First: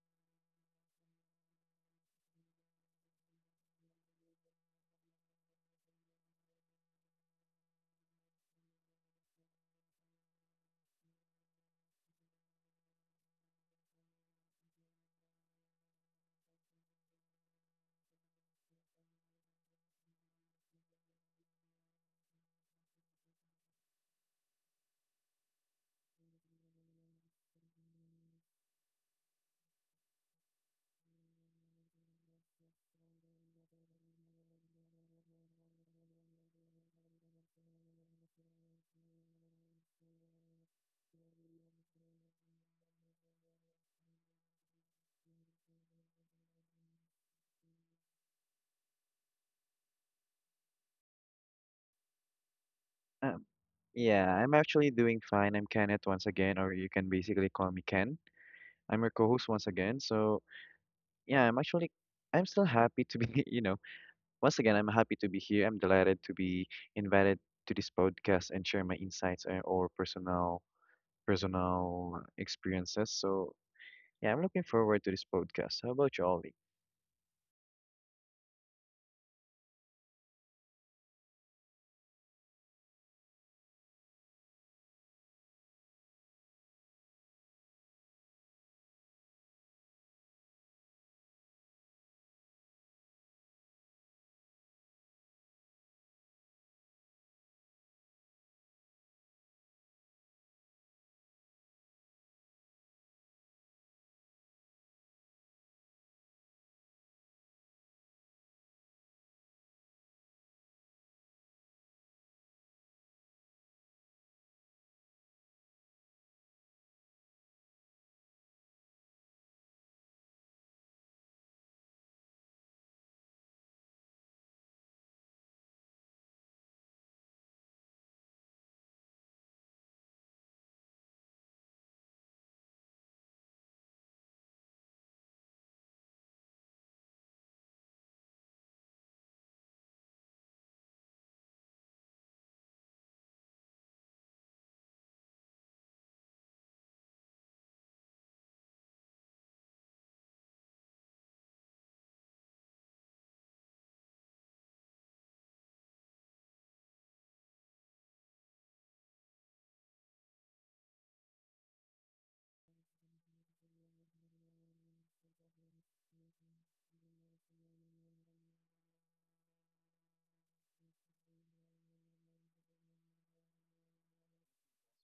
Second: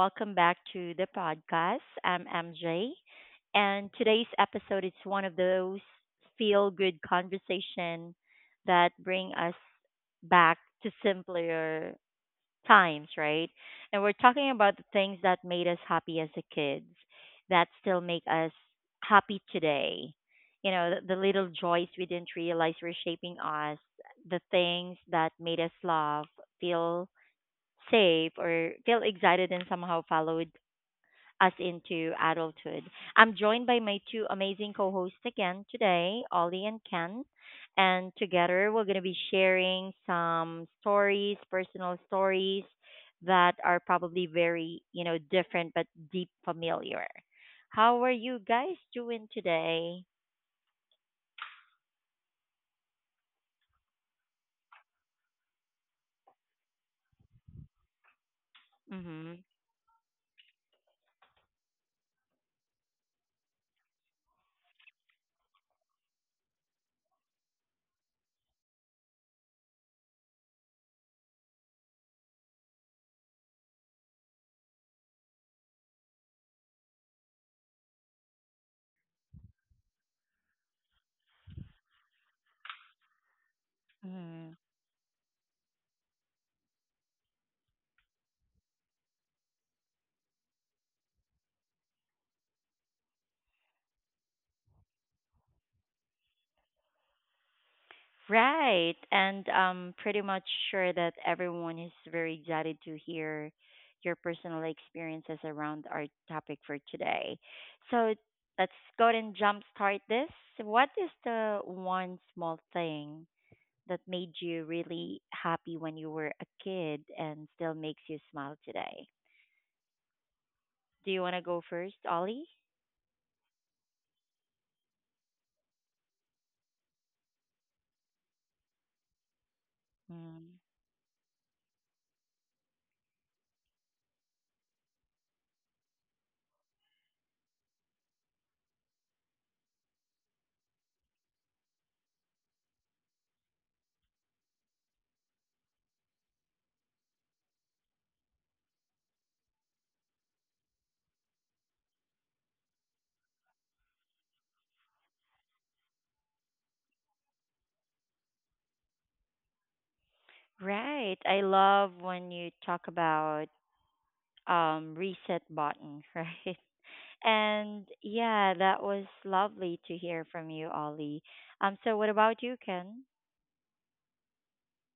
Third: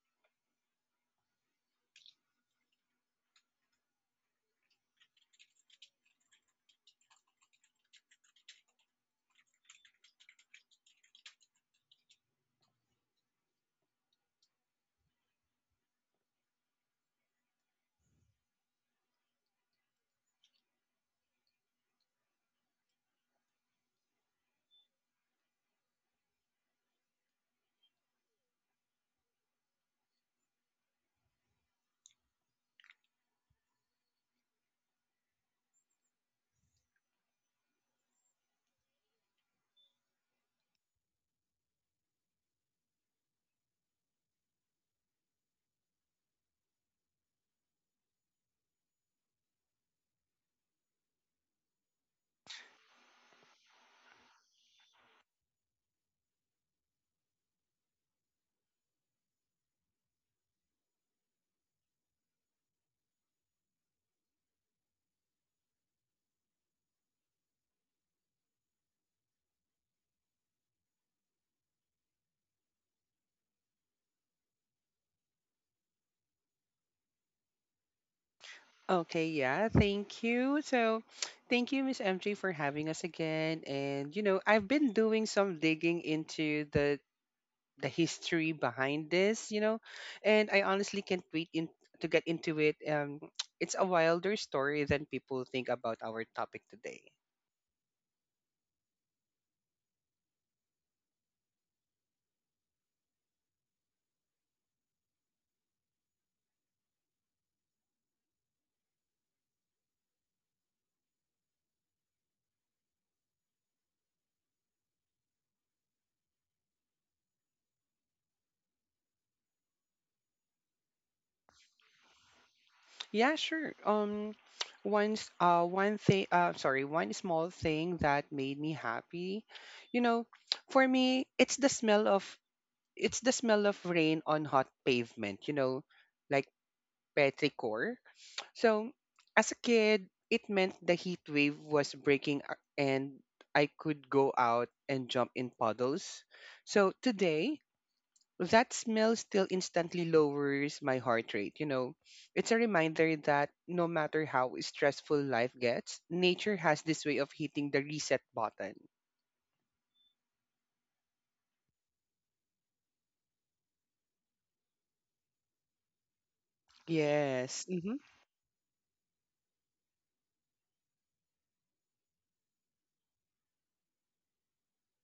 Welcome back to the podcast. I'm MJ, and today's episode is one of those feel good conversation that bring us back to simpler times, right? And we're talking about the things that made us happy as a kids that still make us happy today. The little joys we didn't realize were shaping us, the things that made us laugh, feel safe or feel excited and somehow followed us into adulthood. I'm joined by my two amazing co hosts again today, Ollie and Ken. And together we're going to be sharing some stories, personal stories that are probably very, different but deep familiar. How are you guys doing today? Um, yeah, I'm actually doing fine. I'm Kenneth once again, or you can basically call me Ken. I'm your co-host once again. So yeah, I'm still happy to be, you know, once again, I'm happy to be here. I'm delighted to be invited to this podcast and share my insights or personal experiences. So yeah, I'm looking forward to this podcast. How about you, Ollie? Okay, yeah, thank you. So, thank you, Miss MJ, for having us again. And you know, Mm-hmm. I've been doing some digging into the history behind this, you know, and I honestly can't wait to get into it. It's a wilder story than people think about our topic today. Right. And I'm pretty much sure that everyone is very excited to hear your personal experiences around our topic for today. So let's go ahead and jumpstart this. What is the one small thing that made you really happy when you were a kid and still makes you smile today? Do you want to go first, Ollie? Yeah, sure. Once, one thing, sorry, one small thing that made me happy, you know, Mm. for me, it's the smell of it's the smell of rain on hot pavement, you know, like petrichor. So, as a kid, it meant the heat wave was breaking and I could go out and jump in puddles. So, today, that smell still instantly lowers my heart rate, you know. It's a reminder that no matter how stressful life gets, nature has this way of hitting the reset button. Right. I love when you talk about reset button, right? Yes. And Hmm. yeah, that was lovely to hear from you, Ollie. So what about you, Ken?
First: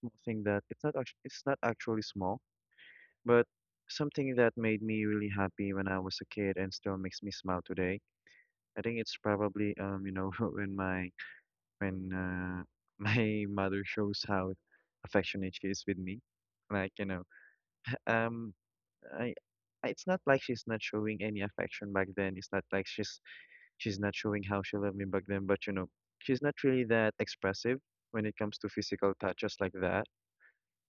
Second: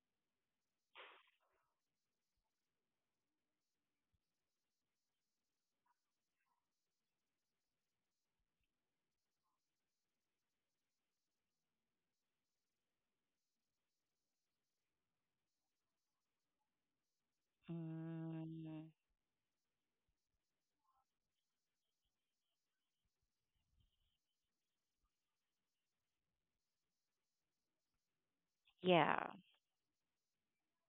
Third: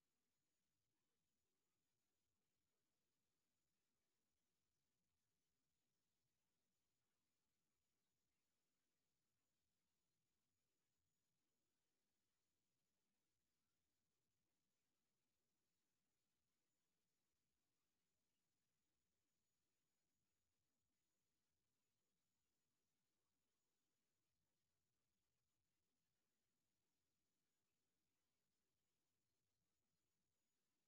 Something that it's not actually small, but something that made me really happy when I was a kid and still makes me smile today. I think it's probably you know when my when my mother shows how affectionate she is with me, like you know um Mm, I. I- It's not like she's not showing any affection back then. It's not like she's not showing how she loved me back then. But you know, she's not really that expressive when it comes to physical yeah, touches like that.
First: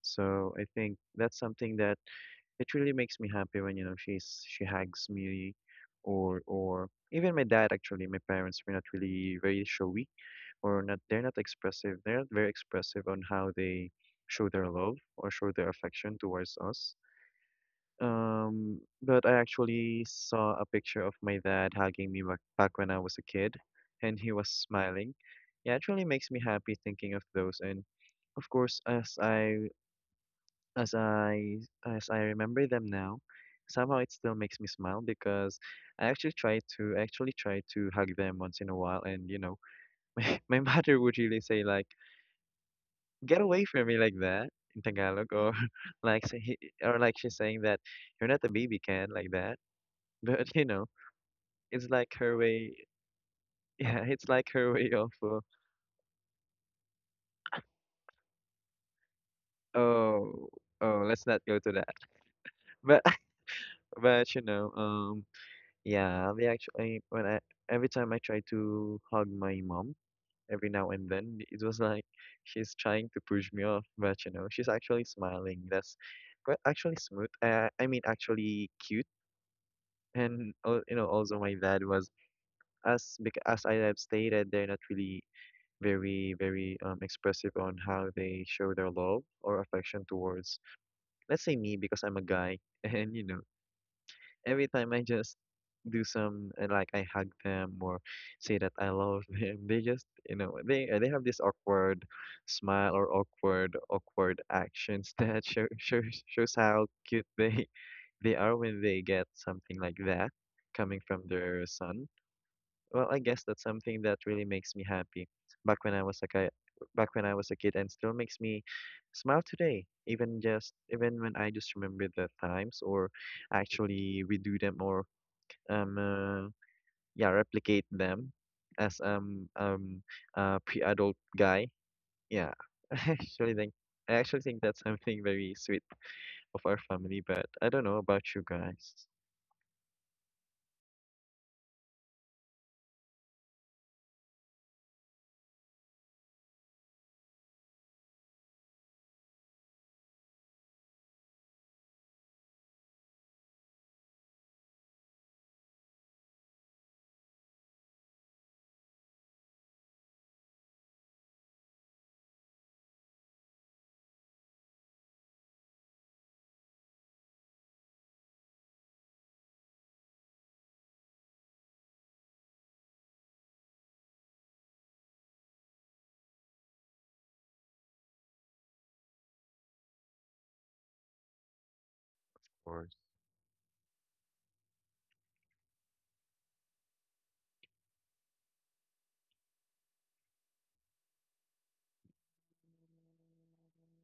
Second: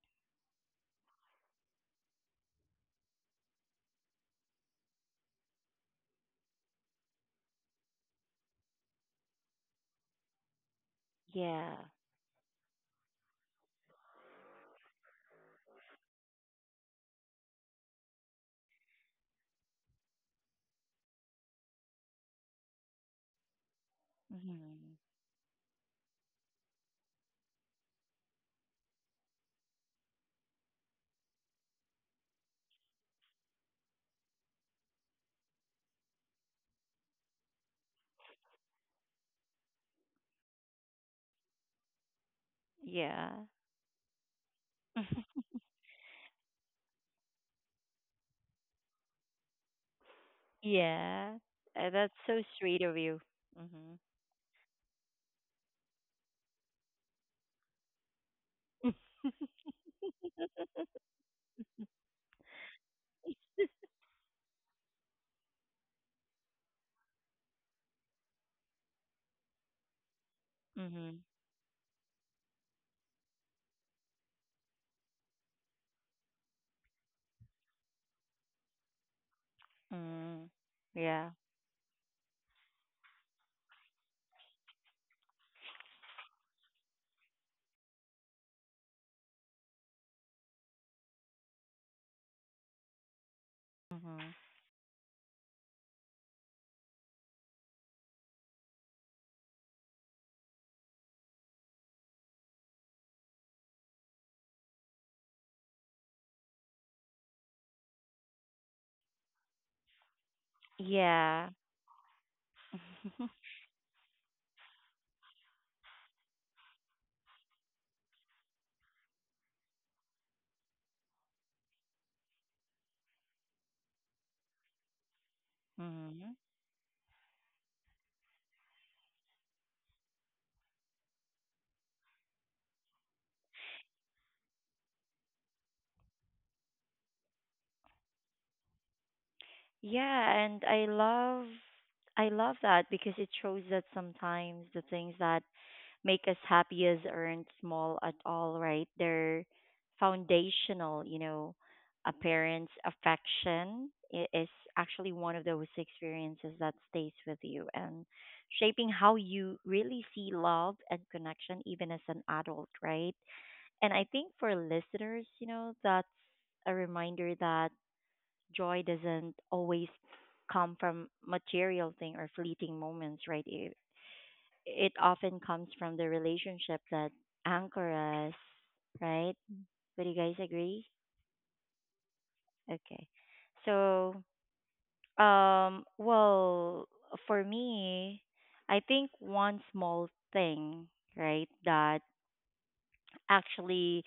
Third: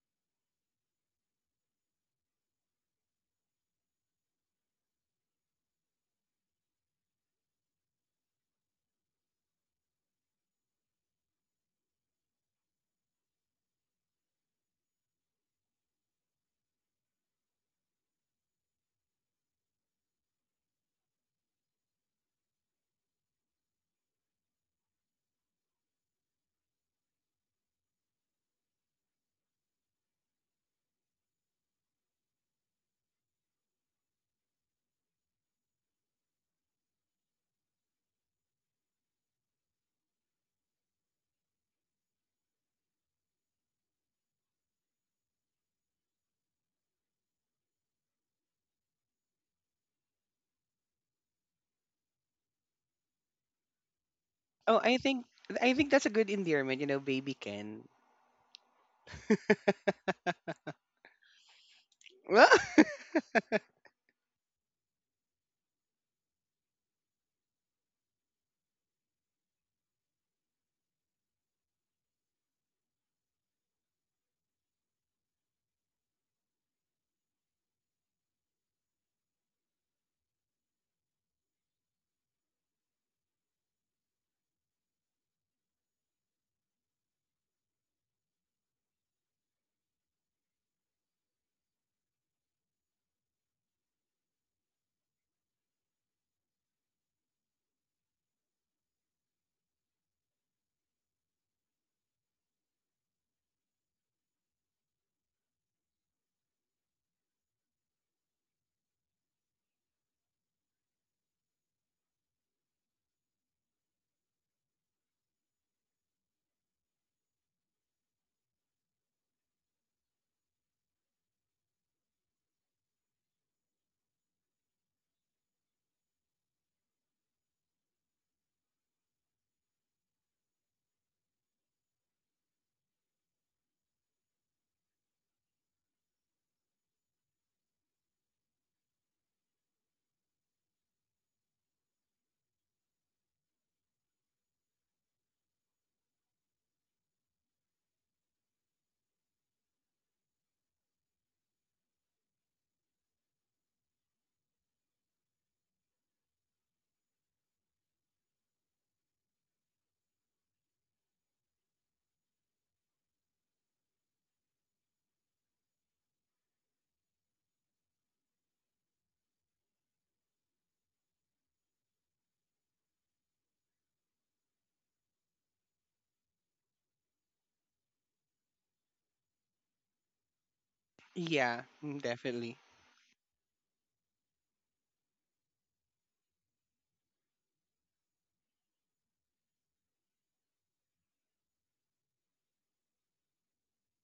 So I think that's something that it really makes me happy when you know she hugs me, or even my dad actually. My parents were not really very showy or not they're not yeah, expressive they're not very expressive on how they show their love or show their affection towards us. But I actually saw a picture of my dad hugging me back when I was a kid, and he was hmm, smiling. It actually makes me happy thinking of those, and of course as i as I remember them now, somehow it still makes me smile because I actually try to hug them once in a while. And you know my mother would really say like yeah, get away from me like that, in Tagalog, or like say, he- or like she's saying that you're not a baby can like that. But you know, yeah. it's like That's her so way. sweet of you. Mm-hmm. Yeah, it's like her Oh, way of I think that's a good endearment, you know, baby Ken. oh, oh, let's not go to that. But but you know, yeah, they actually when I every time I try to hug my mom, every now and Mm-hmm. then it was like she's trying to push me off, but you know she's actually smiling. That's quite actually smooth I mean actually cute. Mm-hmm. And you know, Yeah. also my dad was, as I have stated, they're not really very expressive on how they show their love or affection towards, let's say, me because I'm a guy. And you know, Mm-hmm. every time I just do some like I hug them or say that I love them, they just you know they have this awkward smile, or awkward actions that show, shows shows how cute they they are when they get something like that coming from Yeah. their son. Well, I guess that's something that really makes me happy. Back when I was a kid, back when I was a kid, and still makes me smile today. Even when I just remember the times, or actually redo them, or um, Mm-hmm. uh, yeah, replicate them as a pre-adult guy. Yeah, I actually think I actually think that's something very sweet of our family. But I don't know about you guys. Yeah, and I love that because it shows that sometimes the things that make us happiest aren't small at all, right? They're foundational, you know. A parent's affection is actually one of those experiences that stays with you and shaping how you really see love and connection even as an adult, right? And I think for listeners, you know, that's a reminder that joy doesn't always come from material thing or fleeting moments, right? It often comes from the relationship that anchor us, right? Would you guys agree? yeah, Of definitely. course. Okay. So, um, well, for me, I think one small thing, right, that actually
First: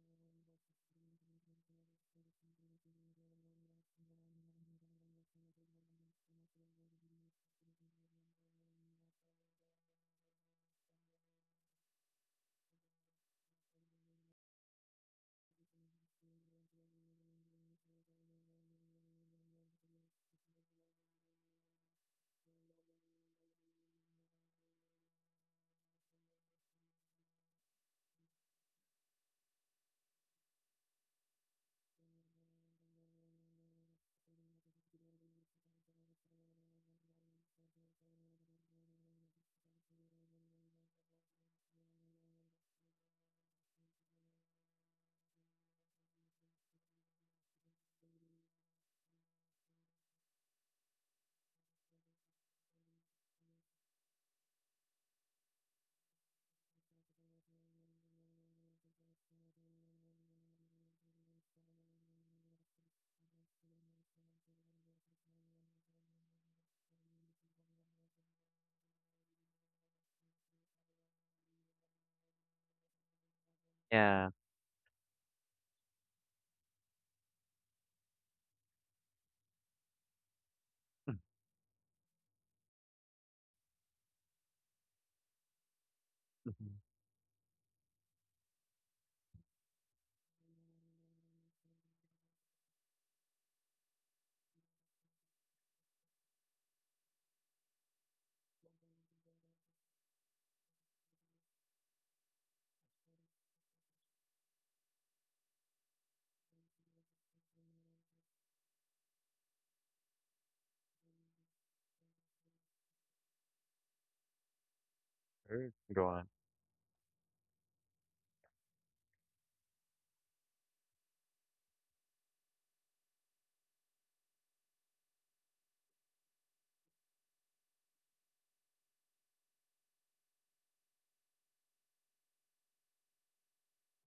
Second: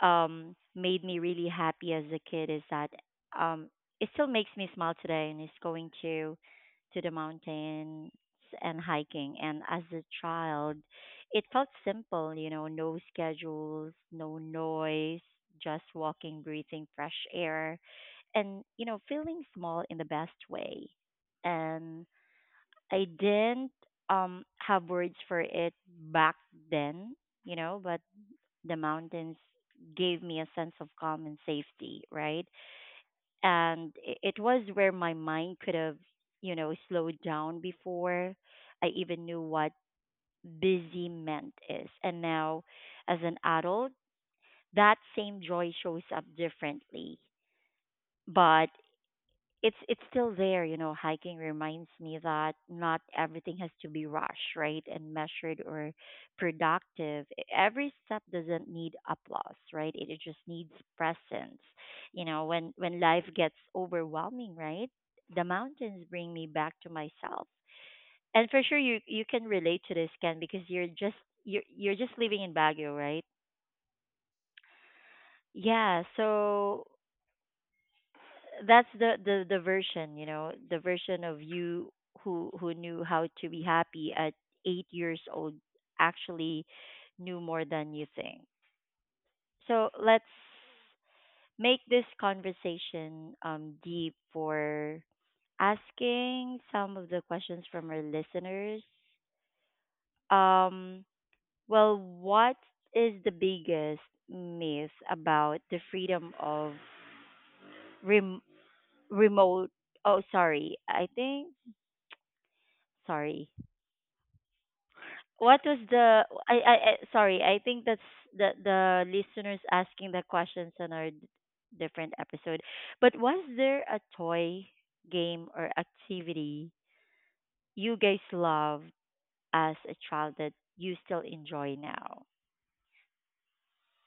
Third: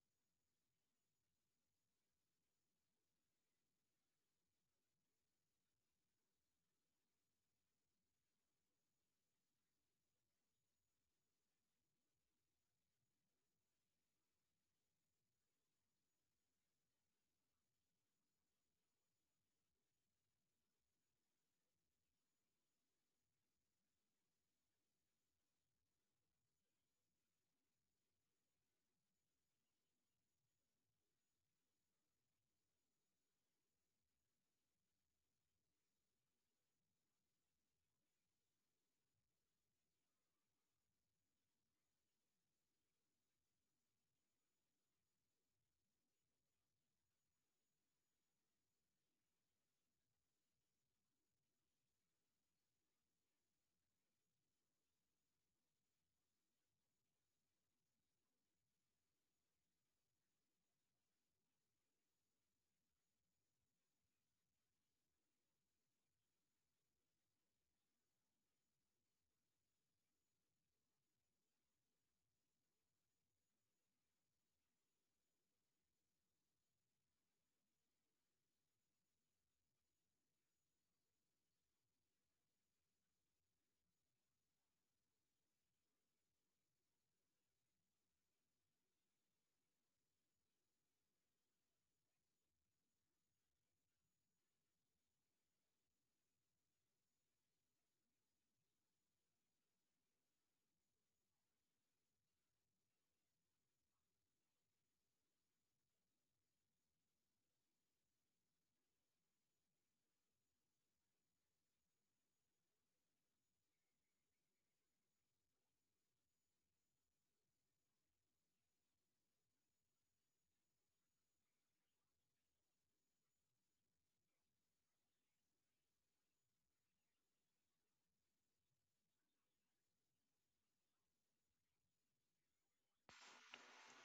made me really happy as a kid is that um, it still makes me smile today, and it's going to the mountains and hiking. And as a child, it felt simple, you know, no schedules, no noise, just walking, breathing fresh air, and you know, feeling small in the best way. And I didn't have words for it back then, you know, but the mountains gave me a sense of calm and safety, right? And it was where my mind could have, you know, slowed down before I even knew what busy meant is. And now, as an adult, that same joy shows up differently. But it's still there, you know, hiking reminds me that not everything has to be rushed, right, and measured or productive. Every step doesn't need applause, right, it just needs presence, you know. When life gets overwhelming, right, the mountains bring me back to myself. And for sure you can relate to this, Ken, because you're just you're just living in Baguio, right? Yeah. Yeah, so that's the the version, you know, the version of you who knew how to be happy at 8 years old, actually knew more than you think. So let's make this conversation deep for asking some of the questions from our listeners. Um well, what is the biggest myth about the freedom of rem- remote. Oh, sorry. I think sorry. What Sure, was go the on. I sorry. I think that's the listeners asking the questions on our different episode. But was there a toy, game or activity you guys loved as a child that you still enjoy now?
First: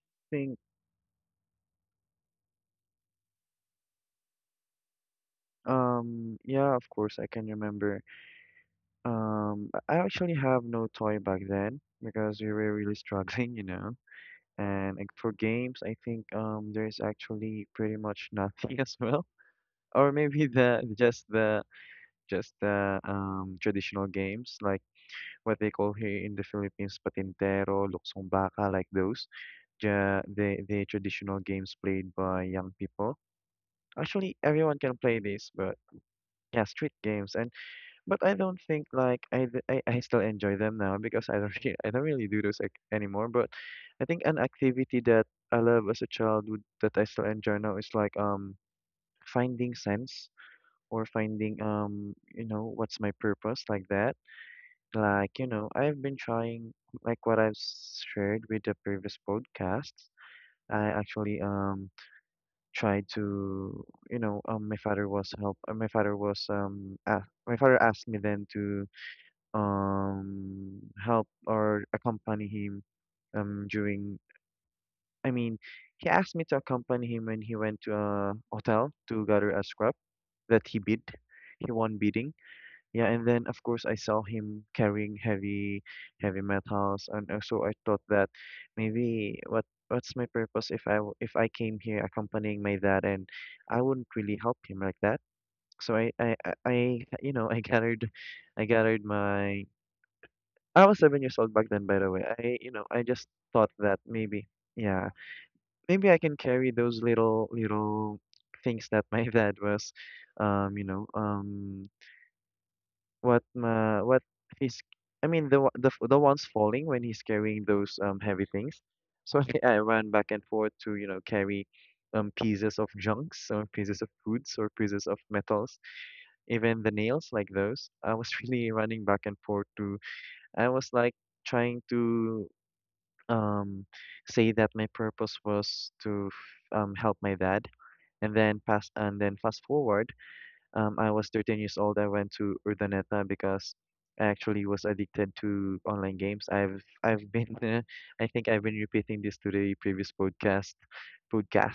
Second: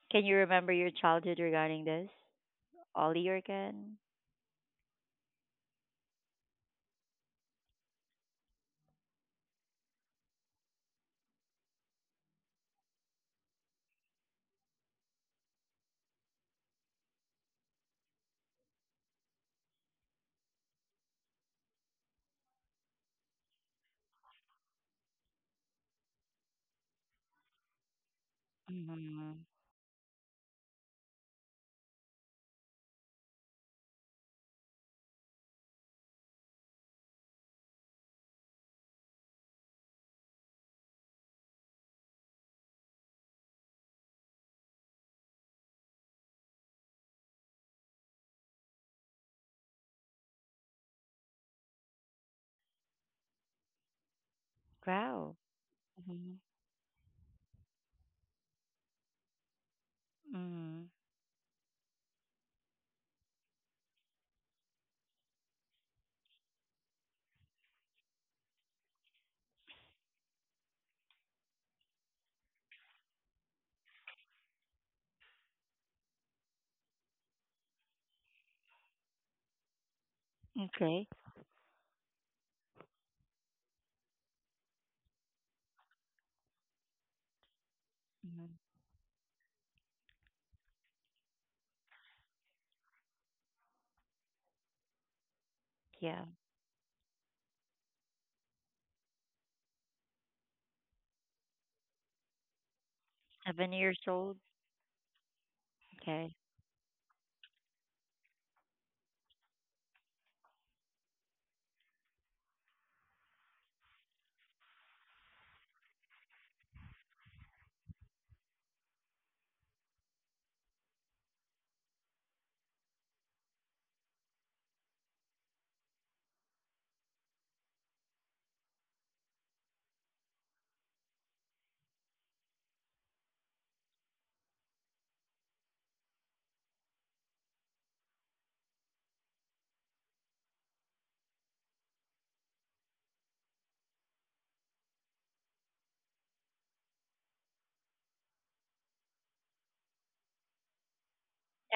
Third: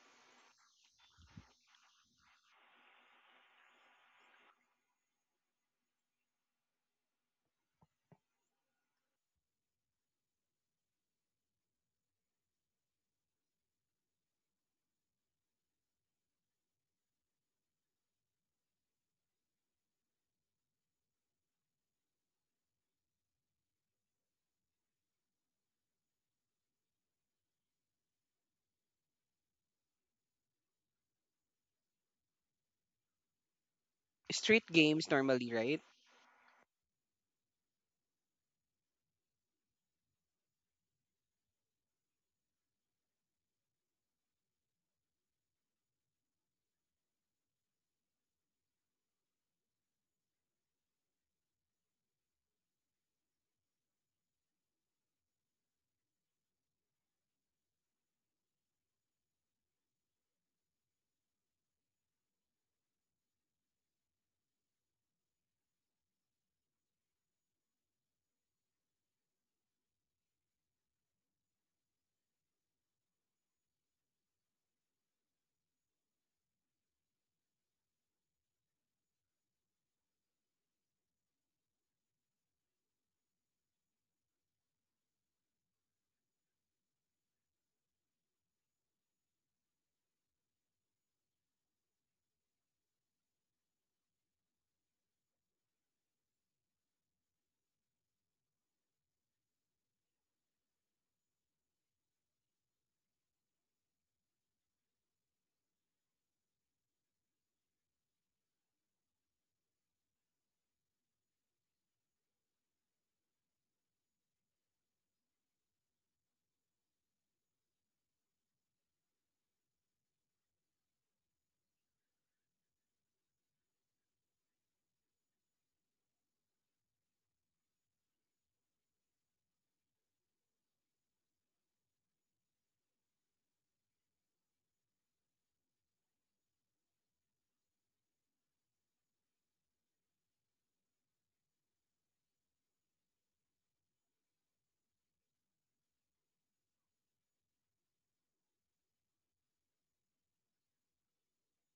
Can you Think. remember your childhood regarding this, Ollie or Ken? Yeah, of course, I can remember. I actually have no toy back then because we were really struggling, you know. And like, for games, I think there's actually pretty much nothing as well. Or maybe the just the just the traditional games, like what they call here in the Philippines, patintero, luksong baka, like those. Mm-hmm. The traditional games played by young people. Actually, Street everyone can games play this, normally, but right? yeah, street games. But I don't think like I, th- I still enjoy them now because I don't really, I don't really do those anymore. But I think an activity that I love as a child would, that I still enjoy now is like finding sense, or finding you know what's my purpose, like that. Wow. Like you know, I've been Mm-hmm. trying, like what I've shared with the previous podcasts. Mm-hmm. I actually tried to, you know, my father was help my father was ah, my father asked me then to help or accompany him during I mean he asked me to accompany him when he went to a hotel to gather a scrap that Okay. he won bidding. Yeah, and then of course I saw him carrying heavy metals, and so I thought that Mm-hmm. maybe what's my purpose if if I came here accompanying my dad and I wouldn't really help him like that. So I Yeah. I I, I you know, I gathered my, I was 7 years old back then, by the way. I, you know, I just thought 7 that years old? maybe, yeah, maybe I can Okay. carry those little things that my dad was, you know, what, my, what he's, I mean, the, one- the, f- the ones falling when he's carrying those, heavy things. So I think I ran back and forth to, you know, carry, pieces of junks, or pieces of foods, or pieces of metals, even the nails, like those. I was really running back and forth to, I was like, trying to um, say that my purpose was to help my dad. And then fast forward, I was 13 years old. I went to Urdaneta because I actually was addicted to online games. I've been I think I've been repeating this to the previous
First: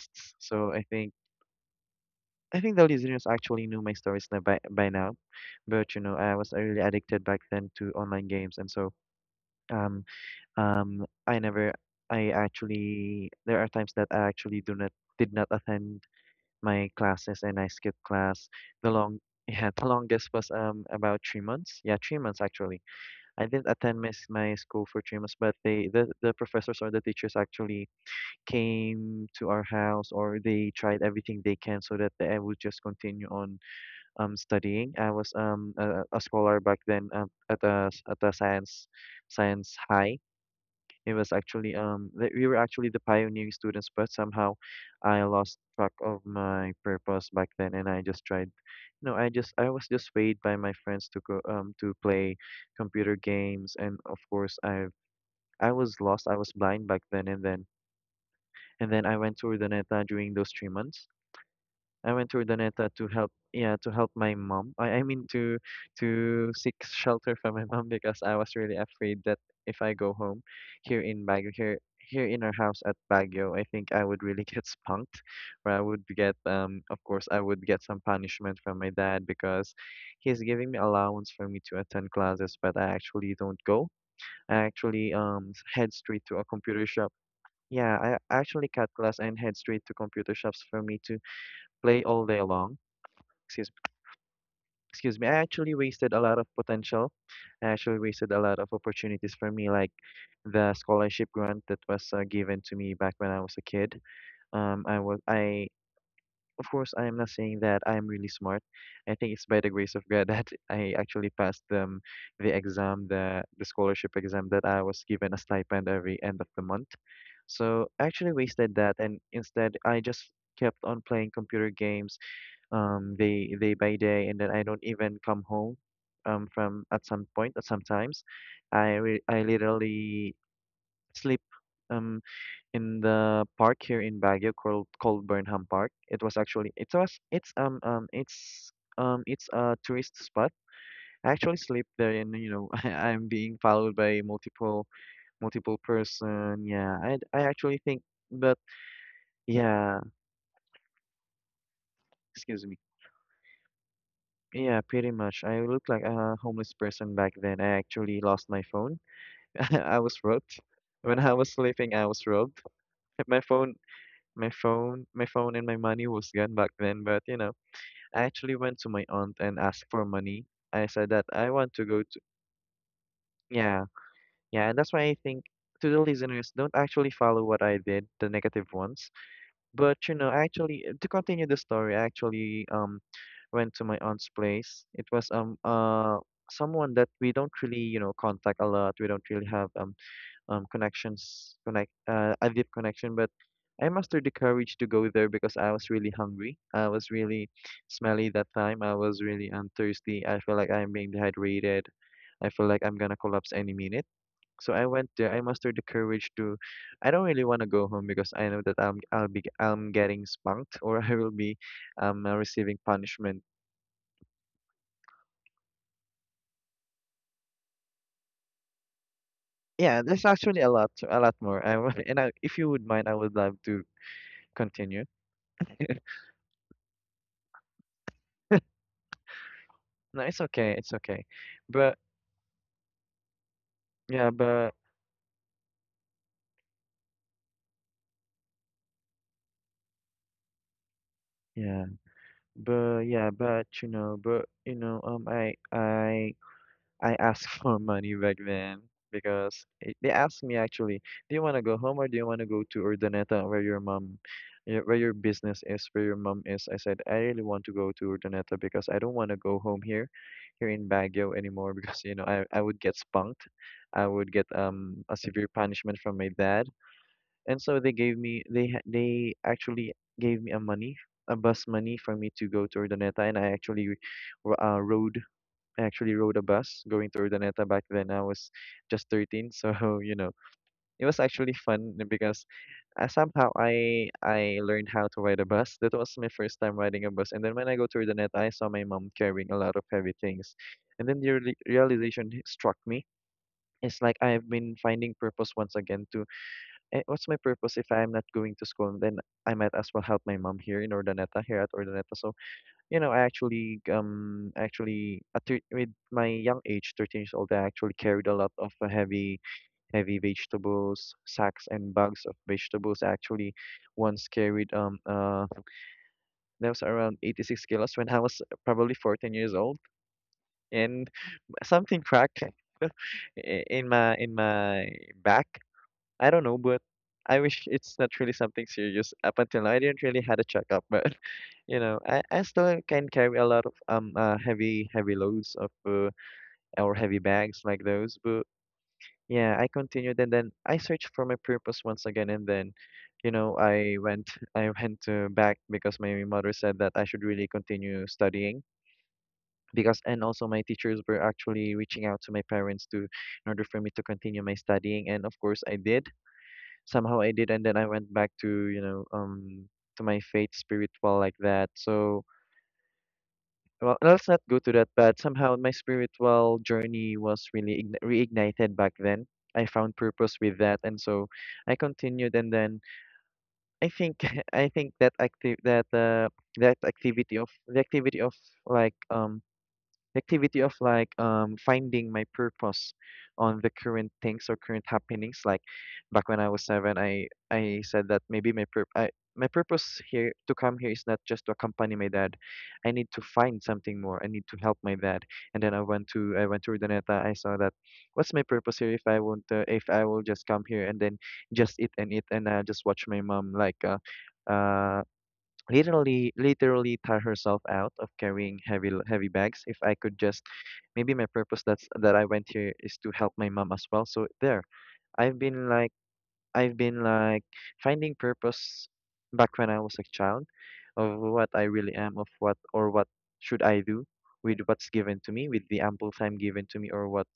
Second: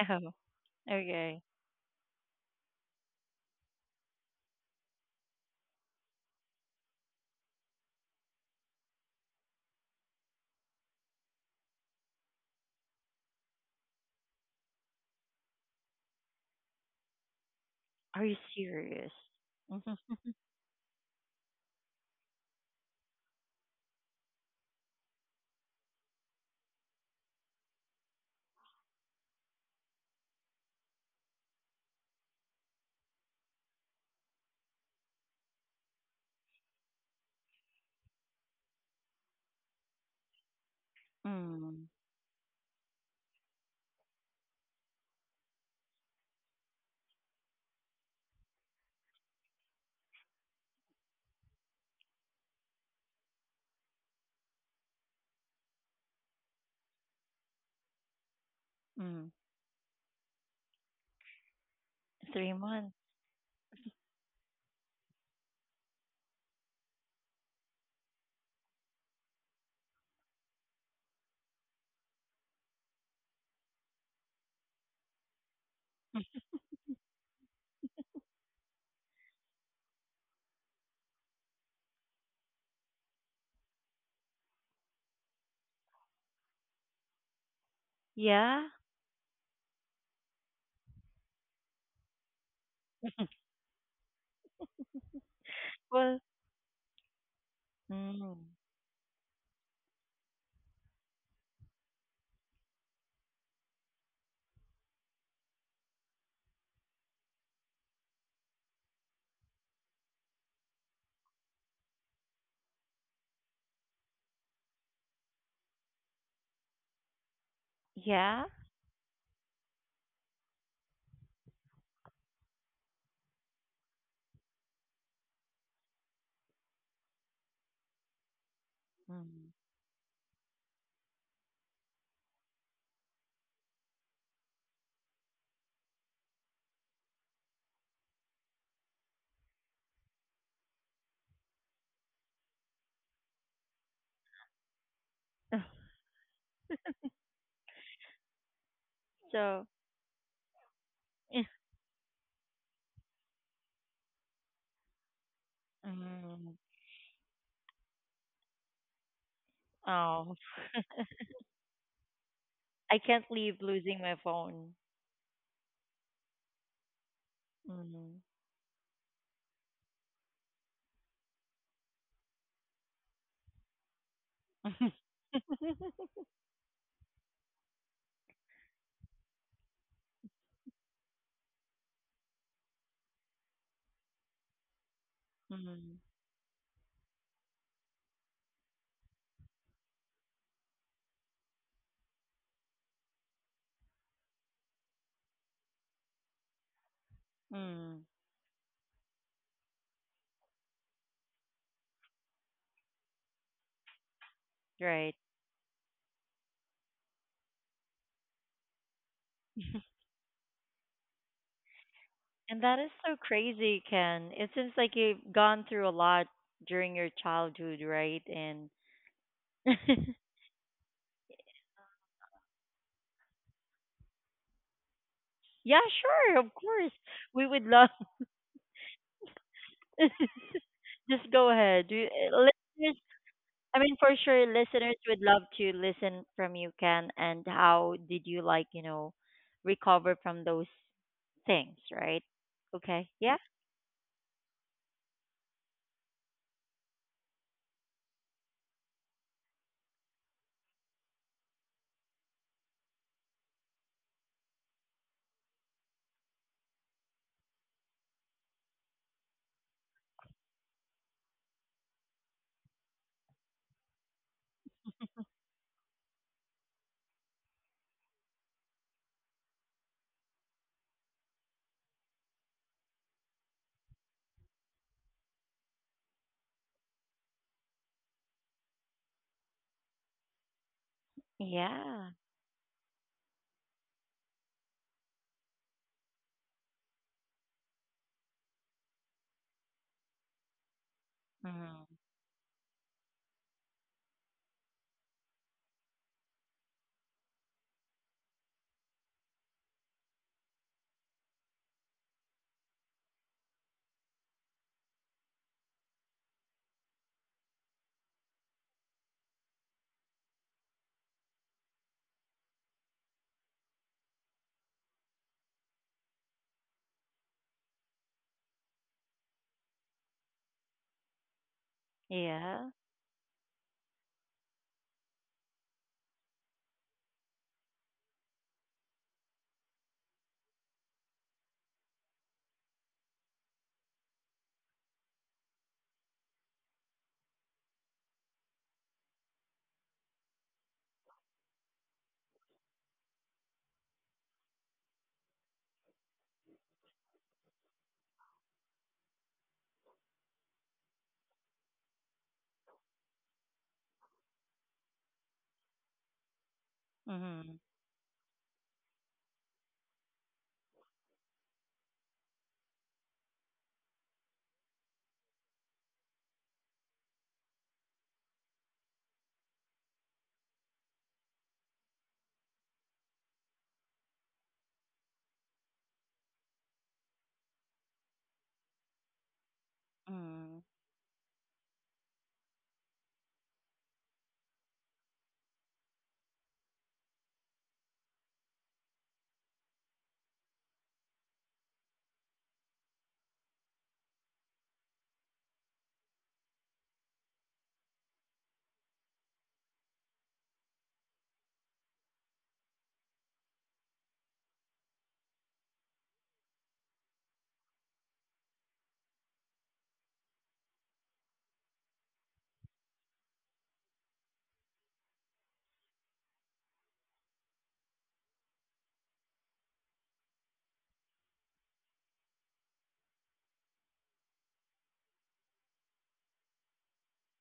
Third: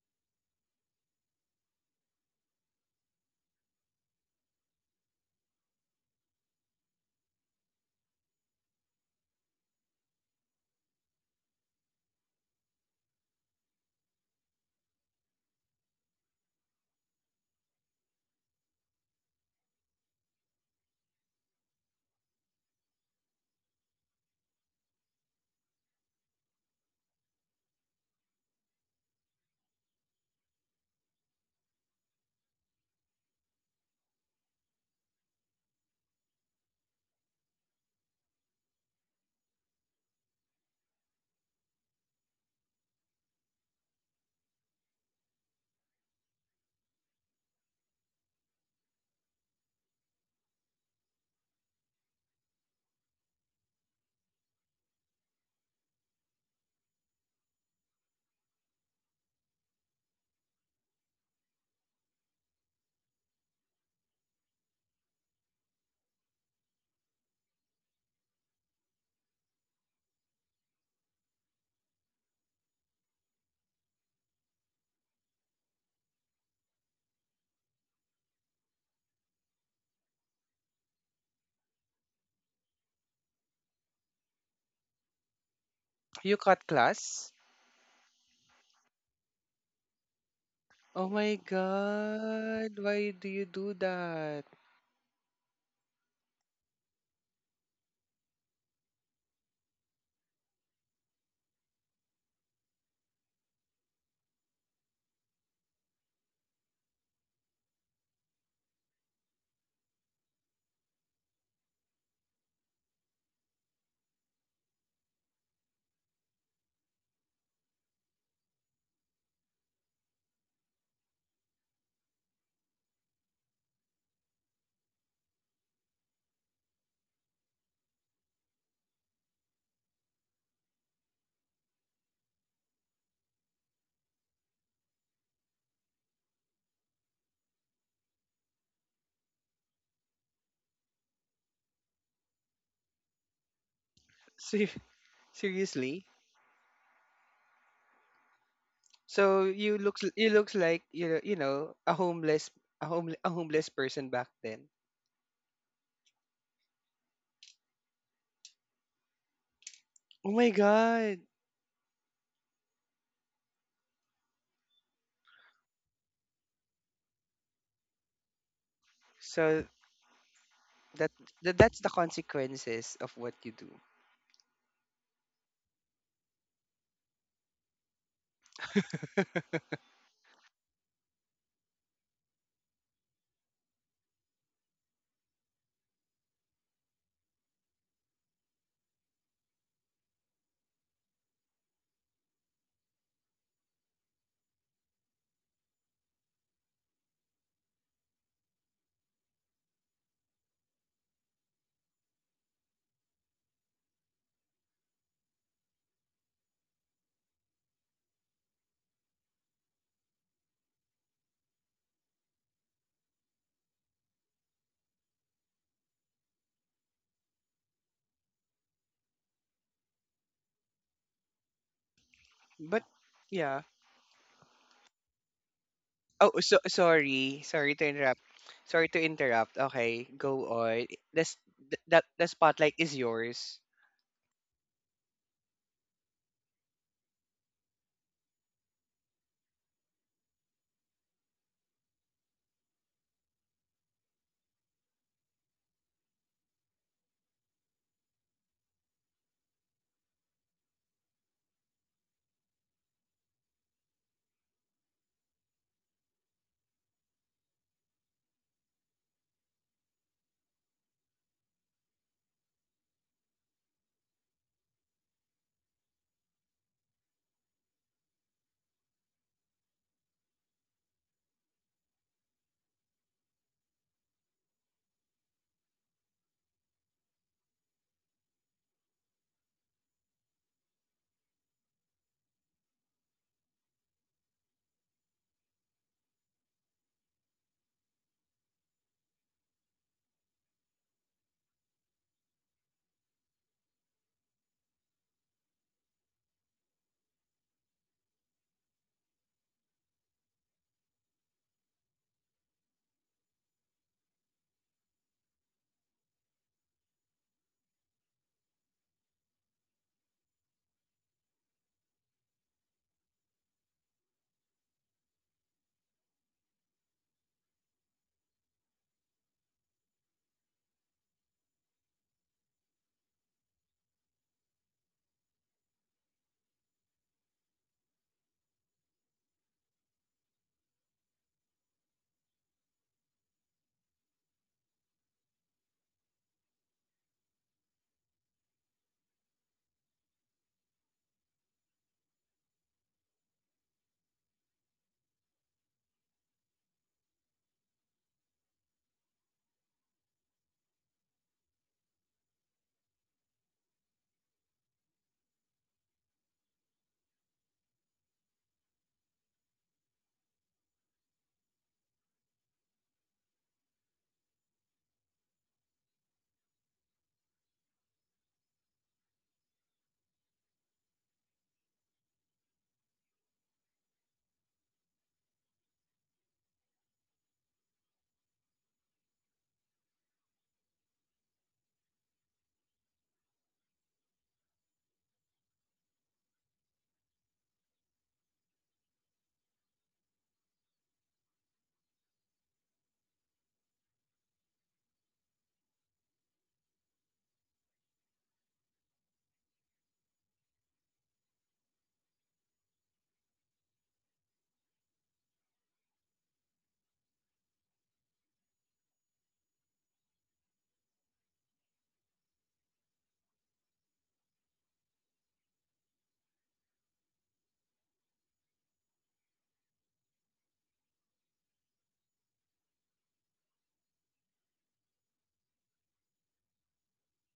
Oh, So okay. I think the listeners actually knew my stories now by now, but you know, I was really addicted back then to online games, and so um I never, I actually, there are times that I actually do not, did not attend my classes and I skipped Are you class. The serious? long, yeah, the Mhm. longest was about 3 months. Yeah, 3 months actually. I didn't attend my school for 3 months, but they, the professors or the teachers, actually came to our house, or they tried everything they can, so that I would just continue on studying. I was a scholar back then at a science high. It was actually Mm, that we were actually the pioneering students, but somehow I lost track of my purpose back then, and I just tried, you know, I was just swayed by my friends to go to play computer games. And of course I was lost, I was blind back then, and then I mm. went to Urdaneta during those 3 months. I went to 3 Urdaneta months. to help, yeah, to help my mom. I mean, to seek shelter from my mom, because I was really afraid that if I go home here in Baguio, here in our house at Baguio, I think I would really get spunked, or I would get, of course, I would get some punishment from my dad, because he's giving me allowance for me to attend classes, but I actually don't go. I actually head straight to You a cut computer shop. class. Yeah, I actually Yeah? cut class and head straight to computer shops for me Oh to my play all day long. god, why do you excuse do that? excuse me, I actually wasted a Well, lot of potential. I actually wasted mm, a lot of opportunities for me, like the scholarship grant that was given to me back when I was a kid. I was I Of course, I am not saying that I'm really smart. I think it's by the grace of God that I actually passed the exam, the scholarship exam, that I was given a stipend every end of the month. So I actually yeah? wasted that, and instead I just kept on playing computer games, day by day, and then I don't even come home, from at some point. At sometimes, I Mm. literally sleep, um, in the park here in Baguio, called Burnham Park. It was actually, it was, it's a tourist spot. I actually sleep there, and you know I'm being followed by Se- multiple Seriously? person. Yeah, I actually think, but So So, yeah, you looks like you know, you eh, know, a homeless excuse me. a home a homeless person back then. Yeah, pretty much. I looked like a mm, homeless person back then. I actually lost my phone. I was Oh oh, my robbed. When god. I was sleeping, I was robbed. I can't My leave phone, losing my my phone. phone, my phone and my money was gone back then, but you know, Mm. I actually went to my aunt and So asked for money. I said that, that I want that's to the go to. consequences of what you do. Yeah. Yeah, and that's why I think, to the listeners, don't actually follow what I did, the negative ones. But you know, actually, to continue the story, I actually went to my aunt's place. It was Mm, someone that we don't really, you know, contact a lot. We don't really have connections connect a deep connection. But I mustered the courage to go there because I was really hungry. I was really mm, smelly that time. I was really thirsty. I feel like I'm being dehydrated. I feel like I'm gonna collapse any minute. So I went right. there. I mustered the courage to. I don't really want to go home because I know that I'll be I'm getting spanked, or I will be, And receiving that is so punishment. crazy, Ken. It seems like you've gone through a lot during your childhood, right? And Yeah, there's actually a lot more. And I, if you But would mind, I would love yeah. to continue. yeah, Oh, sure, of so course. sorry. We would Sorry to love. interrupt. Sorry to interrupt. Okay, No, it's go okay. on. It's okay. Just This go ahead. But We, that the spotlight listeners, is yours. I mean, for yeah, sure, but listeners would love to listen from you, Ken. And how did you like, you know, recover from those things, yeah, right? but Okay. yeah, Yeah. But you know, I asked for money back then because it, they asked me actually, do you want to go home or do you want to go to Urdaneta where your mom, where your business is, where your mom is? I said, I really want to go to Urdaneta because I don't want to go home here, here in Baguio anymore because, you know, I would get spunked. I would get a severe punishment from my dad. And so they gave me, they actually gave me a money, a bus money for me to go to Urdaneta, and I actually r- rode I actually rode a bus going to Urdaneta back then. I was just 13, so you know, it was actually fun Yeah. because somehow I learned how to ride a bus. That was my first time riding a bus. And then when I go to Urdaneta, I saw my mom carrying a lot of heavy things. And then the Mm-hmm. realization struck me. It's like I've been finding purpose once again to, what's my purpose if I'm not going to school? Then I might as well help my mom here in Urdaneta, here at Urdaneta. So you know, I actually actually with my young age, 13 years old, I actually carried a lot of heavy vegetables, sacks and bags of vegetables. I actually once carried that was around 86 kilos when I was probably 14 years old, and something cracked Yeah. In my back, I don't know, but I wish it's not really something serious. Up until now, I didn't really had a checkup, but you know, I still can carry a lot of heavy loads of or heavy bags like those. But yeah, I continued, and then I searched for my purpose once again. And then you know, I went I went back because my mother said that I should really continue studying. Because and also my teachers were actually reaching out to my parents to in order for me to continue my studying, and of course I did. Somehow I did, Mm-hmm. and then I went back to, you know, to my faith, spiritual like that. So well, let's not go to that, but somehow my spiritual journey was really reignited back then. I found purpose with that, and so I continued. And then I think I think that active that that activity of the activity of like the Mm-hmm. activity of like, finding my purpose on the current things or current happenings, like back when I was seven, I said that maybe I, my purpose here to come here is not just to accompany my dad. I need to find something more. I need to help my dad. And then I went to Urdaneta. I saw that what's my purpose here if I won't if I will just come here, and then just eat and eat, and just watch my mom, like uh literally tire herself out of carrying heavy bags, if I could just, maybe my purpose that's that I went here is to help my mom as well. So there, I've been like, I've been like finding purpose back when I was a child, of what I really am, of what, or what should I do with what's given to me, with the ample time given to me, or what,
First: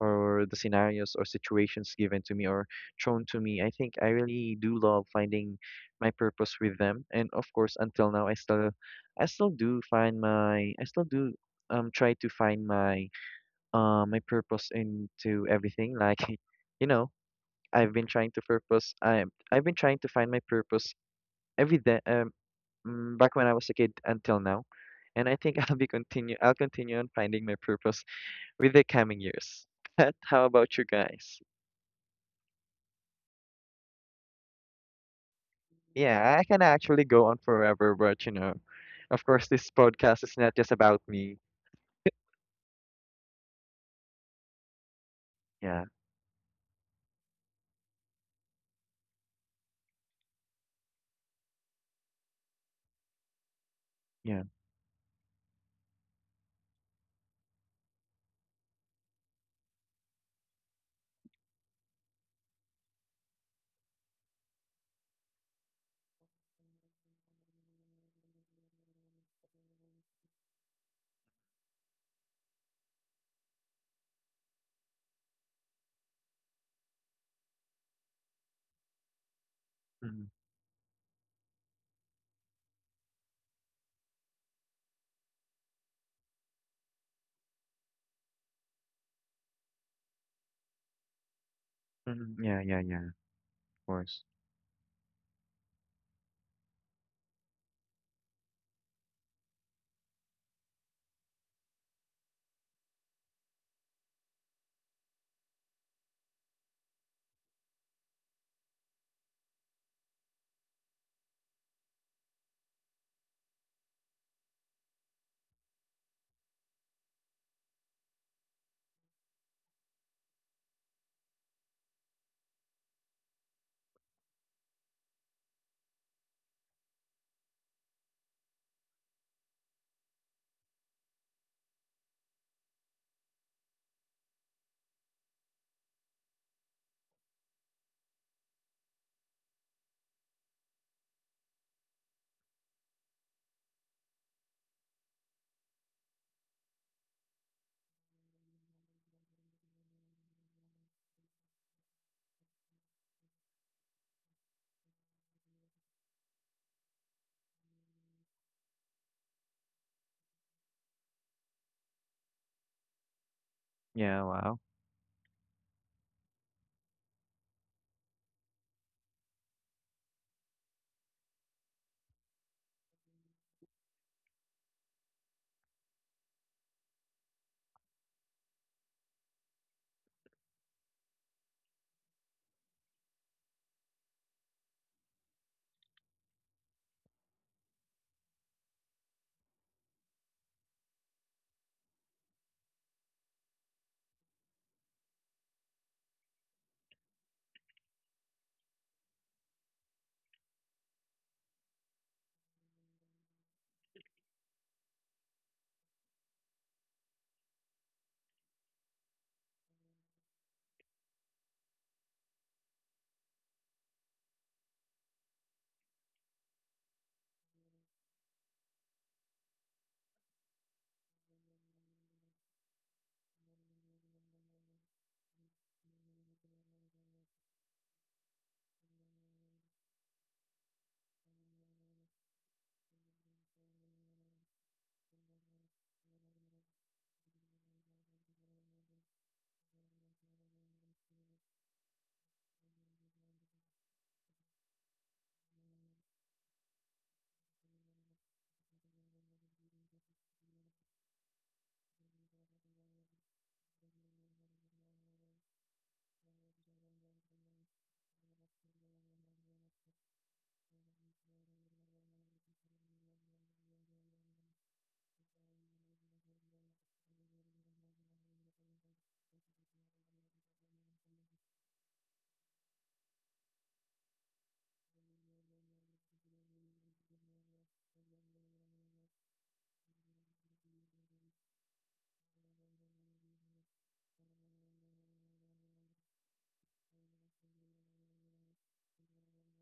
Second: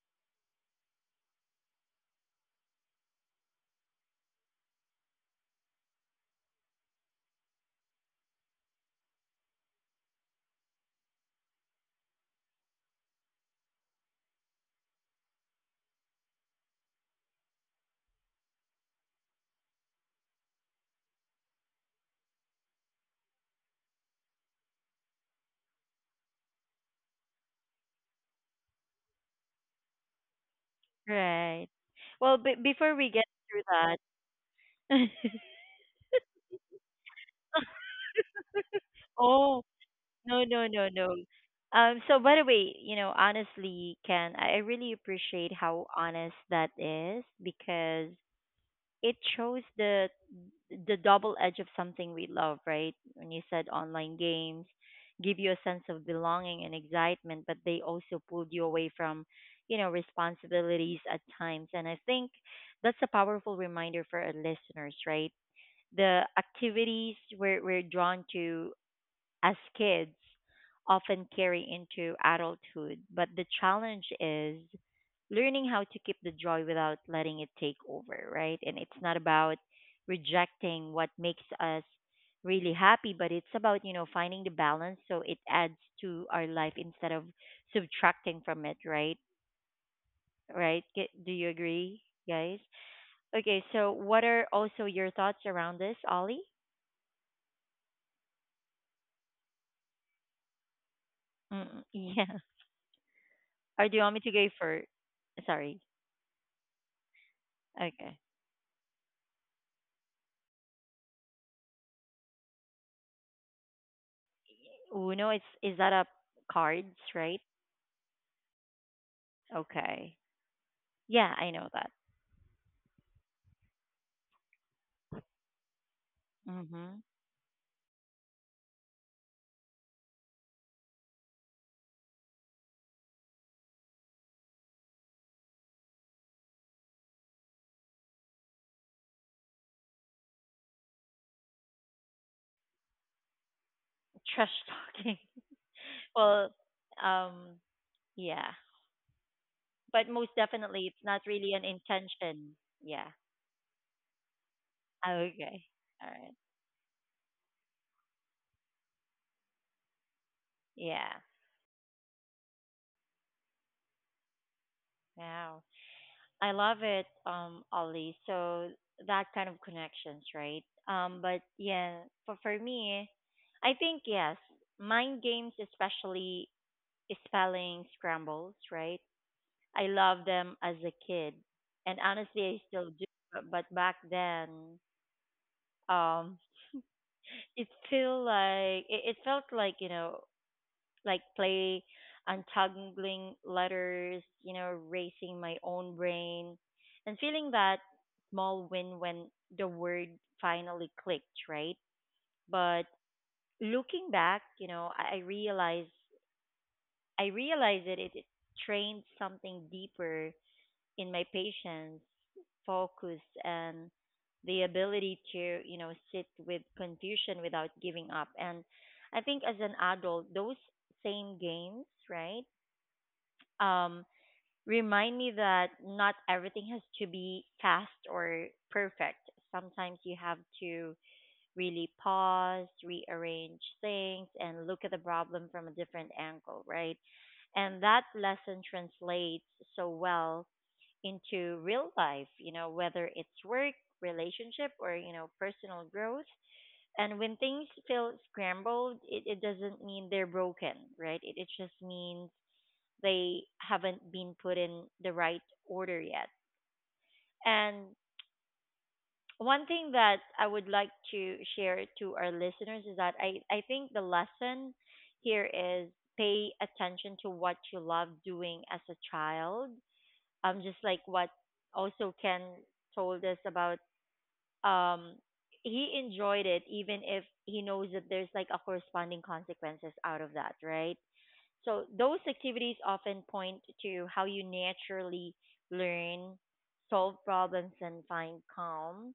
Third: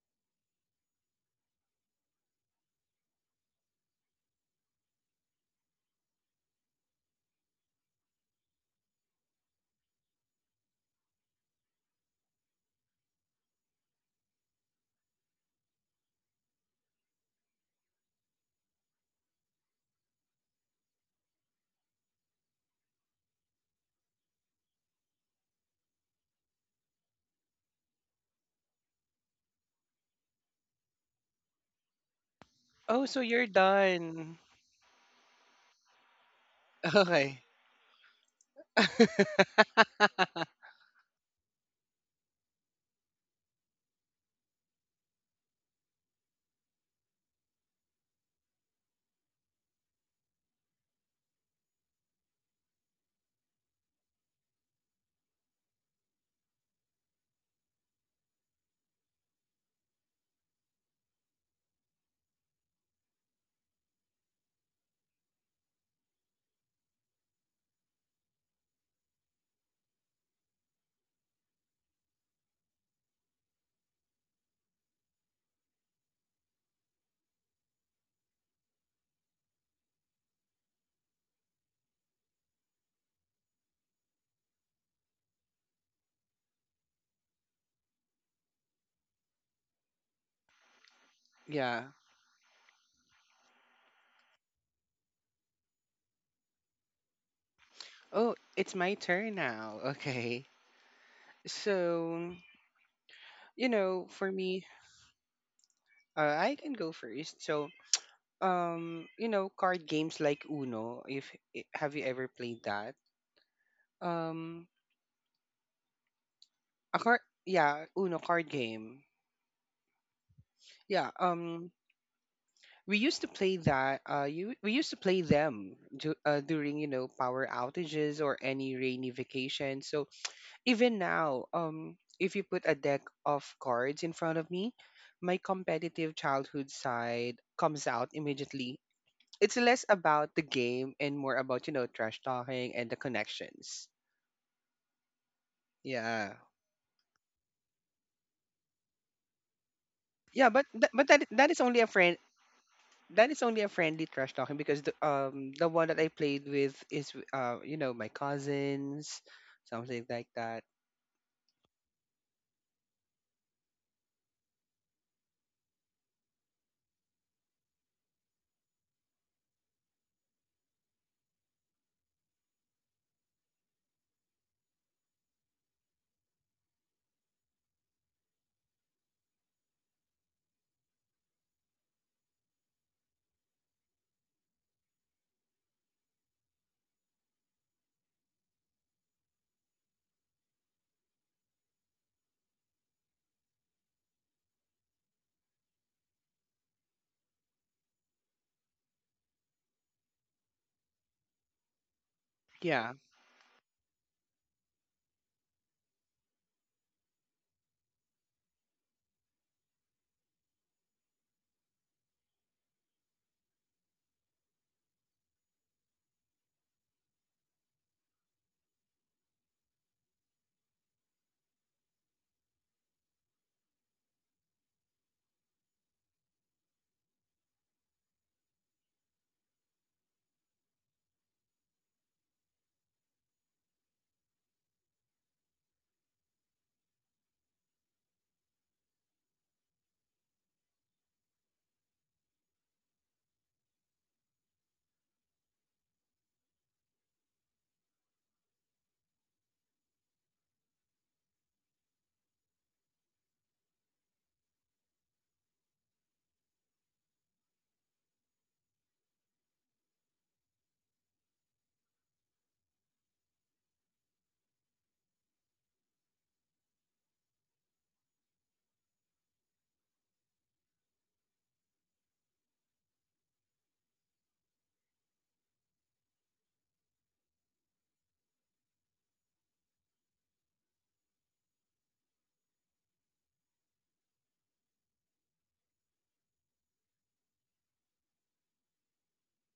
or the scenarios or situations given to me or thrown to me. I think I really do love finding my purpose with them, and of course, until now, I still do find my, I still do try to find my my purpose into everything, like you know. I've been trying to purpose. I I've been trying to find my purpose every day. Back when I was a kid until now, and I think I'll be continue. I'll continue on finding my purpose with the coming years. But how about you guys? Right. Well, before Oh, we so get you're through done. that. Yeah, I can actually go on Okay. forever, but you know, of course, Oh. this podcast is No, not no, just no, about no. me. So by the way, you know, honestly, Ken, I really appreciate Yeah, how honest that is because it shows the double edge of something we love, right? When you said online yeah, games give you a sense of belonging and excitement, but they also pulled you away from, you know, responsibilities at times. And I think that's a powerful reminder for our listeners, right? The activities we're drawn to as kids often carry into adulthood. But the challenge is learning how to keep the joy without letting it take over, right? And it's not about mm rejecting what makes us really happy, but it's about, you know, finding the balance so it adds to our life instead of subtracting from it, right? Right? Do you yeah. agree, guys? yeah, yeah, yeah. Okay, Of so what course. are also your thoughts around this, Ollie? Oh, it's my turn now. Okay. Mm, yeah. So, you Or do you know, want me to for go me, for? Sorry. I can go first. So, Okay. You know, card games like Uno, if I- have you ever played that? Um, Uno is that a cards, a card, right? yeah, Uno card game. Okay. Yeah, Yeah, I know um, that. we used to play that. You we used to play them during you Mhm. know power outages or any rainy vacation. So even now, if you put a deck of cards in front of me, my competitive childhood side comes out immediately. It's less about the game and more about you know trash talking and the connections. Trash talking. Yeah, Well, um, yeah. But most yeah, but definitely th- it's but not that really an is only a friend, intention. Yeah. that is only a friendly trash talking because the um Okay. the one that All I right. played with is you know my cousins, something like that. Yeah. Yeah. Wow. Wow. I love it, Ollie. So that kind of connections, right? But yeah, for me, I think yes, mind games, especially spelling scrambles, right? I loved them as a kid, and honestly, I still do. But back then, um, it feel like it felt like you know, like play, untangling letters, you know, racing my own brain, and feeling that small win when the word finally clicked, right? But Yeah, looking back, you know, I realized that it trained something deeper in my patience, focus, and the ability to, you know, sit with confusion without giving up. And I think as an adult, those same games, right, um, remind me that not everything has to be fast or perfect. Sometimes you have to really pause, rearrange things, and look at the problem from a different angle, right? And that lesson translates so well into real life, you know, whether it's work, relationship, or, you know, personal growth. And when things feel scrambled, it doesn't mean they're broken, right? It just means they haven't been put in the right order yet. And one thing that I would like to share to our listeners is that I think the lesson here is pay attention to what you love doing as a child. Just like what also Ken told us about um he enjoyed it even if he knows that there's like a corresponding consequences out of that, right? So those activities often point to how you naturally learn, solve problems and find calm,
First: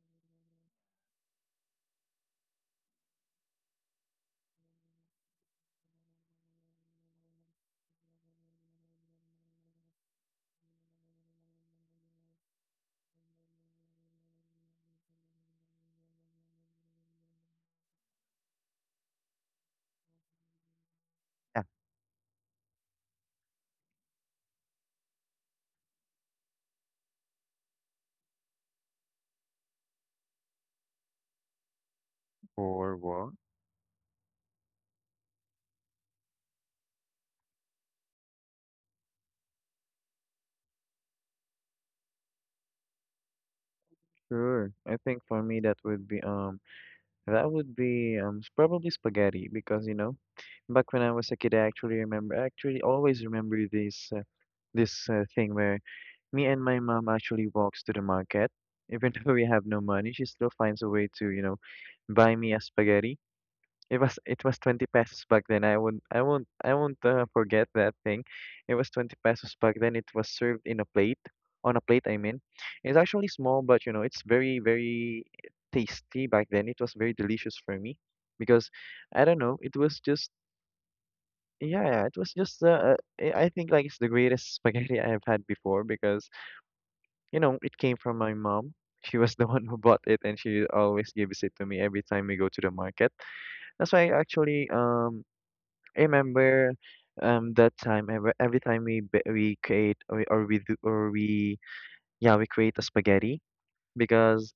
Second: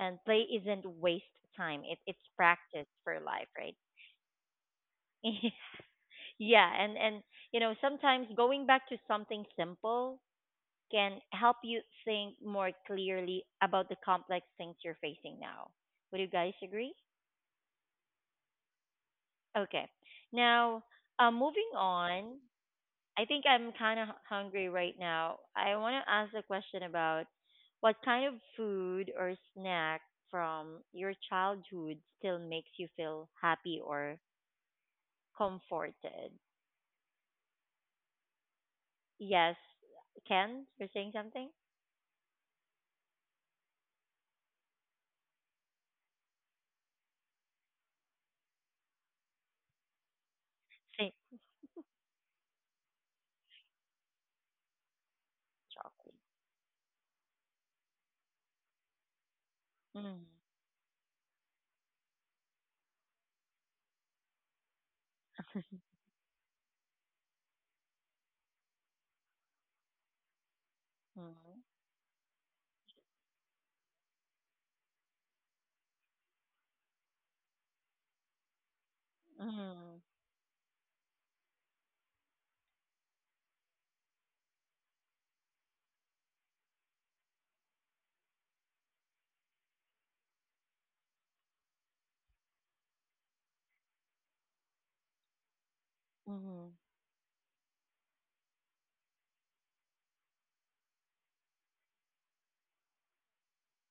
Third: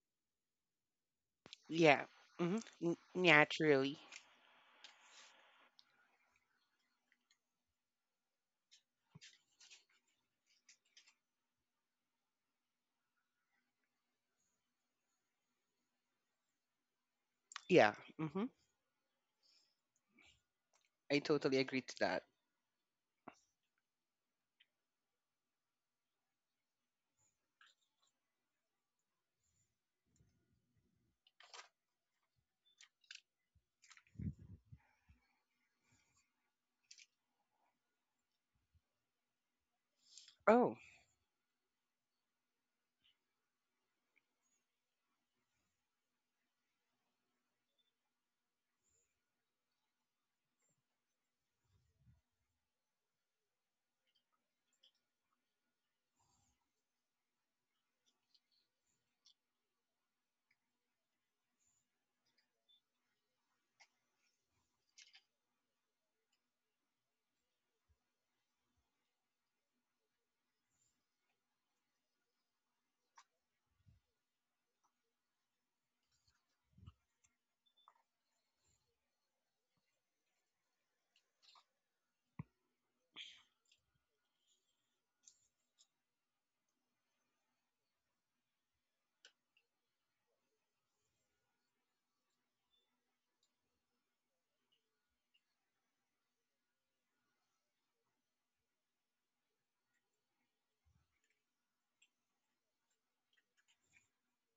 and play isn't waste time, yeah, it's practice mm-hmm, for life, right? naturally, Yeah, and you know, sometimes going back to something simple can help you think more clearly about the complex things you're facing now. Would you guys agree? yeah. Mm-hmm. Okay. Now, I totally Yeah. agree moving to that. on, I think I'm kind of hungry right now. I want to ask a question about what kind of food or snack from your childhood still makes For you what? feel happy or comforted? Yes, Oh, Ken, you're saying something? Sure. I think for me that would be probably spaghetti, because you know, back when I was a Say kid, I actually remember, I actually always remember this thing where me chocolate. and my mom actually walks to the market, even though we have no money, she still Mm-hmm. finds a way to, you know, buy me a spaghetti. It was 20 pesos back then. I won't forget that thing. It was 20 pesos back then. It was served in a plate, on a Mm-hmm. plate, I mean. It's actually small, but you know, it's very tasty back then. It was very delicious for me because I don't know, it was just, Mm-hmm. yeah, it was just I think like it's the greatest spaghetti I've had before, because you know it came from my mom. She was the one who bought it, and she always gives it to me every time we go to the market. That's why I actually I remember Mm-hmm. That time. Every time we ba- we create or we do or we Yeah, we create a spaghetti because,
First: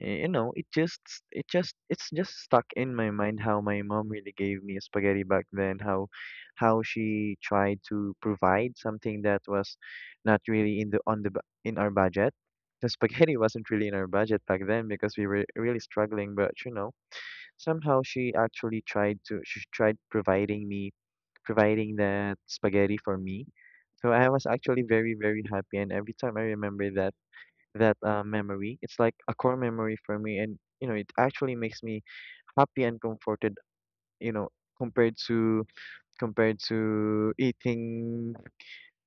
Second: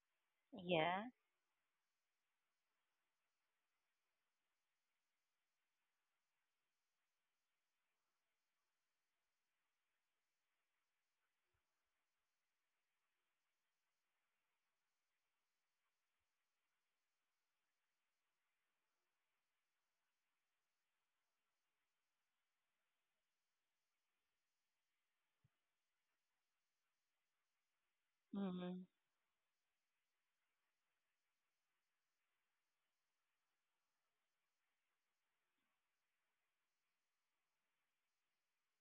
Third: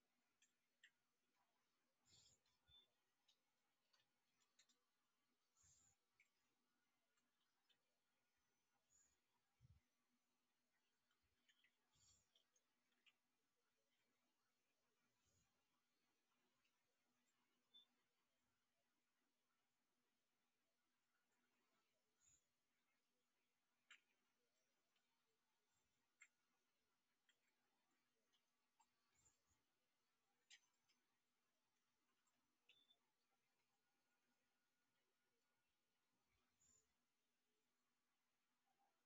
you know, it just, Yeah. It's just stuck in my mind how my mom really gave me spaghetti back then, how she tried to provide something that was not really in the on the bu- in our budget. The spaghetti wasn't really in our budget back then because we were really struggling, but you know, somehow she actually tried to, she tried providing me providing that spaghetti for me. So I was actually very happy, and every time I remember that, memory. It's Mm-hmm. like a core memory for me, and you know, it actually makes me happy and comforted. You know, compared to compared to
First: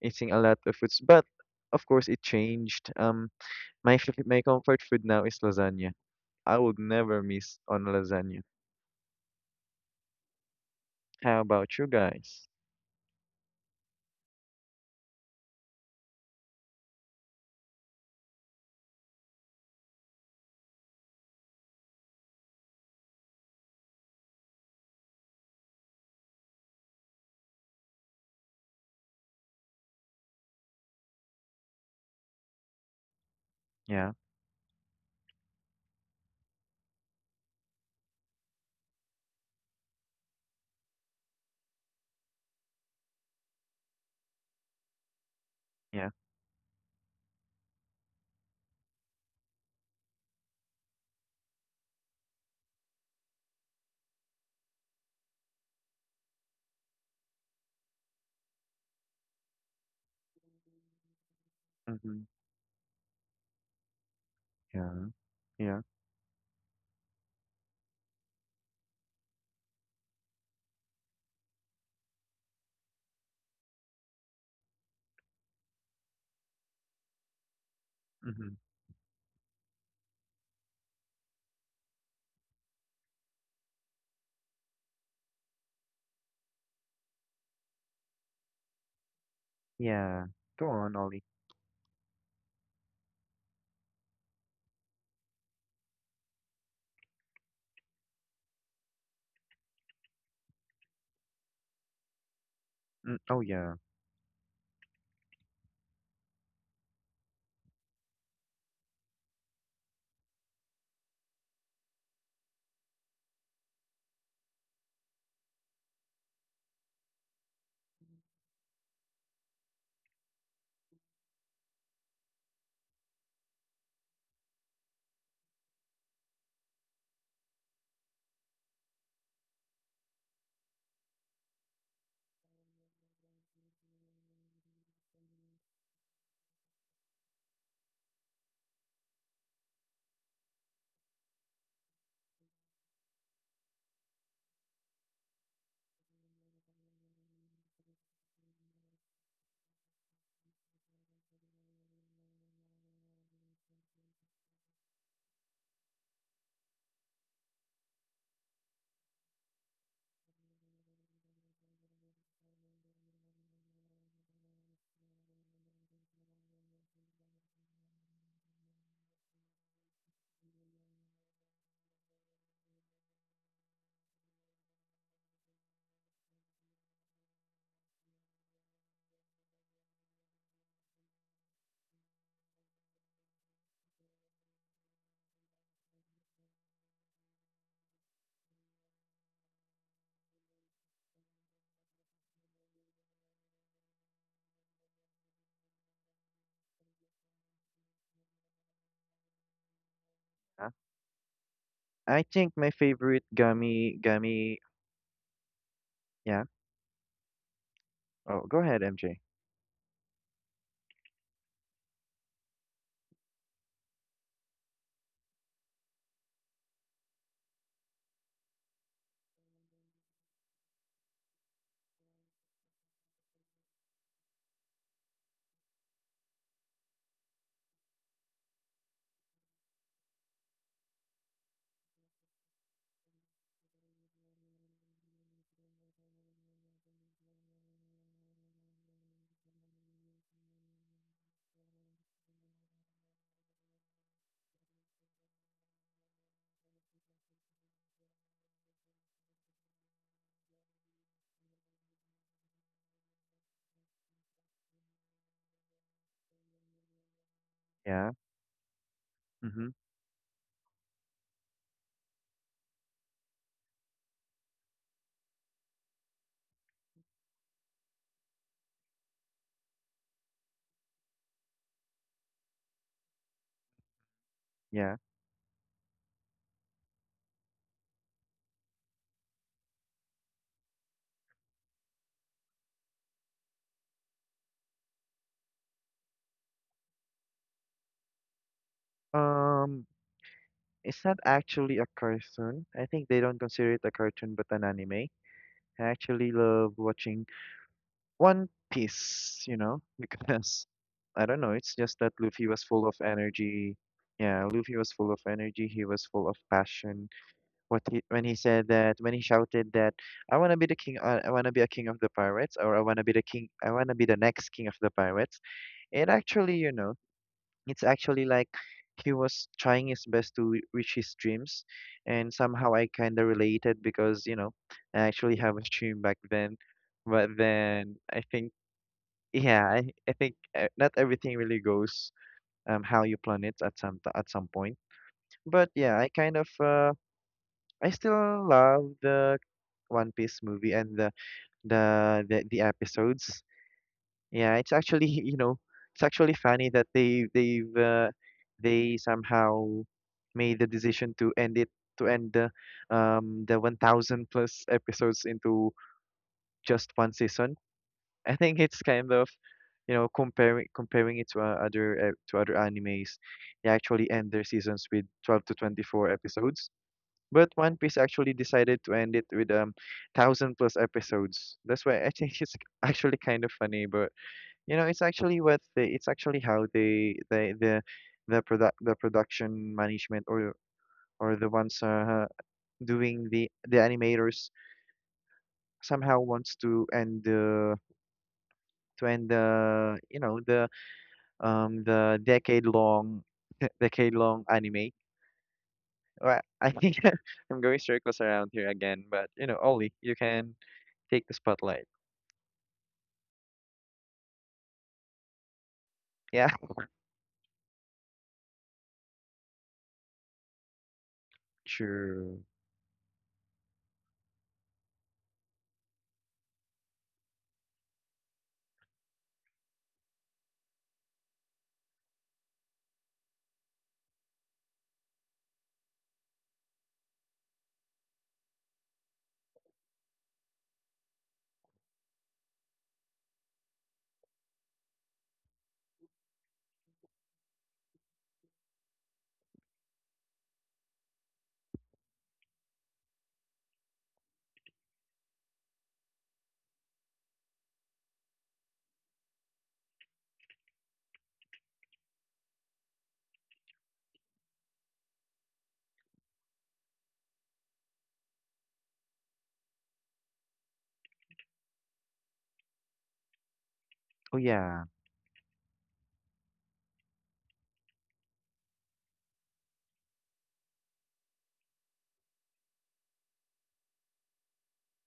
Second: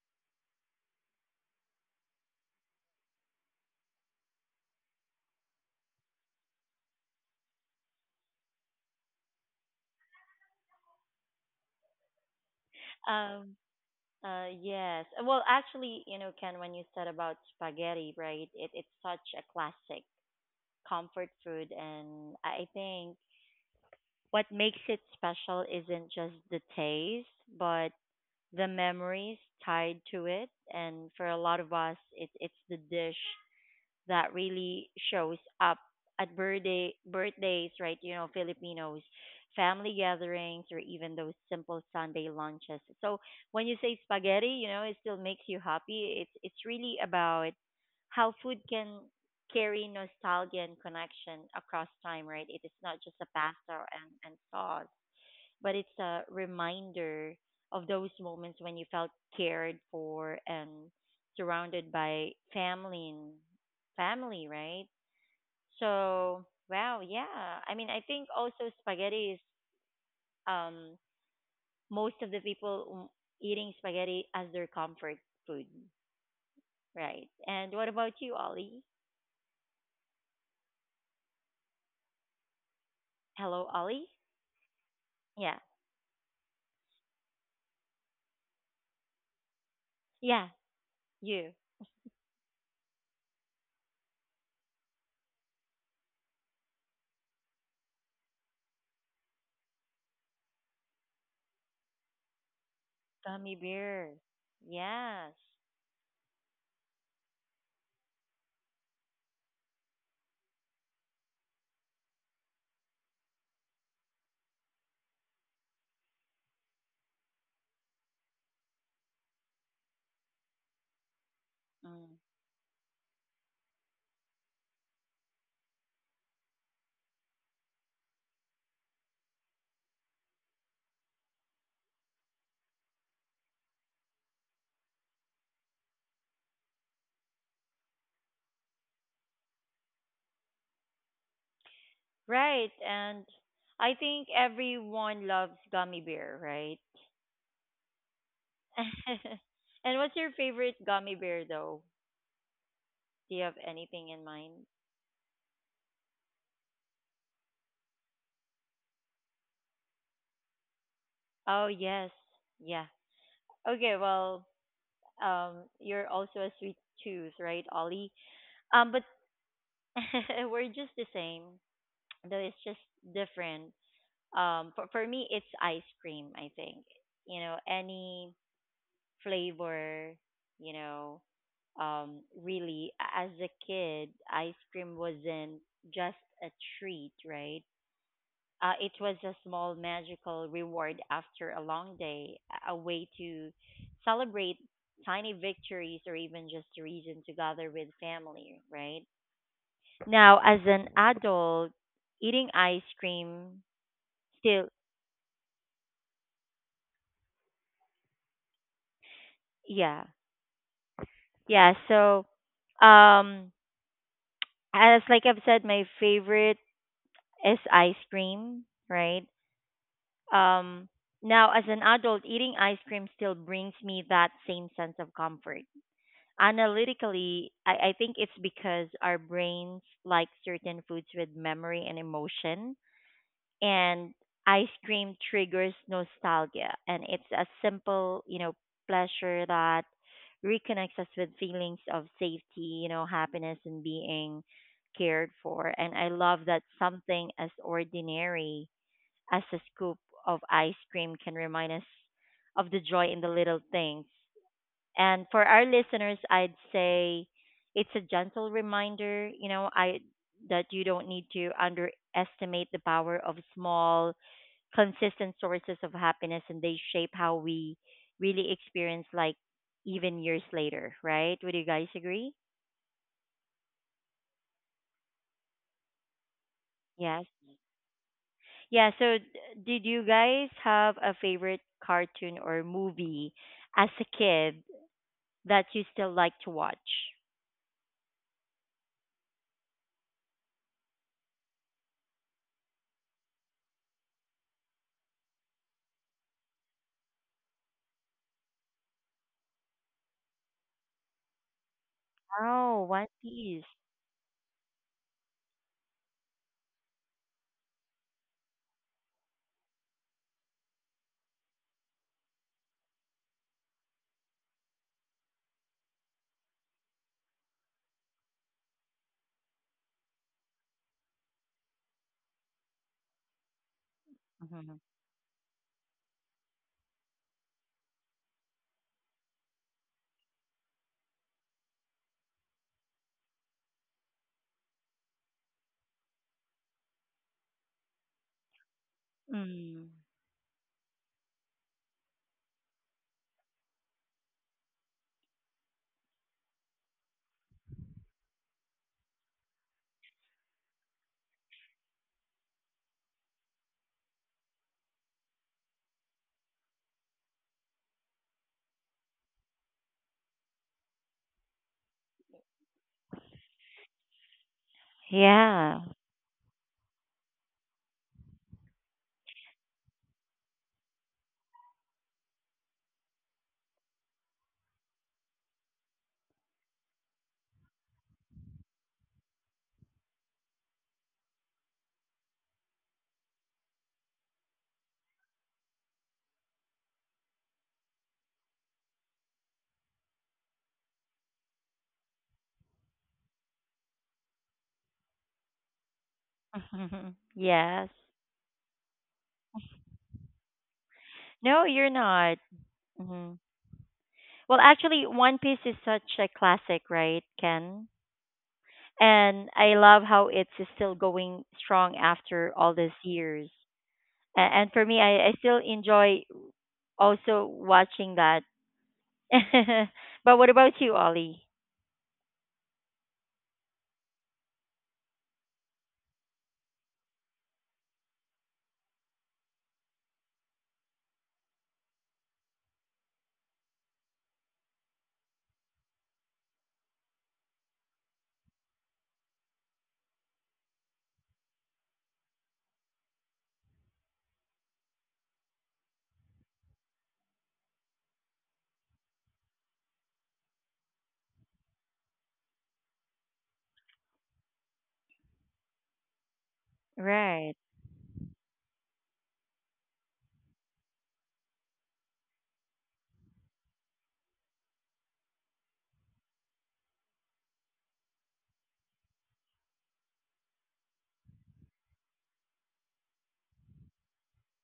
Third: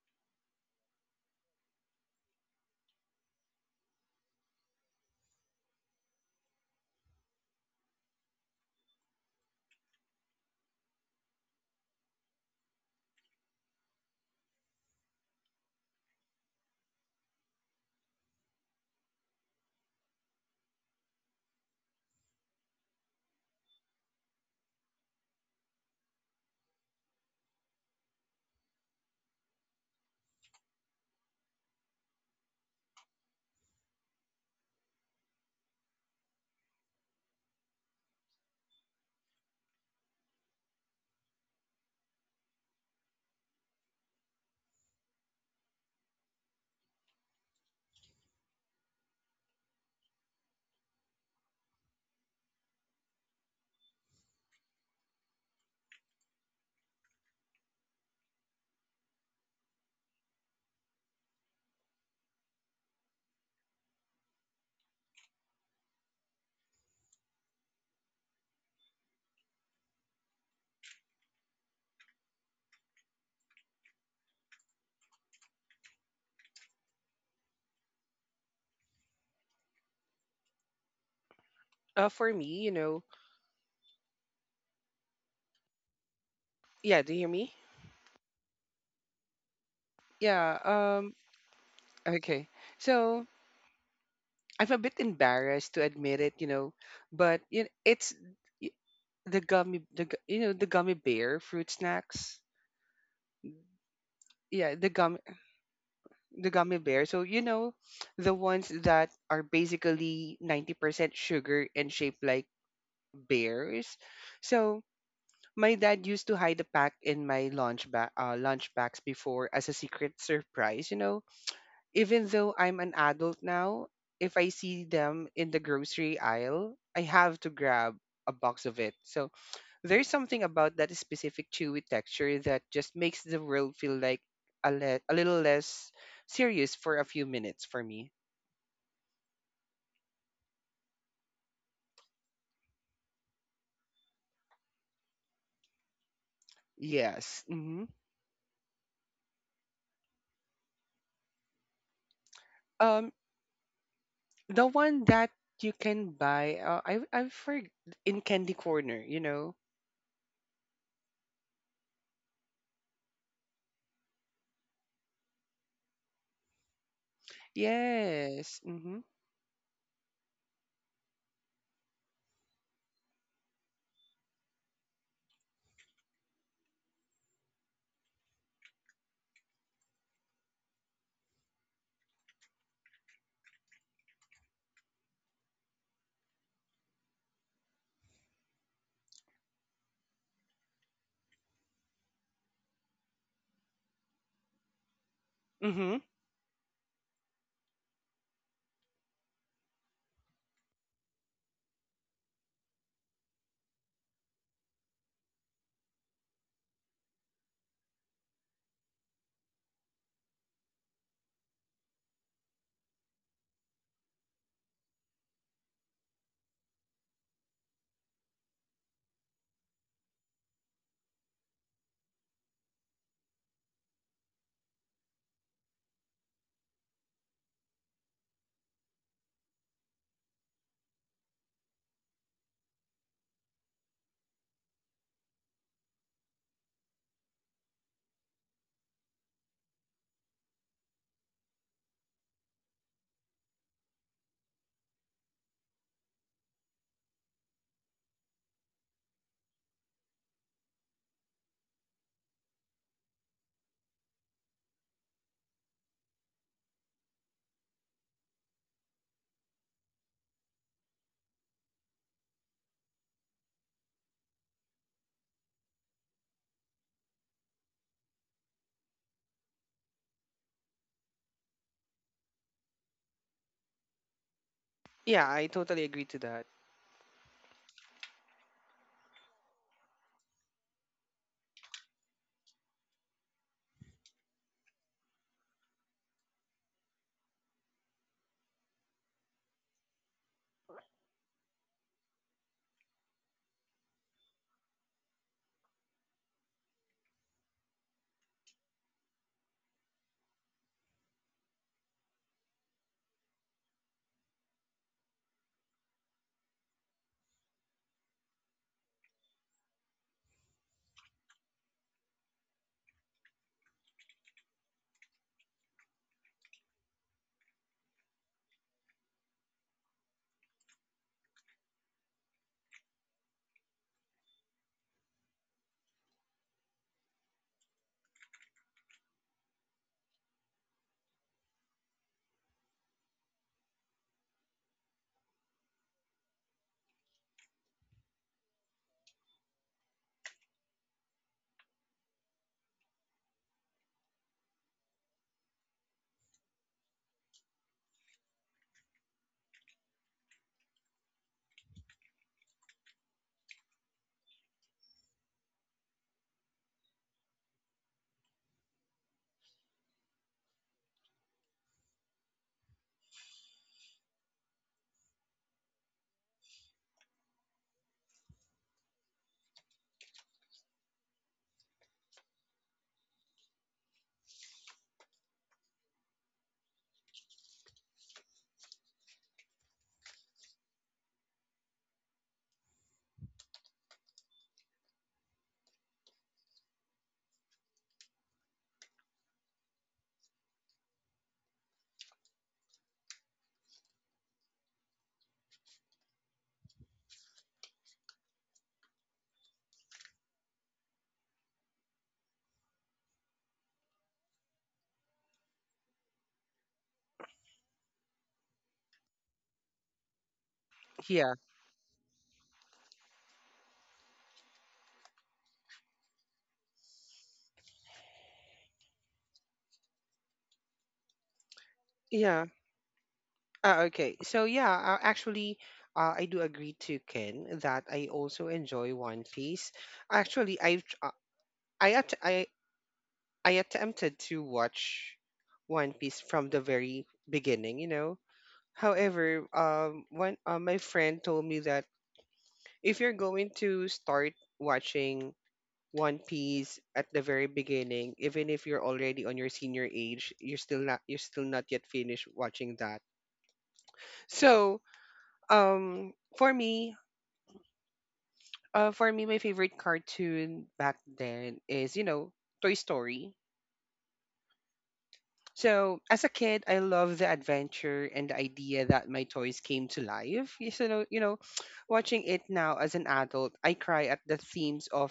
eating a lot of foods, but of course it changed. My my comfort food now is lasagna. I would never miss on lasagna. How about you guys? Um, uh, yes. Well, actually, you know, Ken, when you said about spaghetti, right? It's such a classic comfort food, and I think what makes it special isn't just the taste, but the memories tied to it. And for a lot of us, it's the dish Yeah, that really shows up at birthdays, right? You know, Filipinos, family gatherings, or even those simple Sunday lunches. So when you say spaghetti, you know, it still makes you yeah, happy. It's really about how food can carry nostalgia and connection across time, right? It is not just a pasta and sauce, but it's a reminder of those moments when you felt cared for and mm-hmm, surrounded by family and family, yeah, right? yeah, So, wow, yeah. I mean, I think also spaghetti is um most of the people mm, eating spaghetti as their comfort food, right? And what mm-hmm, about you, Ollie? For me, you know, Hello, Ollie? Yeah. yeah. Do you hear me? yeah. Yeah. Go on, Yeah, Ollie. you. Okay. So I'm a bit embarrassed to admit it, you know, but you know, it's y- the gummy, the gu- you know the gummy bear fruit snacks. Mm, oh yeah. Gummy Yeah, bears. Yes. the gummy bear. So you know, the ones that are basically 90% sugar and shaped like bears. So my dad used to hide a pack in my lunch bags before as a secret surprise. You know, even though I'm an Mm. adult now, if I see them in the grocery aisle, I have to grab a box of it. So there's something about that specific chewy texture that just makes the world feel like a little less serious for a few minutes for me. Right, and I think everyone loves gummy bear, Yes. right? Hmm. And what's your favorite gummy bear though? Um, Do you have the one anything in that mind? you can buy, I for in Candy Corner, you know. Oh yes, yeah. Okay, well, you're also a sweet tooth, Yes. right, Mm-hmm. Ollie? But we're just the same, though it's just different. For me, it's ice cream. I think any flavor, you know. Really, as a kid, ice cream wasn't just a treat, right? It was a small magical reward after a long day, a way to celebrate Mm-hmm. tiny victories or even just a reason to gather with family, right? Huh? Now, as an I think my adult, favorite eating gummy ice gummy. cream still, Yeah. Oh, go ahead, MJ. yeah, yeah. So, um, as like I've said, my favorite is ice cream, right? Um, now, as an adult, eating ice cream still brings me that same sense of comfort. Analytically, I think it's because our brains like certain foods with memory and emotion, and ice cream triggers nostalgia, and it's a simple, pleasure that reconnects us with feelings of safety, happiness, and being cared for. And I love that something as ordinary as a scoop of ice cream can remind us of the joy in the little things. And for our listeners, I'd say Yeah. it's a gentle reminder, Mm-hmm. you know, I that you don't need to underestimate the power of small, consistent sources of happiness, and they shape how we really experience, like, even years later, right? Would you guys agree? Yeah. Yeah, I totally agree to that. Yes. Yeah, so did you guys have a favorite cartoon or movie as a kid that you still like to watch? Um, it's not actually a cartoon. I think they don't consider it a cartoon, but an anime. I actually love watching One Piece, you know, because I don't know, it's just that Luffy was full of Oh, One energy. Piece. Yeah, Luffy was full of energy. He was full of passion. What he when he said that, when he shouted that, I want to be the king, I want to be a king of the pirates, or I want to be the king, I want to be the next king of the pirates. It actually, you know, it's actually like he was trying his best to reach his dreams, and somehow I kind of related because, you know, I Mhm. actually have a dream back then. But then I think, yeah, I think not everything really goes how you plan it at some at some point. But yeah, I kind of I still love the One Mm. Piece movie and the the episodes. Yeah, it's actually, you know, it's actually funny that they somehow made the decision to end it, to end the 1,000 plus episodes into just one season. I think it's kind of, comparing comparing it to other to other animes, they actually end their seasons with 12 to 24 Yeah. episodes. But One Piece actually decided to end it with 1000 plus episodes. That's why I think it's actually kind of funny, but you know, it's actually it's actually how the production management or the ones doing the animators somehow wants to end the the decade long decade long anime. Well, I think I'm going circles around here Yes. again, but you know, Ollie, you can take the spotlight. No, you're not. Hmm. Well, actually, One Yeah, Piece is such a classic, right, Ken? And I love how Yeah. it's still true. going strong after all these years. And for me, I still enjoy also watching that. But what about you, Yeah. Ollie? Okay. So yeah, actually, I do agree to Ken that I also enjoy One Piece. Actually, I I attempted to watch One Piece from the very beginning, you know. However, one my friend told me that if you're going to start watching One Piece at the very beginning, even if you're already on your senior age, you're still not yet finished watching that. So, um, for me, Right. For me, my favorite cartoon back then is you know Toy Story. Oh yeah. So, as a kid, I loved the adventure and the idea that my toys came to life. You know, watching it now as an adult, I cry at the themes of,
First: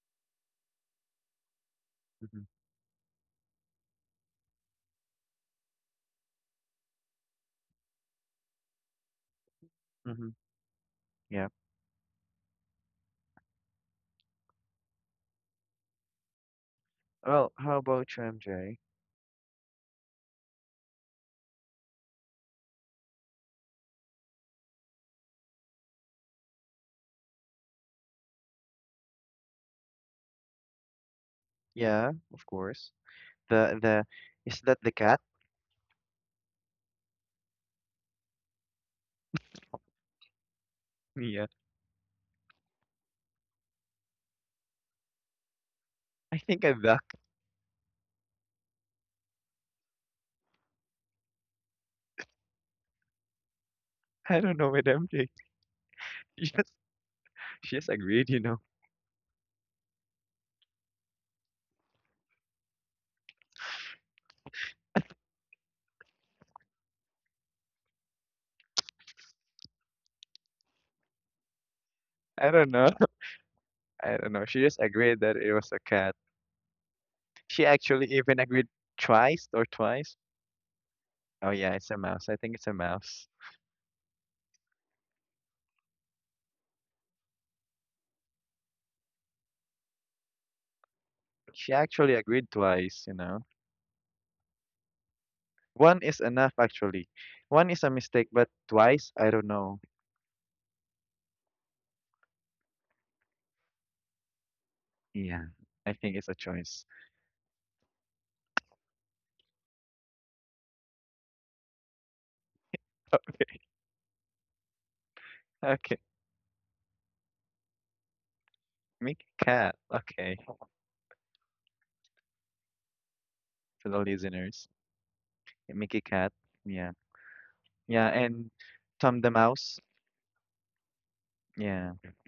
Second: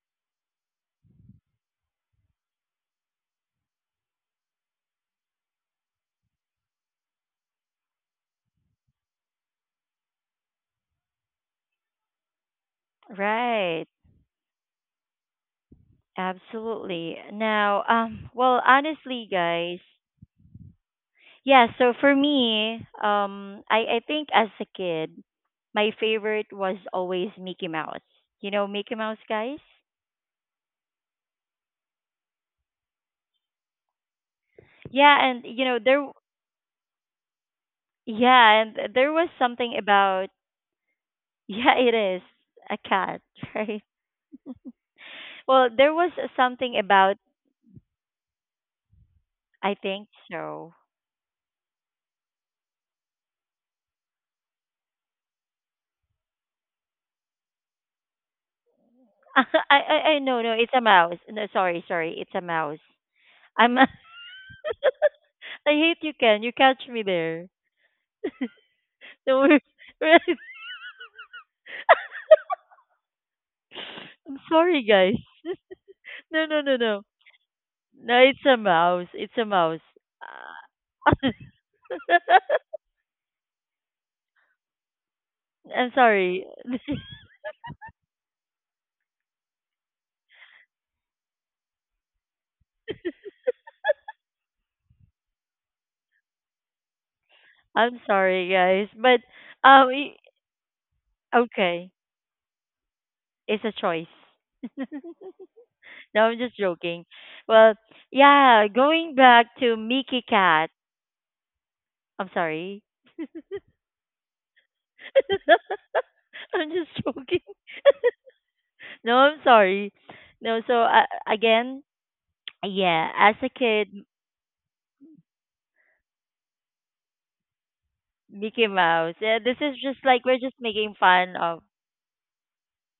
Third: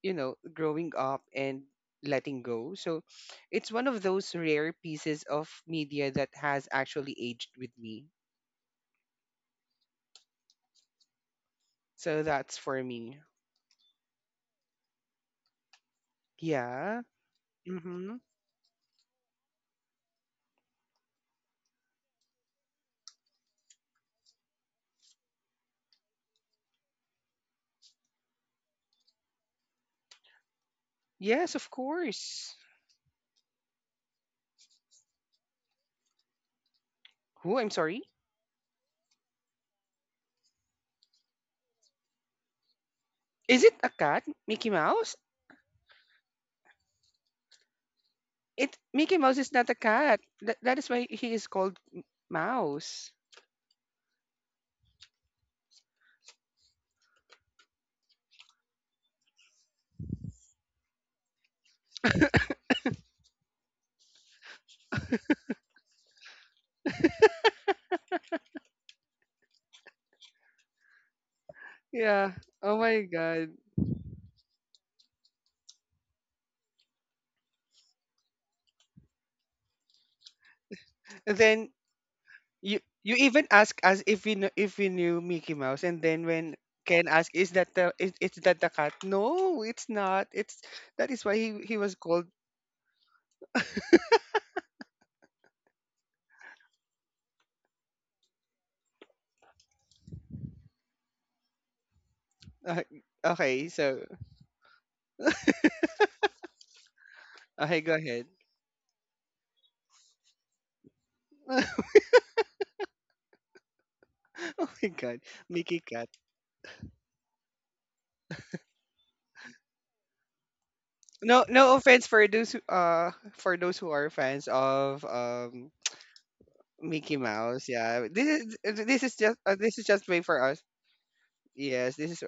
you know, growing up and letting Mm-hmm. go. So, it's one of those rare pieces of media that has actually aged with me. Mm-hmm. Yeah. So, that's for me. Right. Absolutely. Yeah. Well, Now, how about Mm-hmm. you, well, MJ? honestly, guys, yeah, so for me, I think as a kid, my favorite was always Mickey Mouse. You know, Mickey Mouse, guys? Yes, of Yeah, of course. course. The Is Yeah, that the and, you cat? know, there, Who? I'm sorry. yeah, and there was something about, yeah, it Yeah, is a cat, right? Is it a cat? Mickey Mouse? Well, there was something I think about, I'm back. It Mickey I Mouse is think not a cat. so. That is why he is called Mouse. I don't know, Madam J. She just she just agreed, you know. I, no, no, it's a mouse. No, sorry, sorry, it's a mouse. I'm I hate you, Ken. You catch me there. No, we're, right. Yeah. I don't Oh know. my god. I I'm don't know. She sorry, just guys. agreed that it was a cat. No, no, no, no. She actually even No, agreed it's a mouse. It's a twice. mouse. And Oh then yeah, Ah. it's a mouse. I think it's a you mouse. even ask us if we know, if we knew Mickey Mouse, and then I'm when sorry. Ken asked, "Is that the is that the cat?" No, it's not. It's that is why She he was actually called. agreed twice, you know. One is enough actually. One I'm is a sorry, mistake, but guys. But twice, I don't um, know. i- okay, Uh, it's okay, a so choice. Yeah. I think No, it's a I'm just choice. joking. Well, okay, go ahead. yeah, going back to Mickey Cat. I'm sorry. Oh my god, Mickey Okay. Cat. I'm just joking. No, Mickey I'm Cat. sorry. Okay. No, so No, again, no offense yeah, as a for those kid, For who the are fans listeners. of Mickey Cat. Yeah. Mickey Mouse. Mickey Yeah, Yeah, and Mouse. Yeah, this is Tom just the like we're this mouse. is just just way making for us. fun of. Yeah. Yes, this is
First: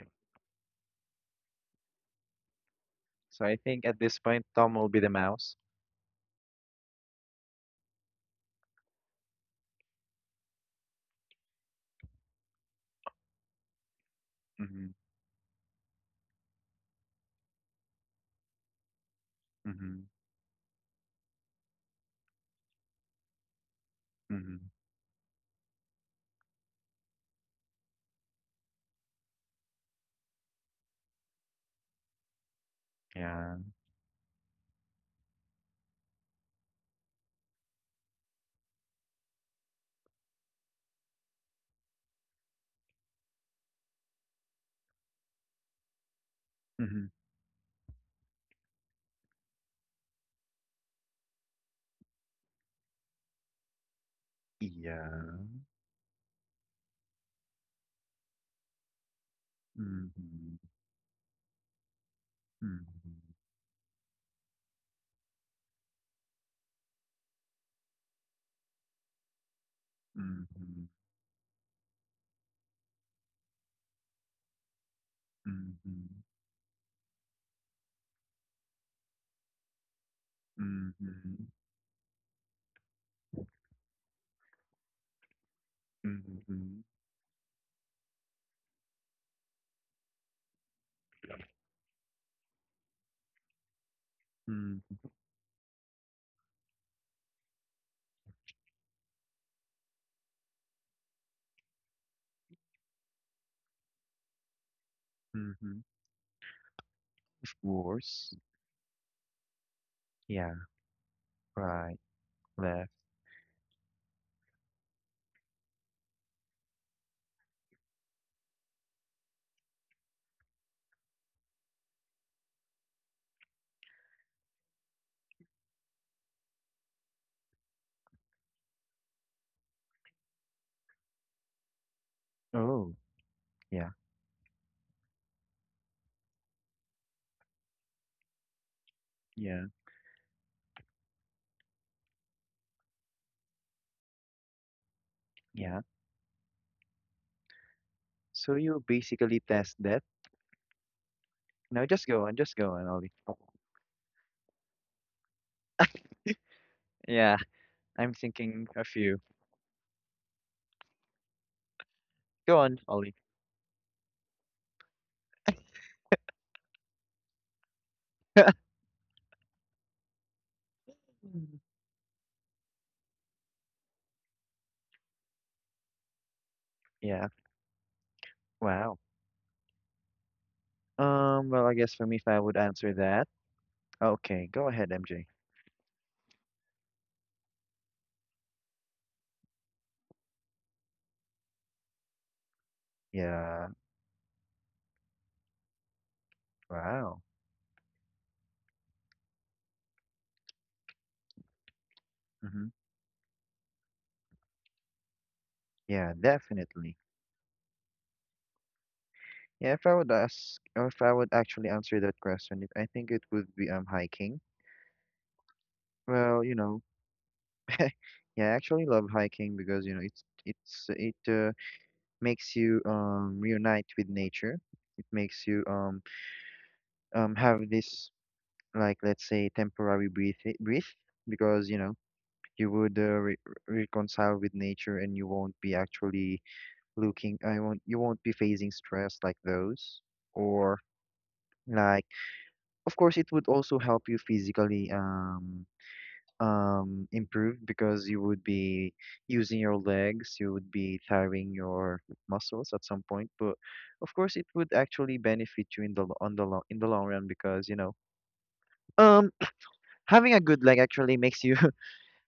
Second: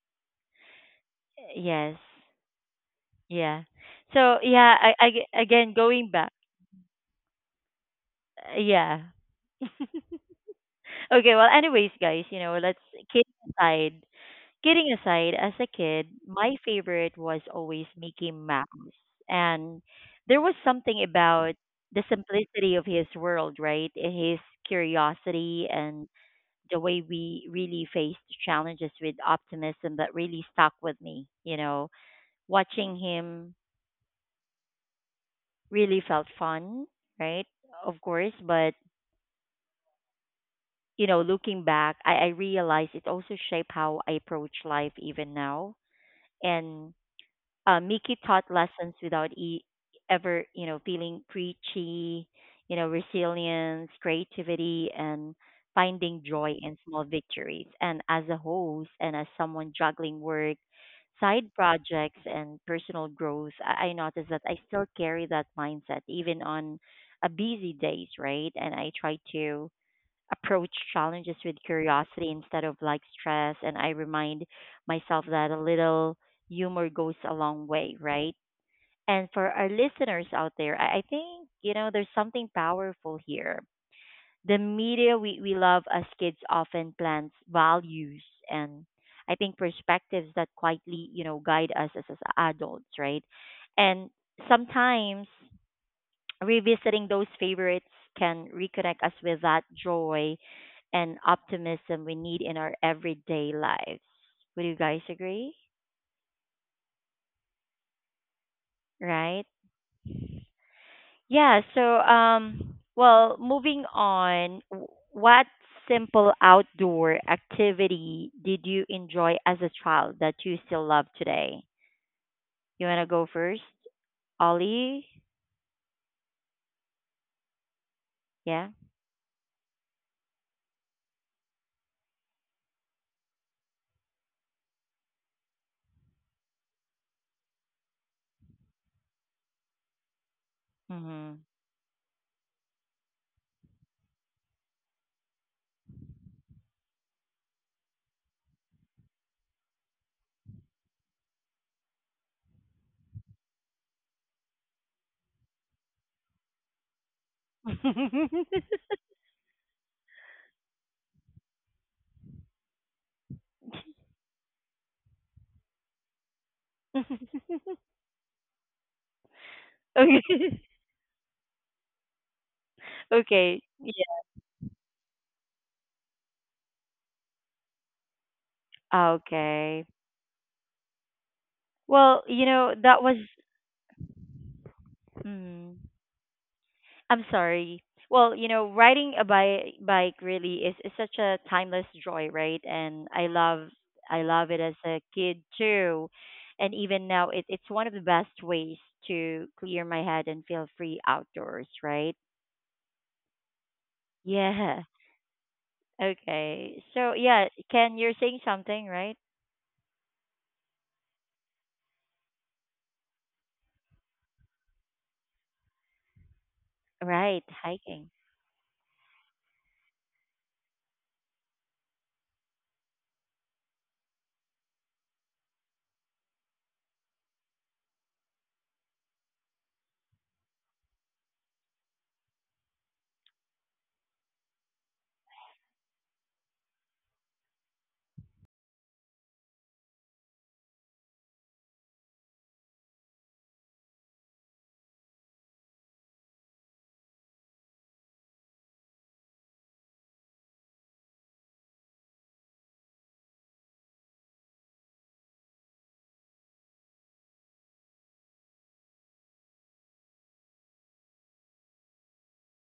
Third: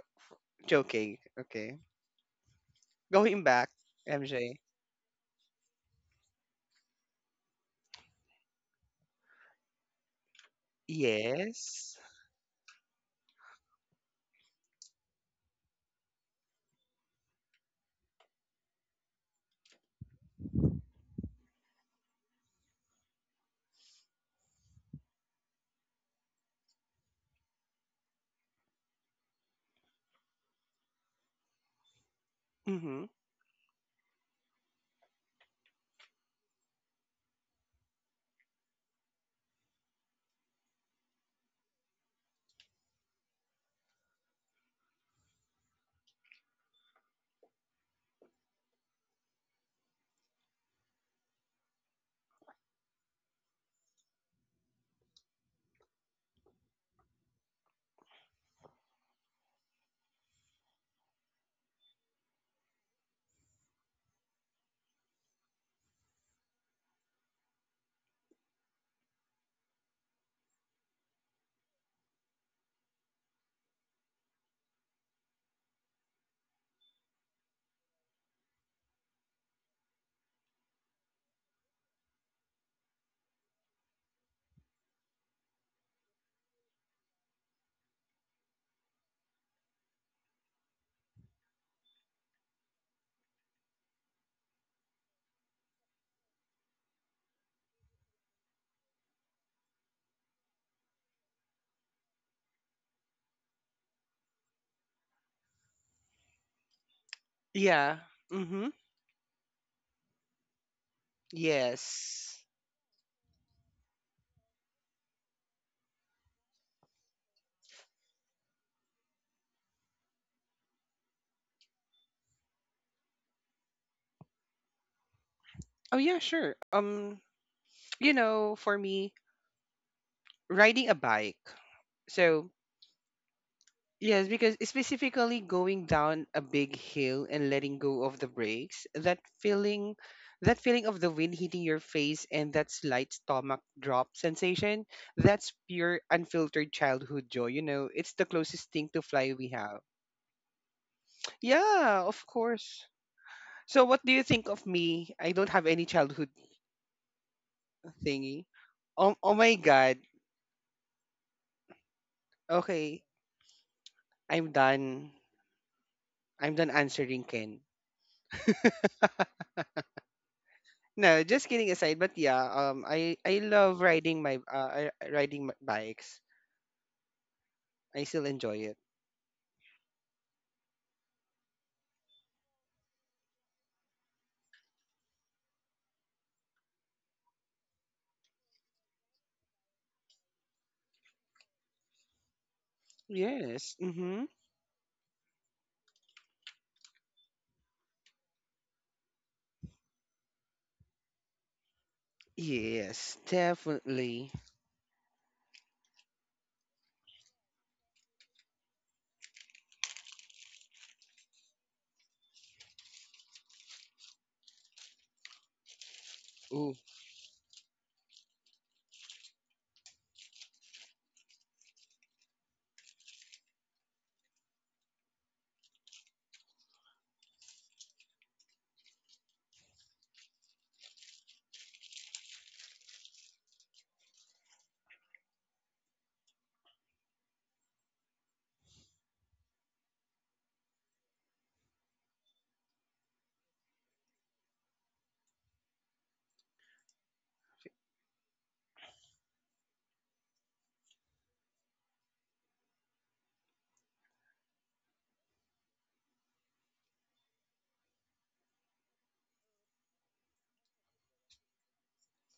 joking. Okay. Yes, Going So yeah. I back, think at this So point, MJ. yeah, Tom I, will be the I mouse. again going back. Yeah. Okay. Well, anyways, Yes. guys, you know, let's kidding aside. Kidding Mm-hmm. aside, as a kid, my favorite was always Mickey Mouse, and there Mm-hmm. was something about the simplicity of his world, right? His Mm-hmm. curiosity and the way we really faced challenges with optimism that really stuck with me. You know, Mm-hmm. watching Yeah. him really felt fun, right? Of course, but looking back, I realized it also shaped how I approach life even now. Mm-hmm. And Mickey taught lessons without ever, feeling preachy. You know, resilience, Yeah. creativity, and finding joy in small victories. And as a host and as Mm-hmm. someone juggling work, side projects, Mm-hmm. and personal growth, I notice that I still carry that mindset even on a busy days, right? And I try to Mm-hmm. approach challenges with curiosity instead of like stress. And I remind myself Mm-hmm. that a little humor goes a long way, right? And for our listeners out there, I think, there's something powerful here. The media we love Mm-hmm. as kids often plants values, and I think perspectives that quietly, guide us as adults, right? Mm-hmm. And sometimes revisiting those favorites can reconnect us with that joy and optimism we need in our everyday lives. Would you guys Mm-hmm. agree? Of Yeah. course. Mm-hmm. Right? Yeah. Right. Yeah, Yes. so Left. Well, moving on, what simple outdoor activity did you enjoy as a child that you still love today? You want to go first? Ollie? Oh yeah, sure. You know, for me, Yeah. riding a bike. So Oh. Yeah. yes, because specifically going down a big hill and letting go of the brakes, Yeah. That feeling of the wind hitting your Mhm. face and that slight stomach drop sensation, that's Yeah. pure unfiltered childhood joy, you know. It's the So closest thing you to fly we basically have. test that. No, Yeah, just of go on. Just go course. on, Ollie. So what do you think of me? I don't have any childhood Yeah. I'm thingy. thinking a Oh, few. oh my god. Go on, Okay, Ollie. I'm done. I'm done answering Ken. Okay. No, just Mm. kidding aside, but yeah, um, I love Okay. riding my riding my bikes. Yeah. I still enjoy it. Wow. Ah, okay. Well, I guess for me, if Well, I you would know, answer that was that, okay, go ahead, MJ. mm, I'm sorry. Well, you know, riding a bike really is such a timeless joy, right? And I love Yes. Yeah. I Mhm. love it as a kid too. And even now it, Wow. it's one of the best ways to clear my head and feel free outdoors, right? Mm-hmm. Yes, definitely. Yeah. Yeah, Okay. So definitely. yeah, Ken, you're saying something, right? Yeah, if I would ask, or if I would actually answer that question, I think it would be hiking. Well, you Ooh. know, Right, hiking. yeah, I actually love hiking because you know it's it makes you reunite with nature. It makes you have this, like, let's say temporary breathe because you know you would re reconcile with nature, and you won't be actually looking I won't you won't be facing stress like those, or like of course. It would also help you physically improve because you would be using your legs, you would be tiring your muscles at some point. But of course it would actually benefit you in the lo- on the long in the long run because, you know, um having a good leg actually makes you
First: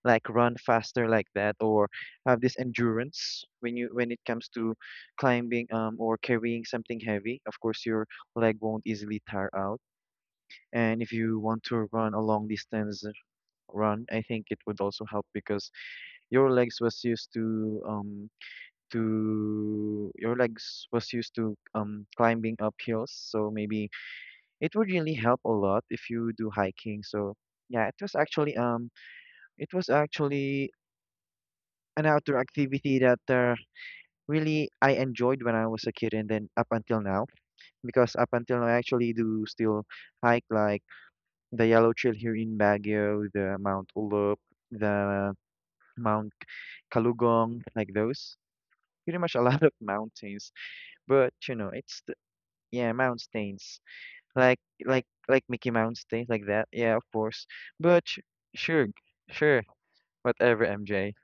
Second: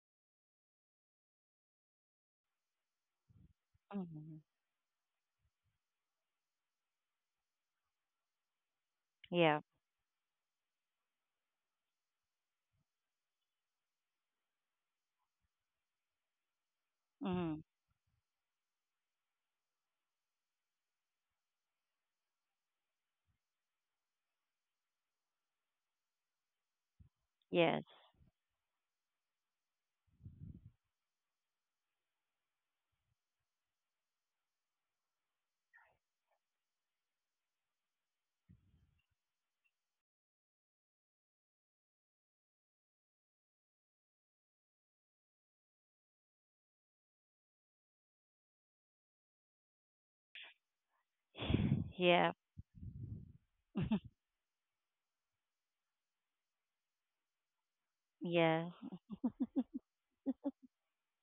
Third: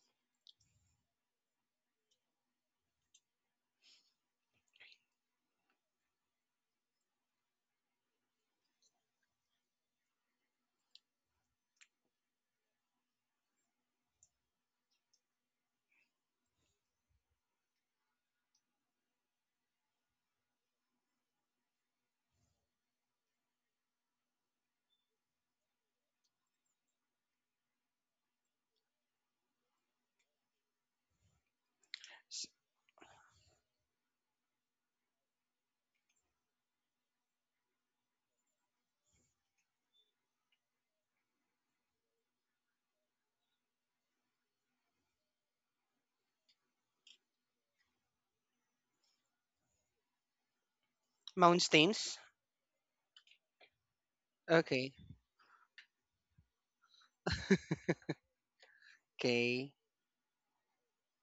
like run faster, like that, or have this endurance when you when it Hmm. comes to climbing or carrying something heavy. Of course your leg won't easily tire Yeah. out. And if you want to run a long distance run, I think it would also help because your legs was used Hmm. to um your legs was used to climbing up hills, so maybe it would really help a lot if you do hiking. so Yes. yeah it was actually an outdoor s- activity that really I enjoyed when I was a kid, and then up until now, because up until now I actually do still hike, like the Yellow Trail here in Baguio, the Mount Ulup, the Mount Kalugong, like those. Pretty much a lot of mountains, but you know it's Mountains? Yeah. yeah, mountains, like Okay. Like Mickey Mountains, like that, yeah, of course. But Yeah. sure, sure, Okay. whatever, MJ.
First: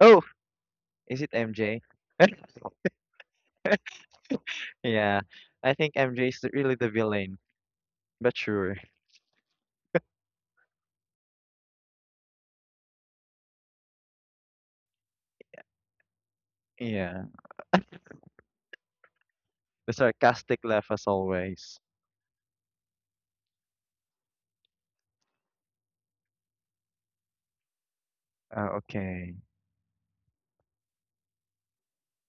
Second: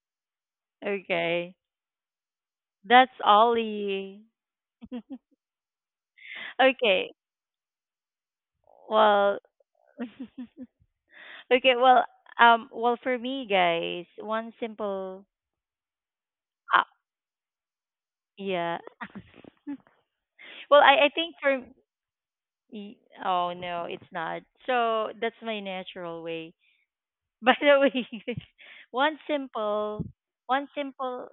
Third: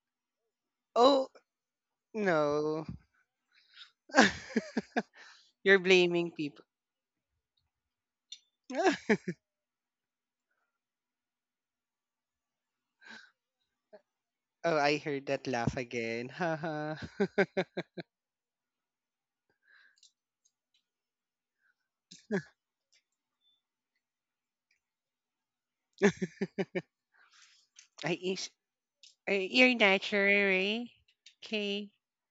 Oh, is Oh, it Okay. MJ? no. That's Ollie. Yeah, I You're think MJ blaming is people. really the Okay. villain, but sure. Well, okay. Well, well, for me, Oh, I heard guys, that laugh one again. simple. Haha. Yeah, Ah, yeah. the sarcastic laugh as always. Well, I think for. y- Oh, no, it's not. So that's my natural way. I is By the way, Okay. you're one natural, right? simple, one Okay. simple.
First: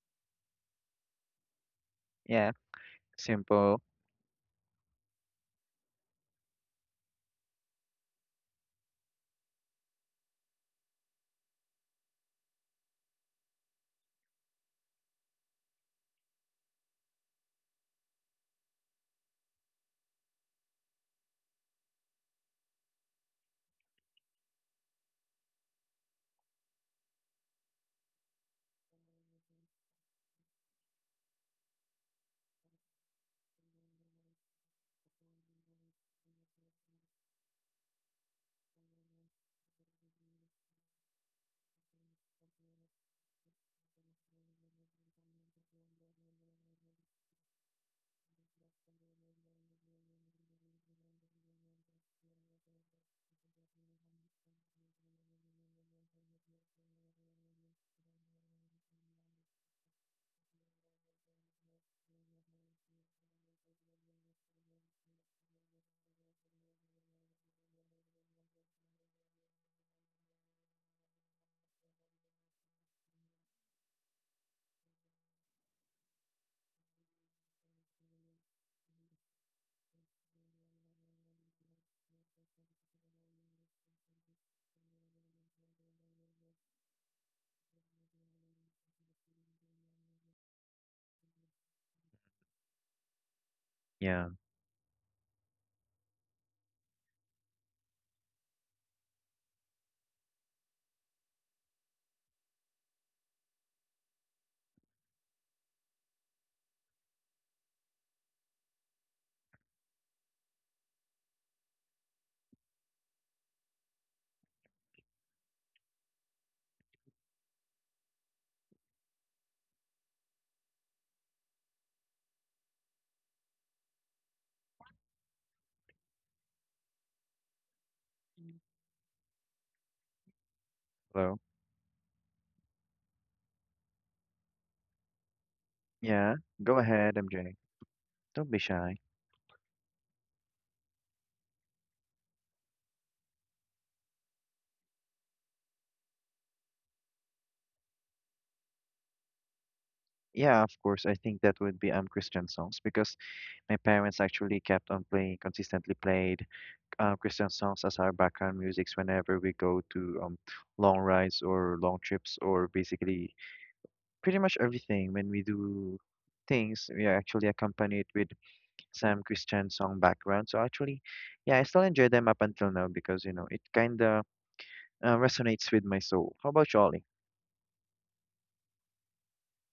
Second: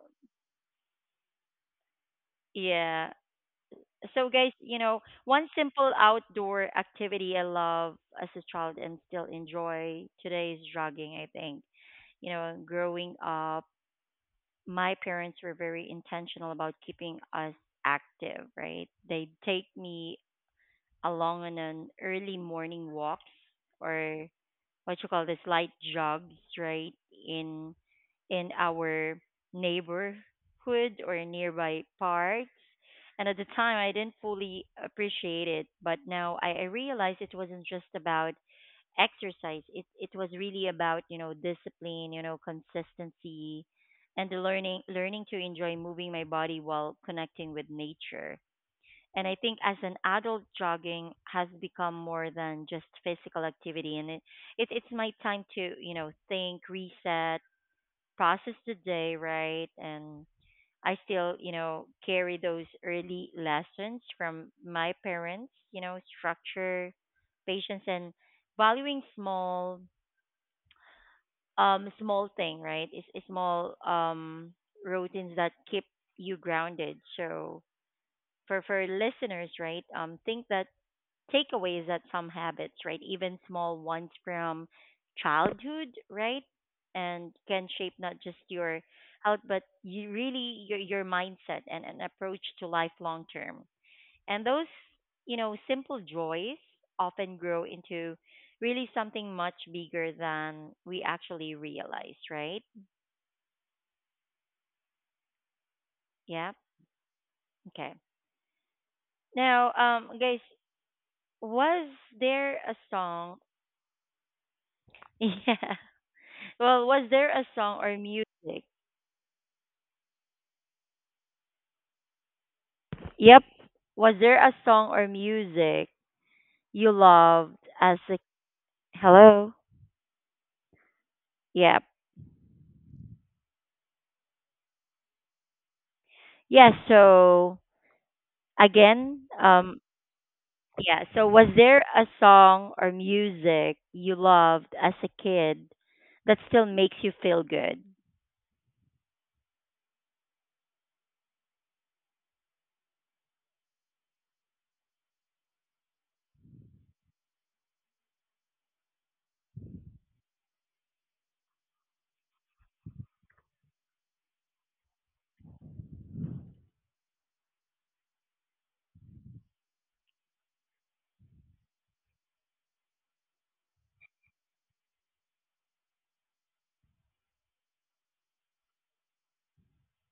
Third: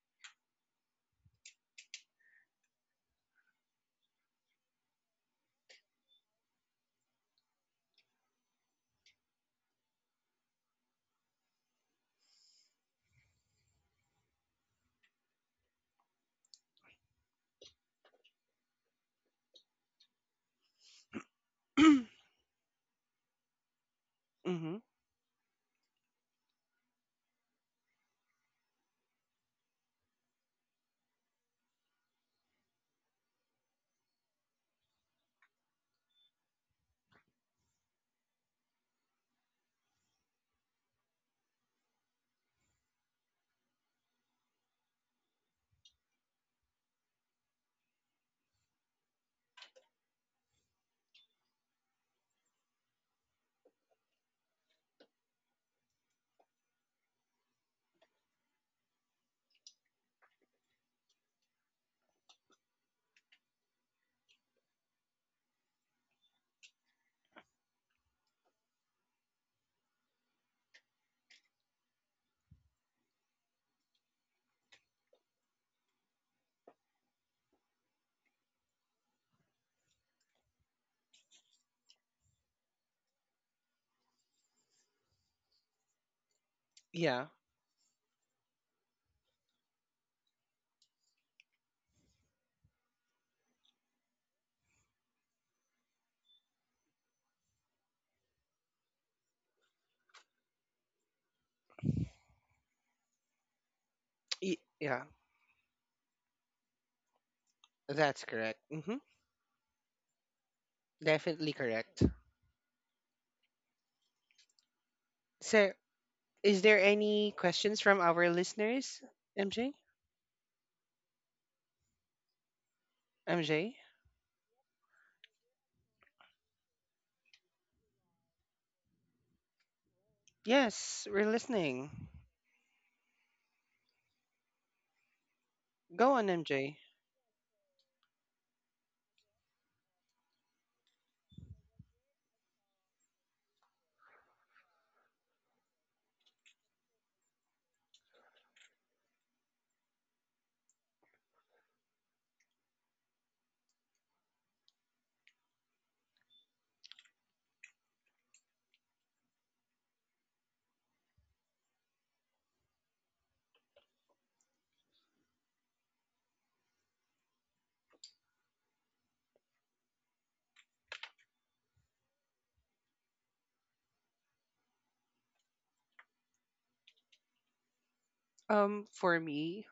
Yeah, Yeah. simple. So guys, you know, one simple outdoor activity I love as a child and still enjoy today is jogging, I think. You know, growing up, my parents were very intentional about keeping us active, right? They'd take me along on an early morning walk, or mm-hmm. what you call this light jogs, right, in in our neighborhood or nearby parks. And at the time I didn't fully appreciate it, but now I realized it wasn't just about exercise. It was really about, discipline, consistency, and the learning to enjoy moving my body while connecting with nature. And I think as an adult, jogging has become more than just physical activity, and it's my time to think, reset, process the day, right? And I still carry those early lessons from my parents, structure, patience, and valuing small thing, right? It's is small routines that keep you grounded. So for listeners, right? Think that takeaways, that some habits, right, even small ones from childhood, Yeah. right, and can shape not just your out, but you really your mindset and an approach to life long Yeah, term. And those, simple joys often grow into really something much bigger than we actually realize, right? Yeah. Yeah. That's correct. Okay. Mm-hmm. Now, guys, Definitely correct. was there a song? So, is Yeah. there any questions Well, from was there our a song or listeners, music? MJ? MJ? Yep. Was there a song or music you loved as a hello? Yes, we're hello. listening. Yep. Go on, Yeah, go MJ. Yeah, ahead, MJ. so Don't be shy. again, yeah, so was there a song or music you loved as a kid that still makes you feel good? Yeah, of course. I think that would be Christian songs because my parents actually kept on playing consistently played Christian songs as our background musics whenever we go to long rides or long trips, or basically pretty much everything. When we do things, we actually accompany it with some Christian song background. So actually, yeah, I still enjoy them up until now because, you know, it kind of resonates with my soul. How about you, Ollie? Um, for me,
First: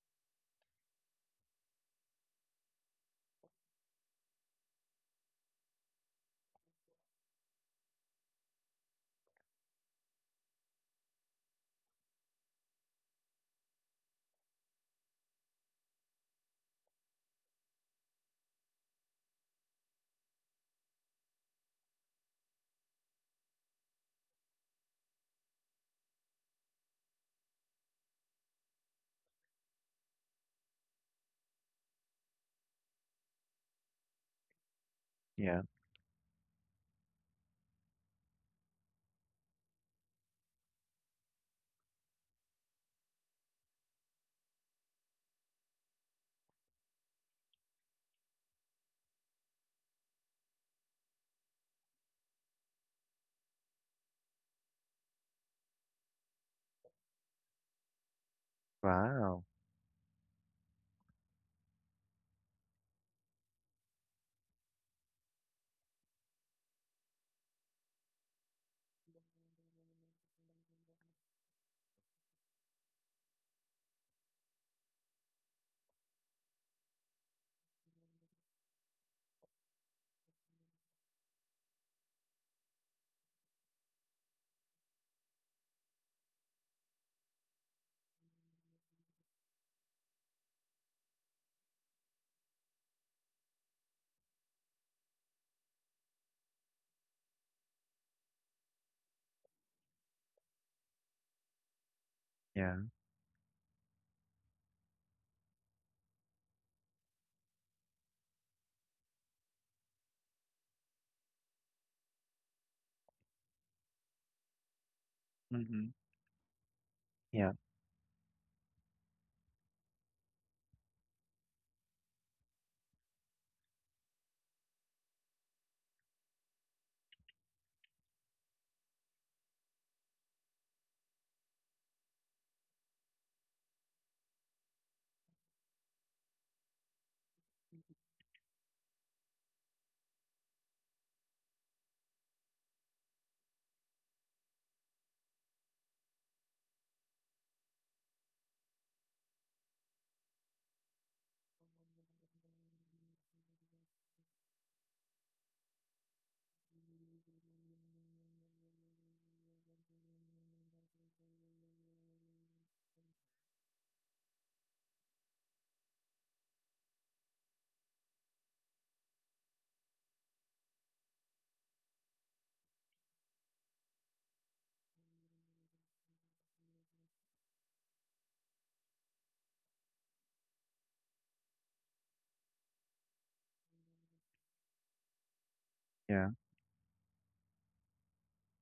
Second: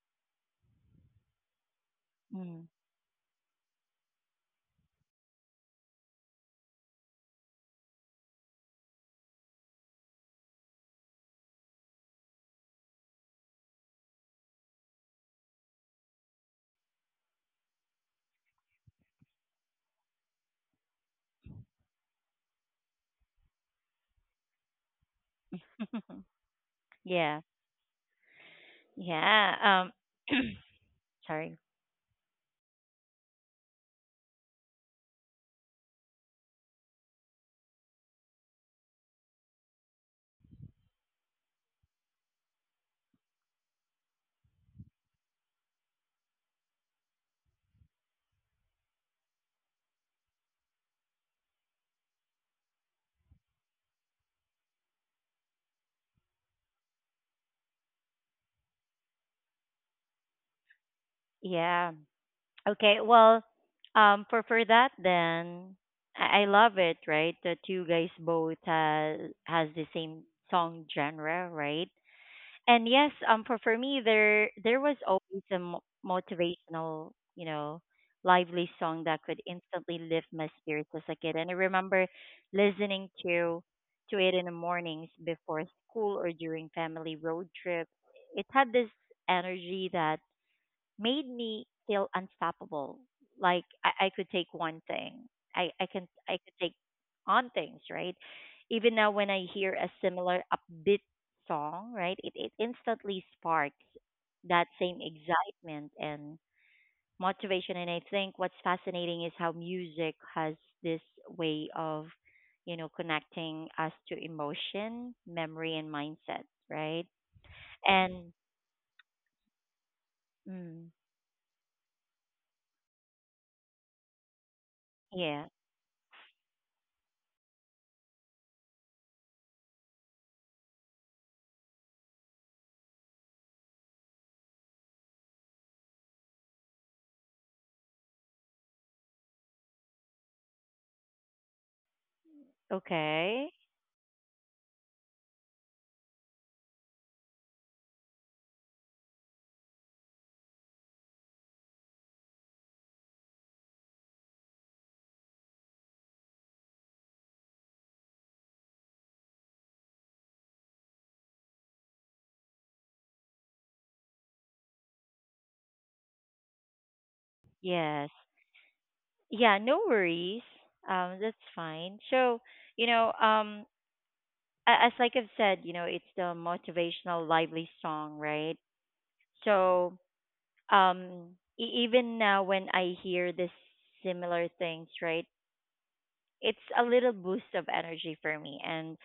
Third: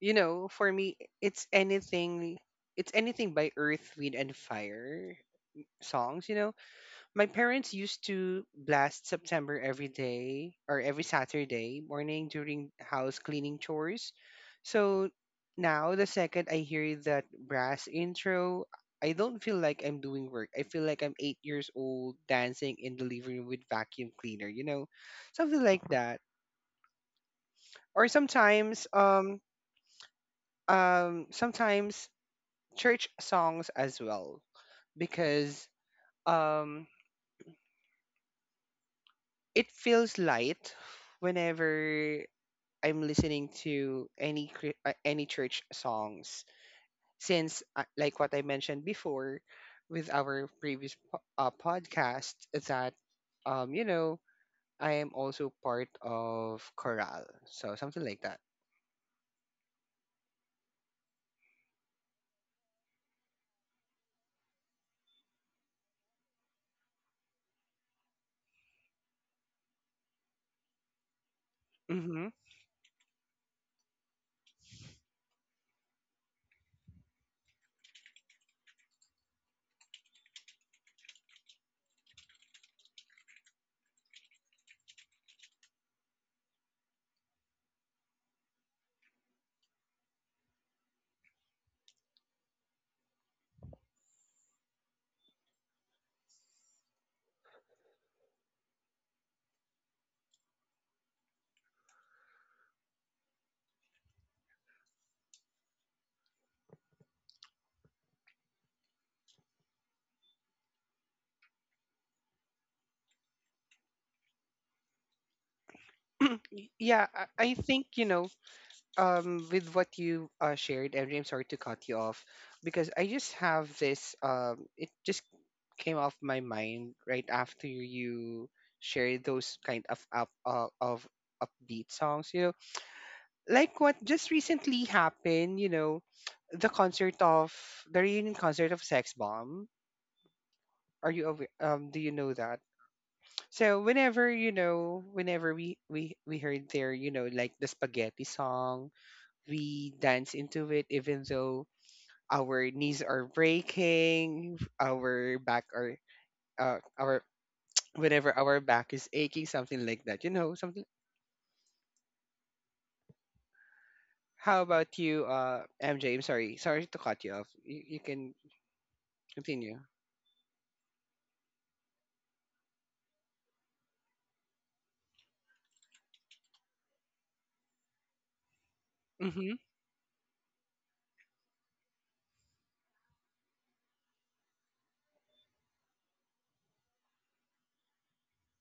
for me, it's anything. Mm. It's anything by Earth, Wind, and Fire songs. You know, my parents used to blast September every day or every Saturday morning during house cleaning chores. So now, the second I hear that brass intro, I don't feel like I'm doing work. I feel like I'm 8 years old dancing in the living room with vacuum cleaner, you know, something like that. Yeah. Or sometimes, Yeah. Um Sorry. Sometimes church songs as well Yeah. because um, it feels light whenever I'm listening to any church songs since like what I mentioned before with our podcast that you know I am also part of chorale, so something like that. Wow. Yeah. Okay, well, for that then, I love it, right? That you guys both has the same song genre, right? And yes, Mm-hmm. For me, there was always a motivational, lively song that could instantly lift my spirits as a kid. And I remember listening to it in the mornings before school or during family road trips. It had this energy that made me feel unstoppable. Like I could take one thing. I could take on things, right? Even now when I hear a similar upbeat song, right, it Yeah. instantly sparks that same excitement and motivation. And I think what's fascinating is how music has this way of connecting us to emotion, memory, and Mm-hmm. mindset, right? yeah, Yeah. I think And you know with what you mm, shared, Andrea, I'm sorry to cut you off because I just have this it yeah. just came off my mind right after you shared those kind of up of upbeat songs, you know, like what just recently happened, you know, the concert of the reunion concert of Sex Bomb. Are you aware, um, do you know that? Okay. So whenever, you know, whenever we heard their, you know, like the spaghetti song, we dance into it even though our knees are breaking, our back are our whenever our back is aching, something like that. You know, something. How about you, MJ? I'm sorry, sorry to cut you off. Yes. You can Yeah, no continue. worries. That's fine. So, you know, um, as like I've said, it's the motivational, lively song, right? Mm-hmm. So, even now when I hear this similar things, right, it's Yeah. a little boost of energy for me and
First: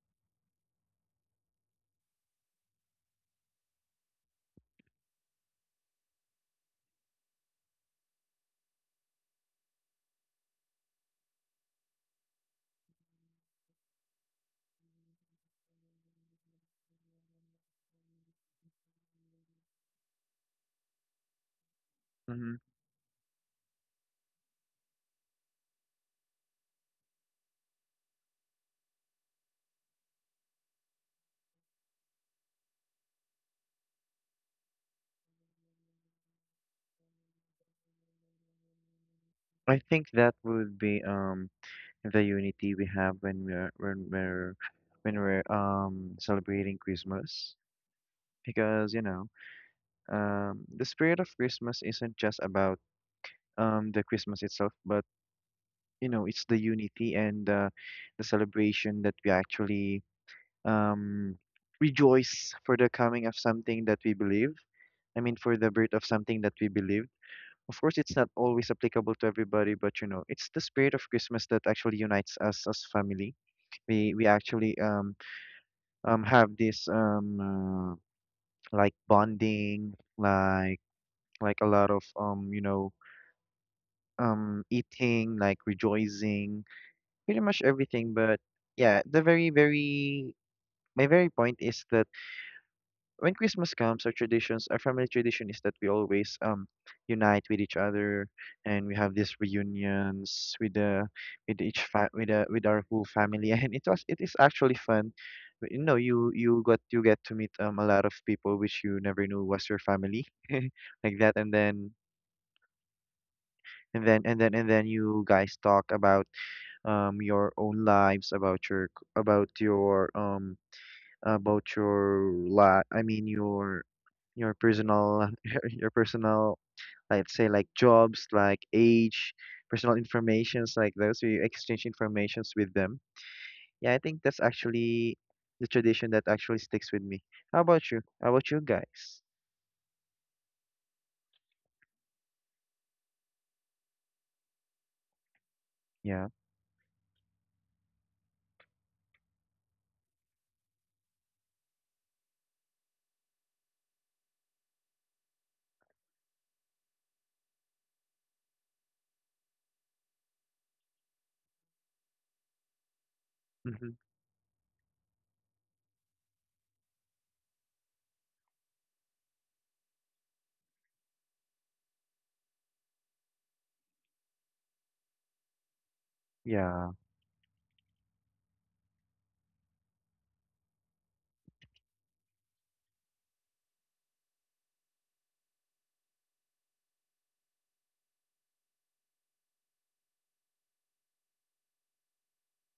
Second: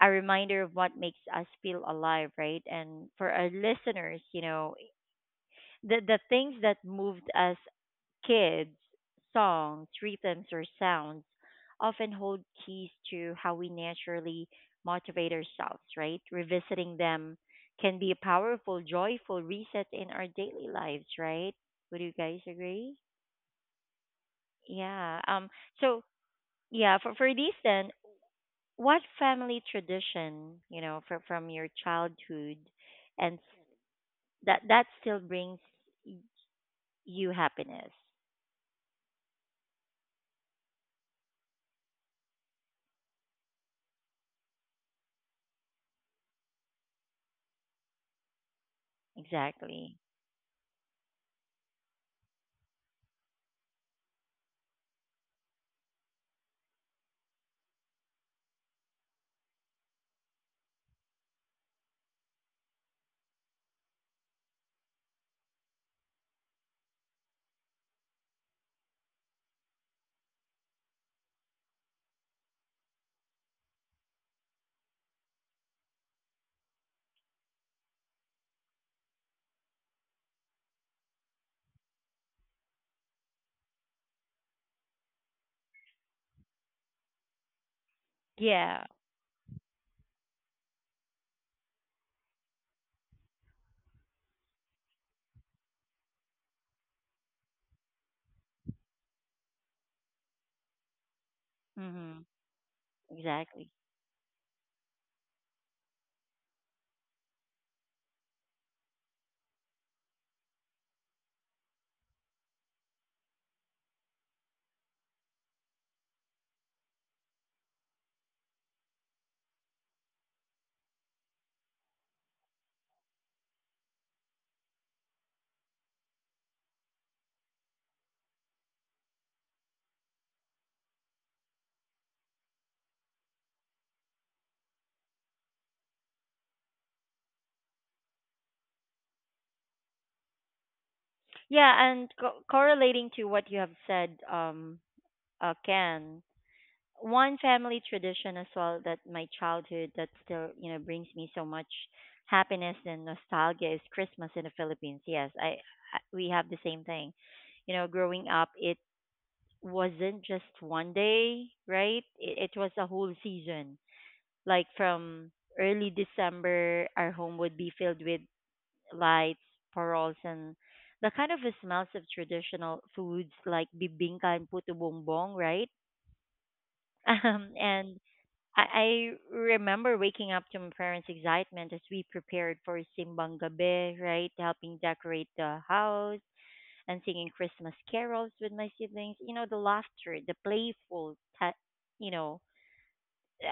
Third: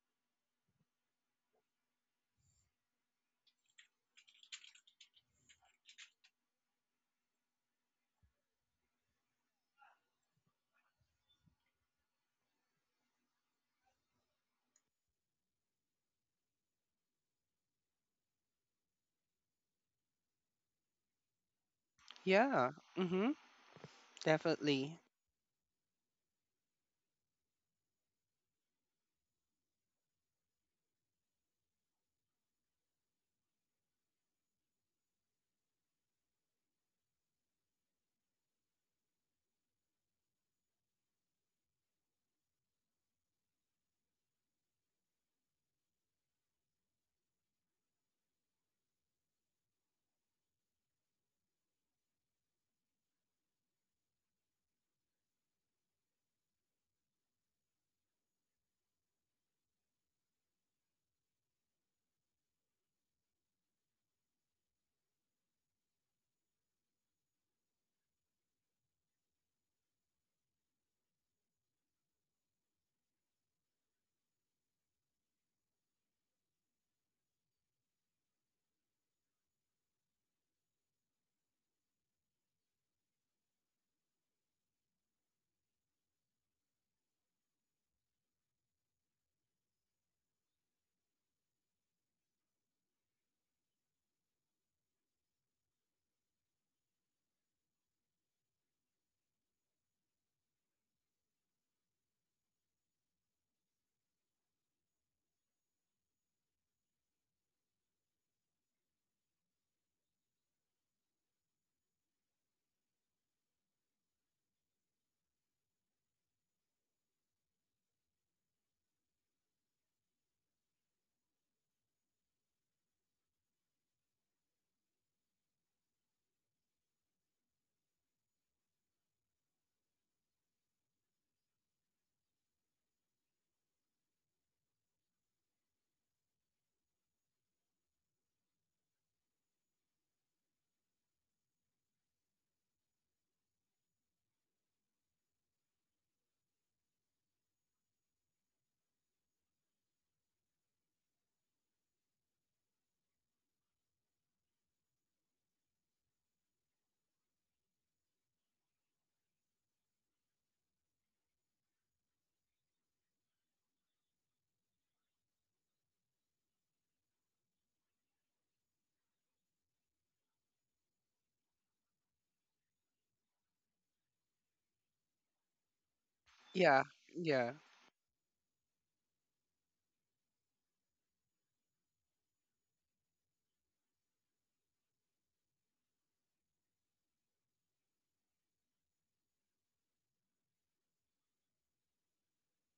a reminder of what makes us feel alive, right? And for our listeners, the things that moved us kids, songs, rhythms, or sounds often hold keys to how we naturally motivate ourselves, right? Revisiting them can be a powerful, joyful reset in our daily lives, right? Would you guys Mm-hmm. Yeah. agree? Mm-hmm. Definitely. Yeah. So yeah, for this then, what family tradition from your childhood, and that still brings y- you happiness? I think that would be the unity we have when we're celebrating Christmas, because, you know, Exactly. The spirit of Christmas isn't just about the Christmas itself, but you know, it's the unity, and the celebration that we actually um, rejoice for the coming of something that we believe. I mean, for the birth of something that we believe. Of course, it's not always applicable to everybody, but you know, it's the spirit of Christmas that actually unites us as family. We actually have this like bonding, like a lot of eating, like rejoicing, pretty much everything. But Yeah. yeah, the very my very point is that when Christmas comes, our traditions, our family tradition is that we always unite with each other, and we have these reunions with the Mm-hmm. With the, with our whole Exactly. family, and it is actually fun. But you know, you get to meet a lot of people which you never knew was your family, like that. And then you guys talk about your own lives, about your about your la, I mean your personal your personal, let's say, like jobs, like age, personal informations like those. You exchange informations with them. Yeah, I think that's actually the tradition that actually sticks with me. How about you? How about you guys? Yeah, and correlating to what you have said, Ken, Yeah. one family tradition as well that my childhood that still brings me so much happiness and nostalgia is Christmas in the Philippines. Yes, I we have the same thing. You know, growing up, it wasn't just one day, right? It was a whole season. Mm-hmm. Like from early December, our home would be filled with lights, paroles, and the kind of smells of traditional foods like bibingka and puto bumbong, right? Um, Yeah. Yeah. and Yeah. I remember waking up to my parents' excitement as we prepared for Simbang Gabi, right? Helping decorate the house and singing Christmas carols with my siblings. You know, the laughter, the playful, te- you know,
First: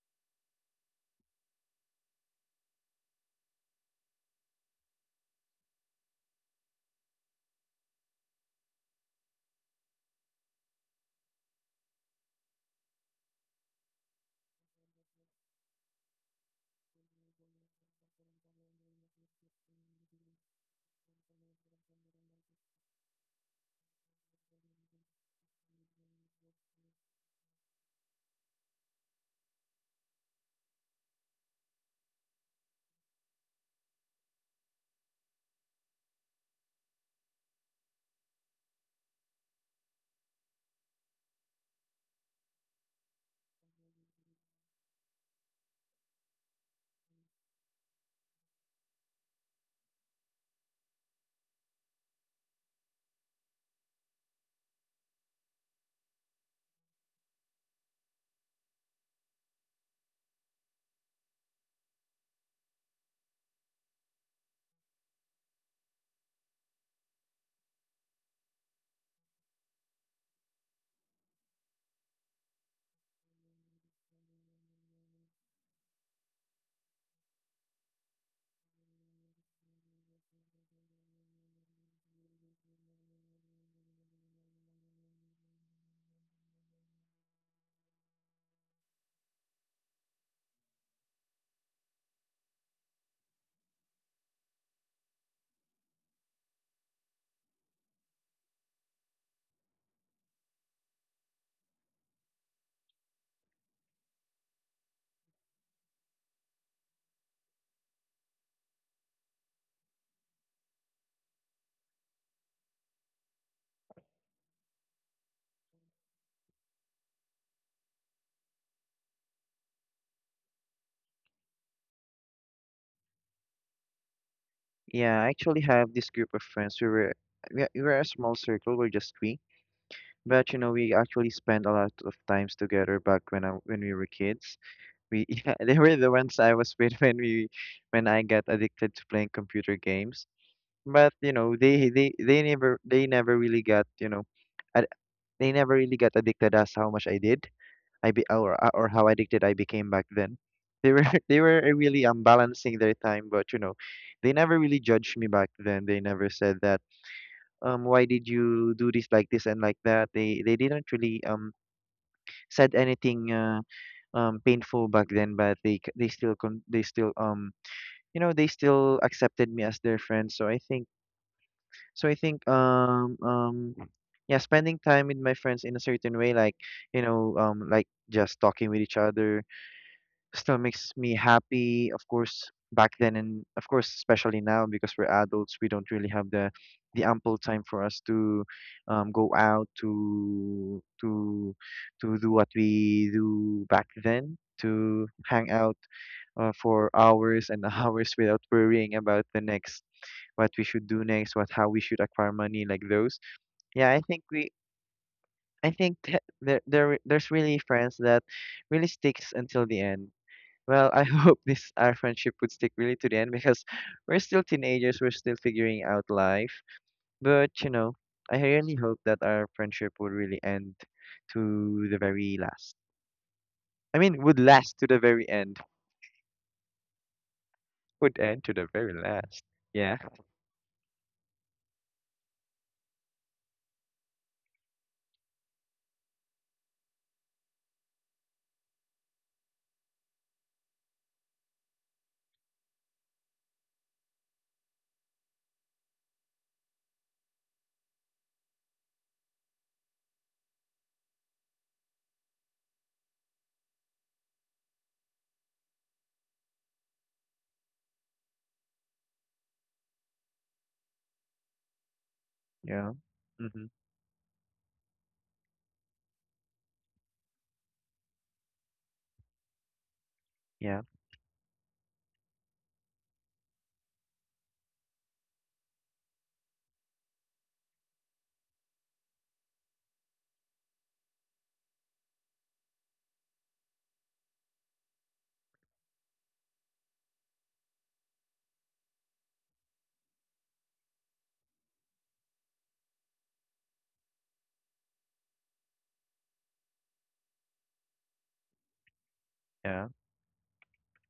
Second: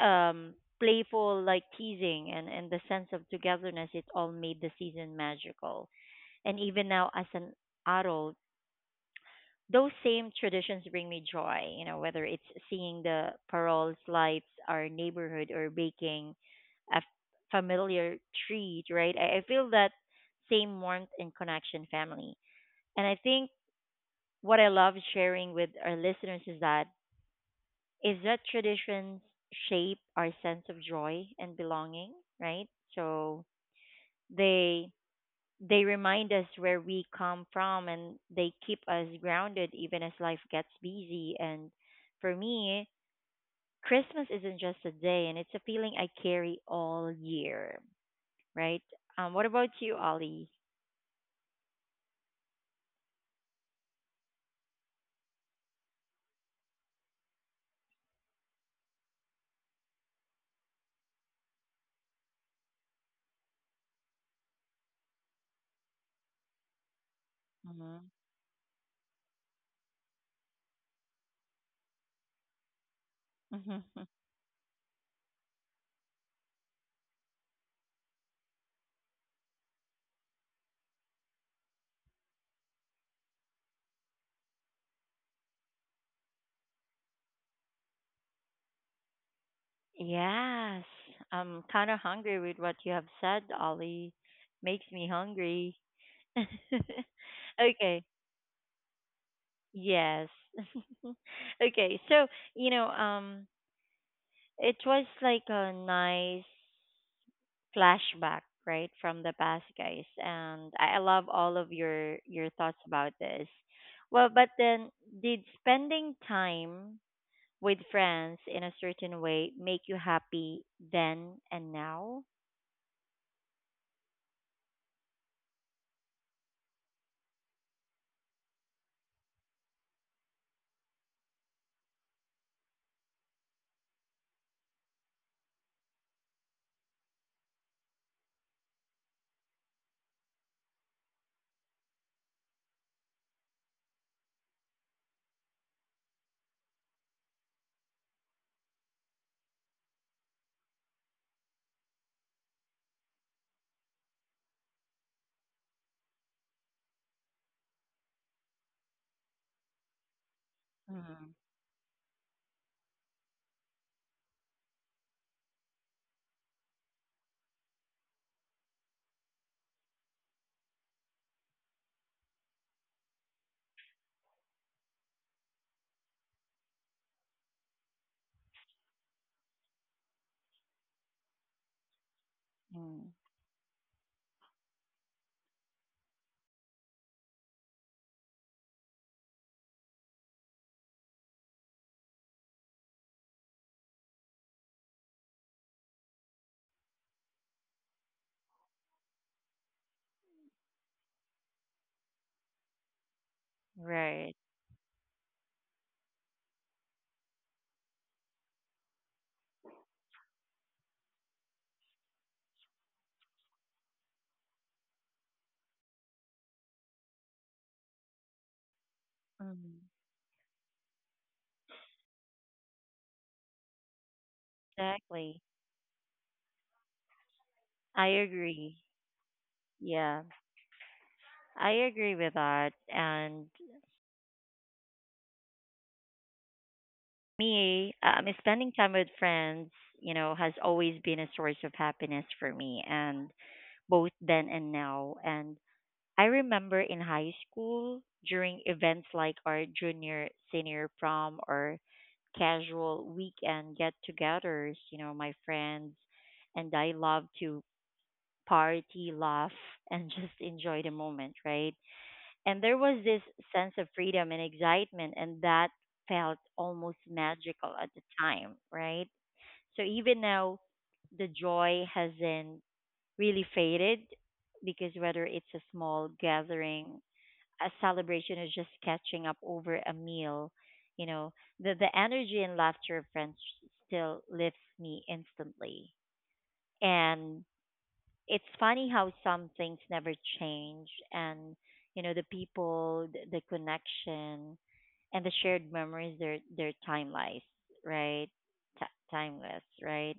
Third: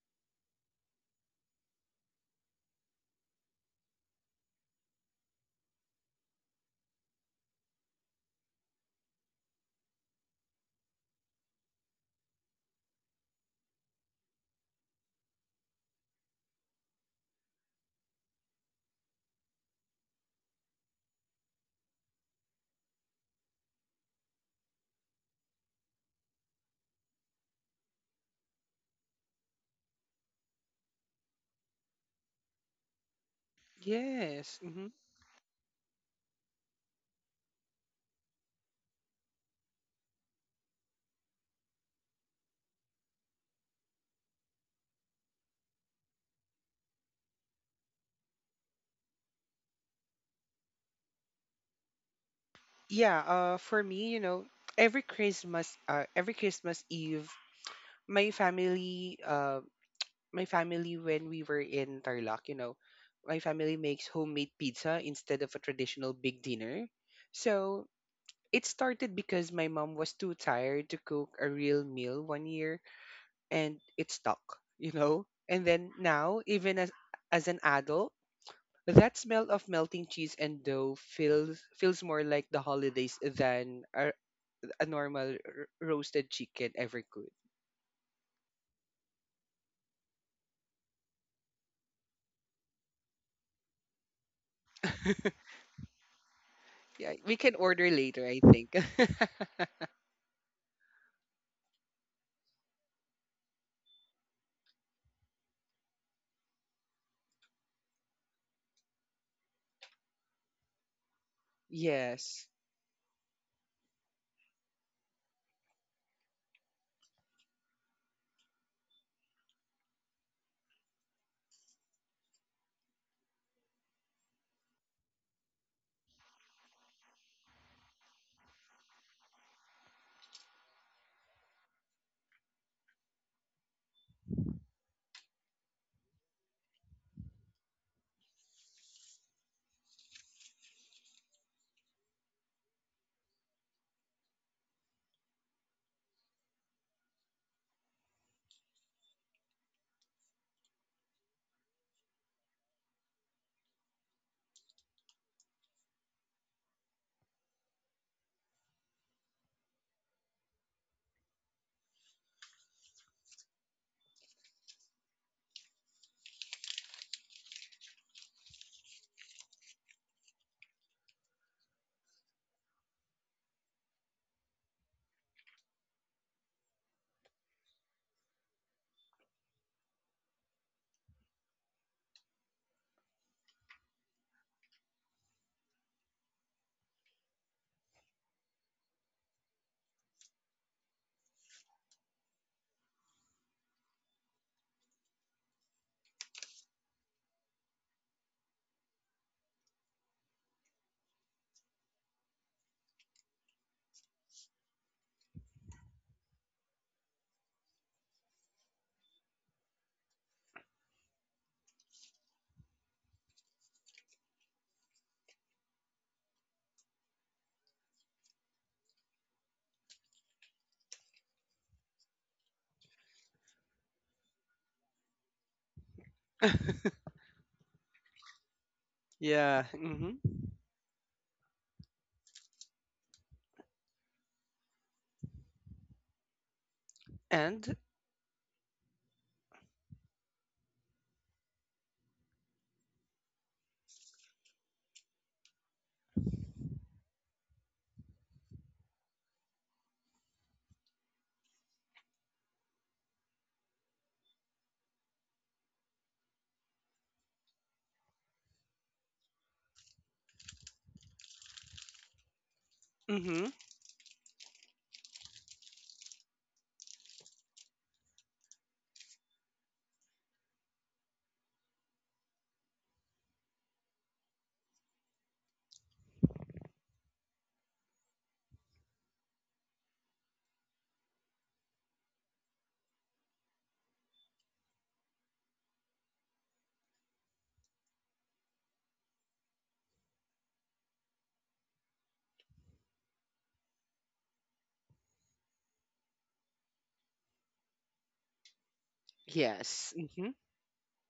um, playful, like, teasing, and the sense of togetherness, it all made the season magical. And even now as an adult, those same traditions bring me joy. You know, whether it's seeing the paroles lights, our neighborhood, or baking a f- familiar treat, right? I feel that same warmth and connection, family. And I think what I love sharing with our listeners is that traditions shape our sense of joy and belonging, right? So Yes. they Mm-hmm. They remind us where we come from and they keep us grounded even as life gets busy. And for me, Christmas isn't just a day and it's a feeling I carry all year, right? What about you, Ollie? Yeah. For me, you know, every Christmas Eve, my family, uh, my family when we were in Tarlac, you know, my family makes homemade pizza instead of a traditional big dinner. So Mm-hmm. it started because my mom was too tired to cook a real meal one year, and it stuck, you know? And then now, as an adult, that smell of melting cheese and dough feels more like the holidays than a normal roasted chicken ever could. Yes, I'm kind of hungry with what you have said, Ollie. Makes me hungry. Yeah, we can order Okay, later, I think. yes. Okay, so, you know, um, It was like a nice flashback, right, from the past, guys. And I love all of your yes. your thoughts about this. Well, but then, did spending time with friends in a certain way make you happy then and now? Yeah, I actually have this group of friends. We were a small circle. We're just three, but you know we actually spent a lot of times together back when we were kids. We yeah, they were the ones I was with when we when I got addicted to playing computer games. But you know, they never really got, you know, ad- they never really got addicted as how much I did. I be or How addicted I became back then. They were they were really balancing their time, but you know, they never really judged me back then. They never said that why did you do this like this and like that. They didn't really Mm-hmm. said anything painful back then, but they still you know they still accepted me as their friend. So I think yeah, spending time with my friends in a certain way, like, you know, like just talking with each other still makes me happy. Of course, back then, and of course, especially now because we're adults, we don't really have the ample time for us to go out to do what we do back then. To hang out for hours and hours without worrying about the next, what we should do next, what, how we should acquire money, like those. Yeah, Right. I think there there's really friends that really sticks until the end. Well, I hope this our friendship would stick really to the end, because we're still teenagers, we're still figuring out life. But you know, I really hope that our friendship would Mm. really end to the very last. I mean, would last to the very end. Exactly. Would end to the I very last. agree. Yeah. Yeah, Hmm. Yeah, I agree with that. And And me, spending time with friends, you know, has always been a source of happiness for me, and both then and now. And I remember in high school during events like our junior, senior prom or casual weekend get togethers, you know, my friends and I love to party, laugh, and just enjoy the moment, right? yeah, And hmm, there mm-hmm. was this sense of freedom and excitement, and that felt almost magical at the time, right? So Yeah, even now, the joy hasn't really faded because whether it's a small gathering, a celebration, or just catching up over a meal, you know, the energy and laughter of friends still lifts me instantly. And it's funny how some things never change, and you know the people, the connection and the shared memories, they're timeless, right? T- yeah, yes. Hmm. timeless right?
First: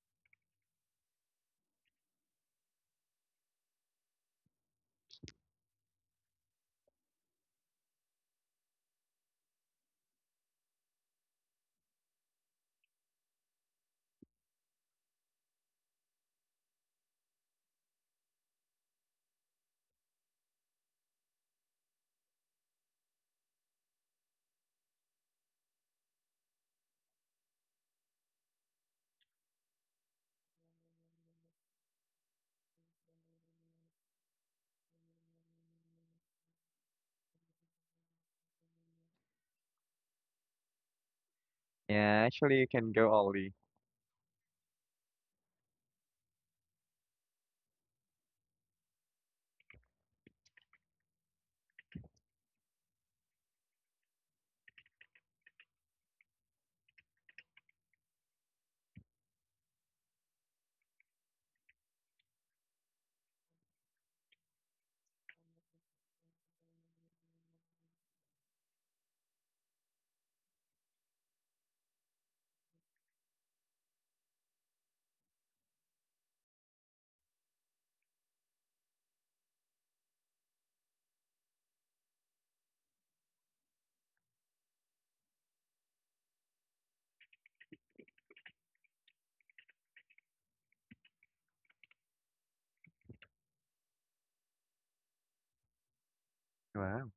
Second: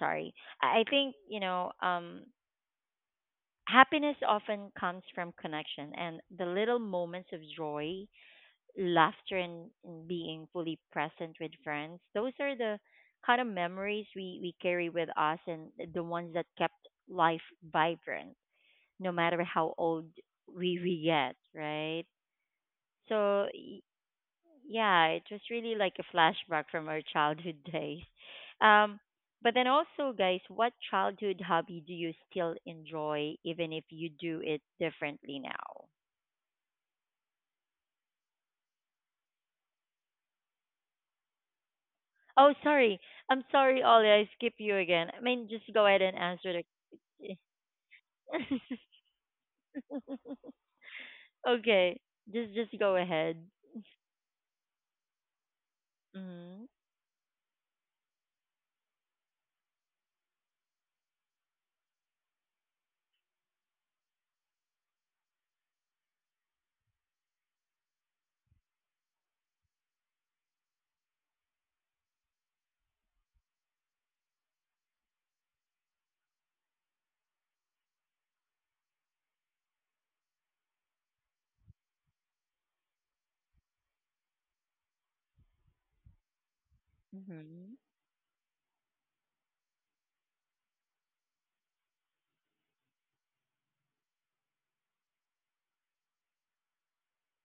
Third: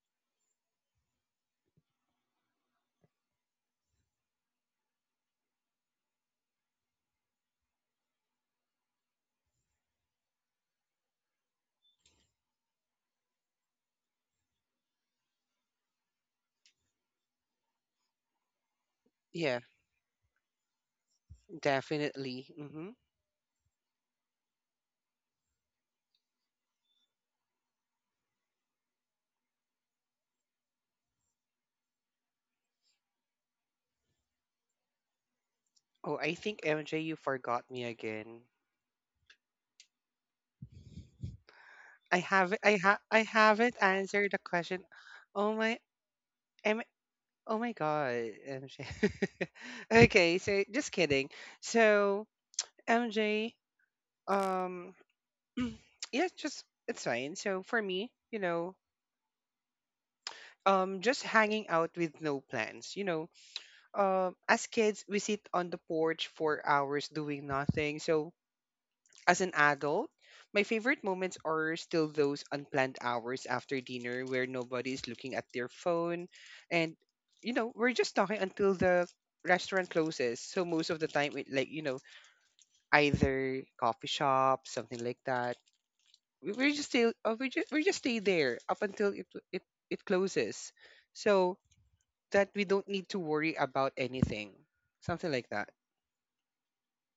Sorry. I think, you know, happiness often comes from connection and the little moments of joy, laughter, and being fully present with friends. Those are the kind of memories we carry with us and the ones that kept life vibrant no matter Yeah, how old we get, right? definitely. Hmm. So yeah, it was really like a flashback from our childhood days. Um, but then also, guys, what childhood hobby do you still enjoy, even if you do it differently now? Oh, I think MJ, you forgot me again. Yeah. Actually, Oh, you can sorry, go, I I'm Ollie. haven't sorry, Ollie, I answered the skip question. you again. I mean, Oh just my, go ahead and answer M, the. oh my God, MJ. okay, so just kidding. Okay, So just go ahead. MJ, um, yeah, Mm-hmm. just it's fine. So for me, you know, just hanging out with no plans. You know, as kids, we sit on the porch for hours doing nothing. So as an adult, my favorite moments are still those unplanned hours after dinner where nobody is looking at their phone, and you know, we're just talking until the restaurant closes. So most of the time it like, you know, either coffee shop, something like that. We we're just still Mm-hmm. We just stay there up until it it closes. So that we don't need to worry about anything. Something like that. Wow.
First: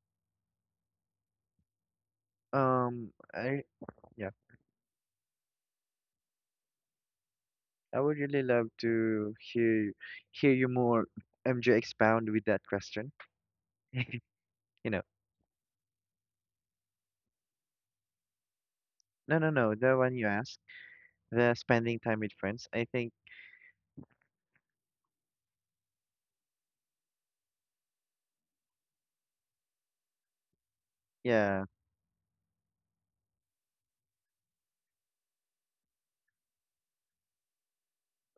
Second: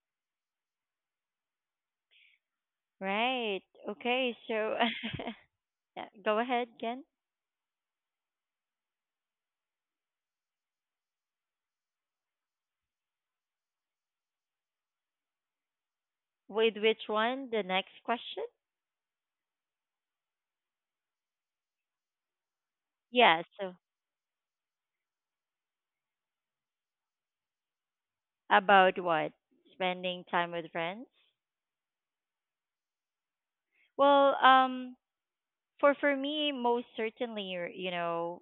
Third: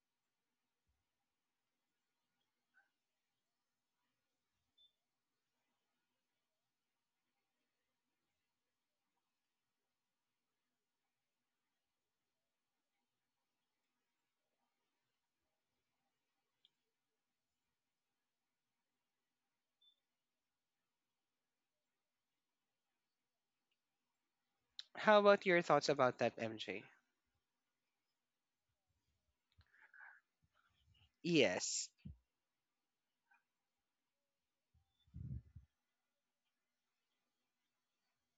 Right. I yeah, Okay. So. Yeah, go ahead, Ken. I would really love to hear you more, MJ, expound with that question. you know. With which one? The next question? No, no, no. The one you asked, the spending time with friends. I think, Yeah, so How about your thoughts about that, MJ? about what? Spending time with friends? yeah, Yes. Well, for me, most certainly, or, you know,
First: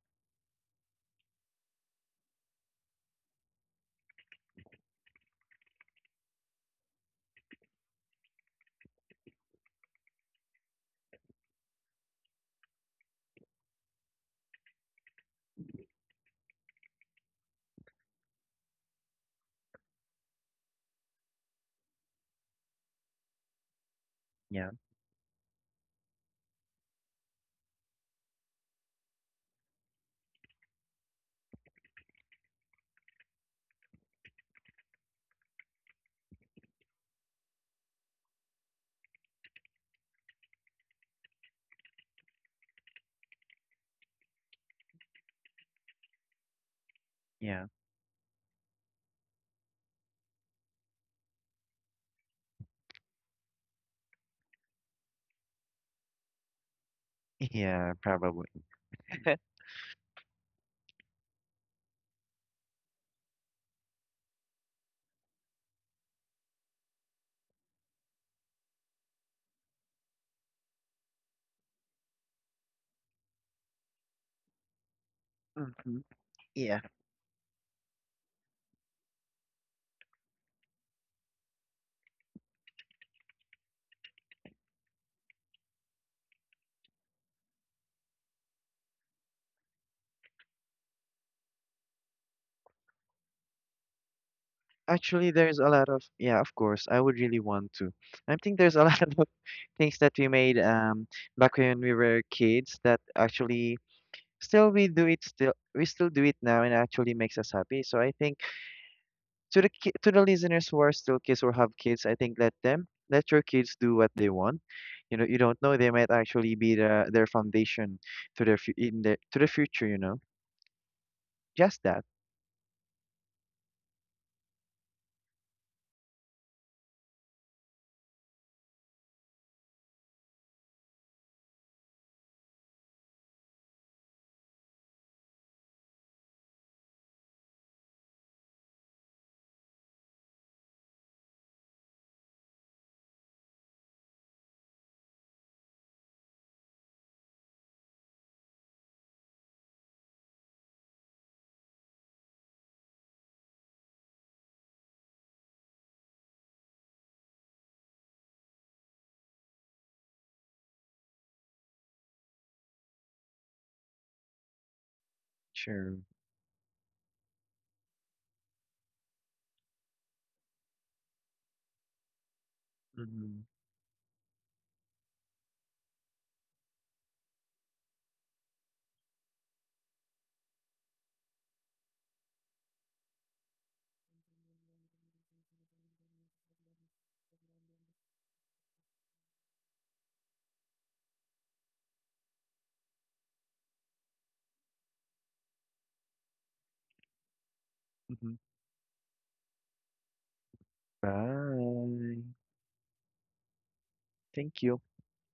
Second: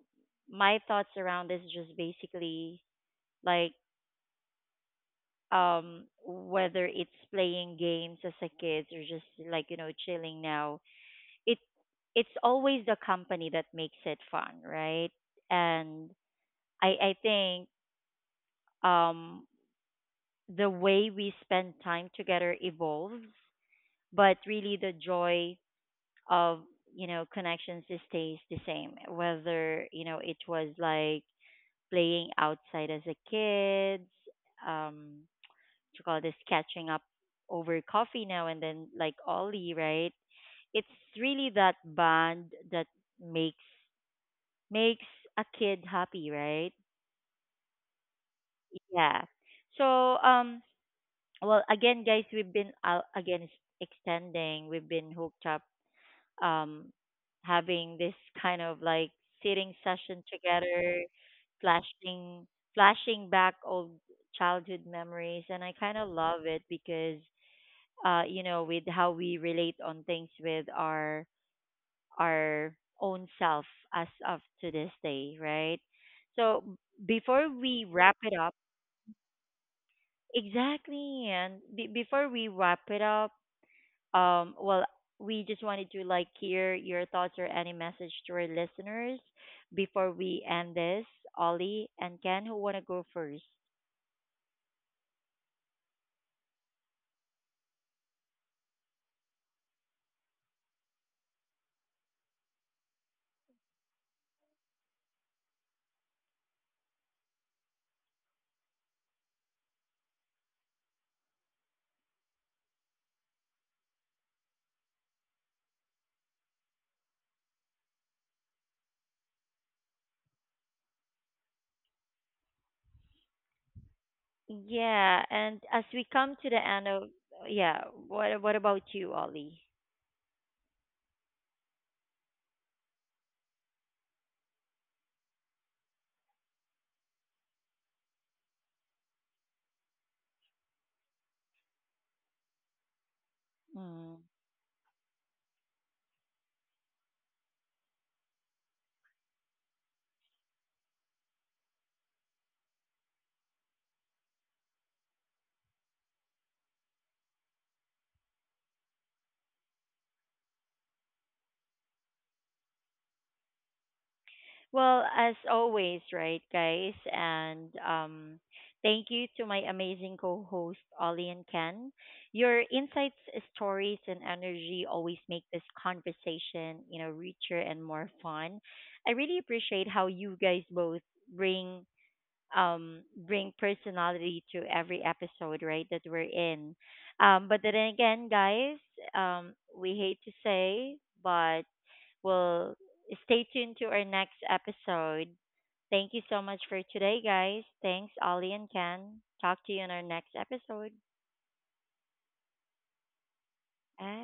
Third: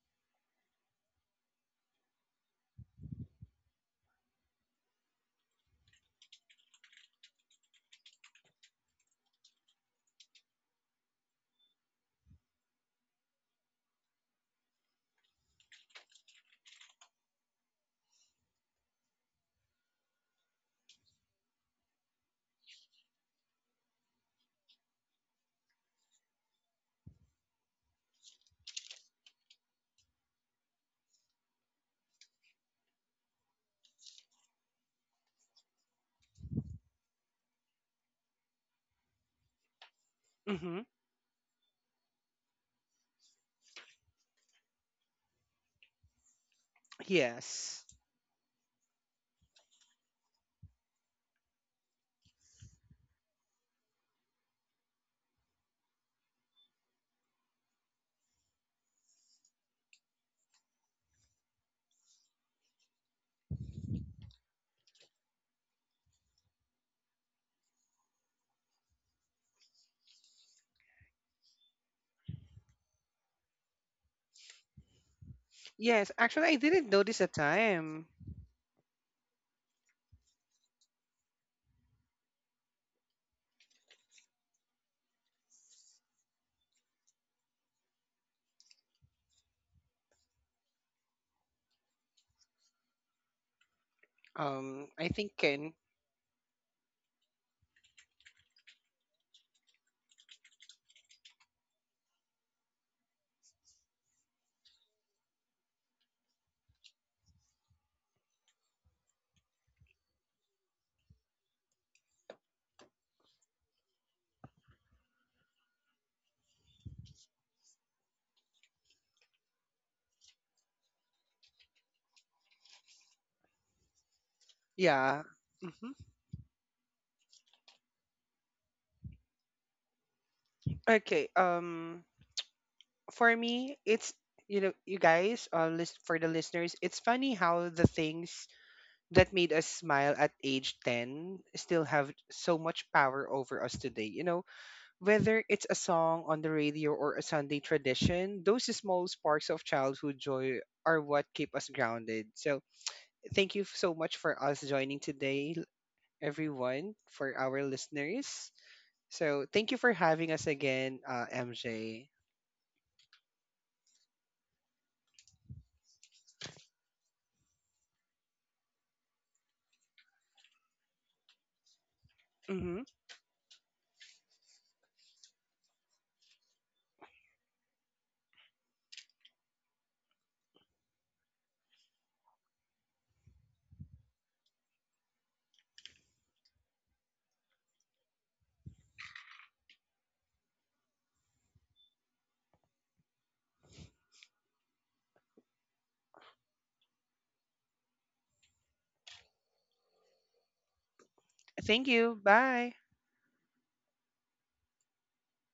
my thoughts around this just basically like whether it's playing games as a kid or just like, you know, chilling now, it it's always the company that makes it fun, right? And I think um the way we spend time together evolves, yeah, but really the joy of, you know, connections stays the same. Whether, you know, it was like playing outside as a kid, um, to call this catching up over coffee now and then, like Mm-hmm. Ollie, right? It's really that bond that makes makes a kid happy, yeah, Yes. right? Yeah. So well again, guys, we've been out again s- extending, we've been hooked up, yeah, um probably. having this kind of like sitting session together, flashing flashing back old childhood memories, and I kind of love it because you know, with how we relate on things with our own self as of Hmm. Yes, to this actually, I Yeah. day, didn't notice right? the time. So before we wrap it up, exactly, and be before we wrap it up, Um, well, we just wanted to like hear your thoughts or any message to our listeners before we end this. Ollie and Ken, who want to go first? I Actually, think there's a Ken. lot of, yeah, of course, I would really want to. I think there's a lot of things that we made back when we were kids that actually still we still do it now and actually makes us happy. So I think, to the to the listeners who are still kids or have kids, I think let them, let your kids do what they want. You know, you don't know, they might actually be their foundation in the, to the future. You know, just that. Yeah. Hmm. Yeah, and as we come to the end of, yeah, what about you, Ollie? Okay. For me, it's you know, you guys, list for the listeners, it's funny how the things that made us smile at age 10 still have so much power over us today. You know, whether it's Mm. a song on the radio or a Sunday tradition, those small sparks of childhood joy are what keep us grounded. So, thank you so much for us joining today everyone, for our listeners. So thank you for having us again, MJ. Sure. Well, as always, right, guys? And thank you to my amazing co host, Ollie Hmm. and Ken. Mm-hmm. Your insights, stories, and energy always make this conversation, you know, richer and more fun. I really appreciate how you guys both bring um bring personality to every episode, right, that we're in. But then again, guys, we hate to say, but well, stay tuned to our next episode. Thank you so much for Mm-hmm. today, guys. Thanks, Ollie and Ken. Talk to you in our next Thank you. Bye. episode. Bye. Thank you. Bye.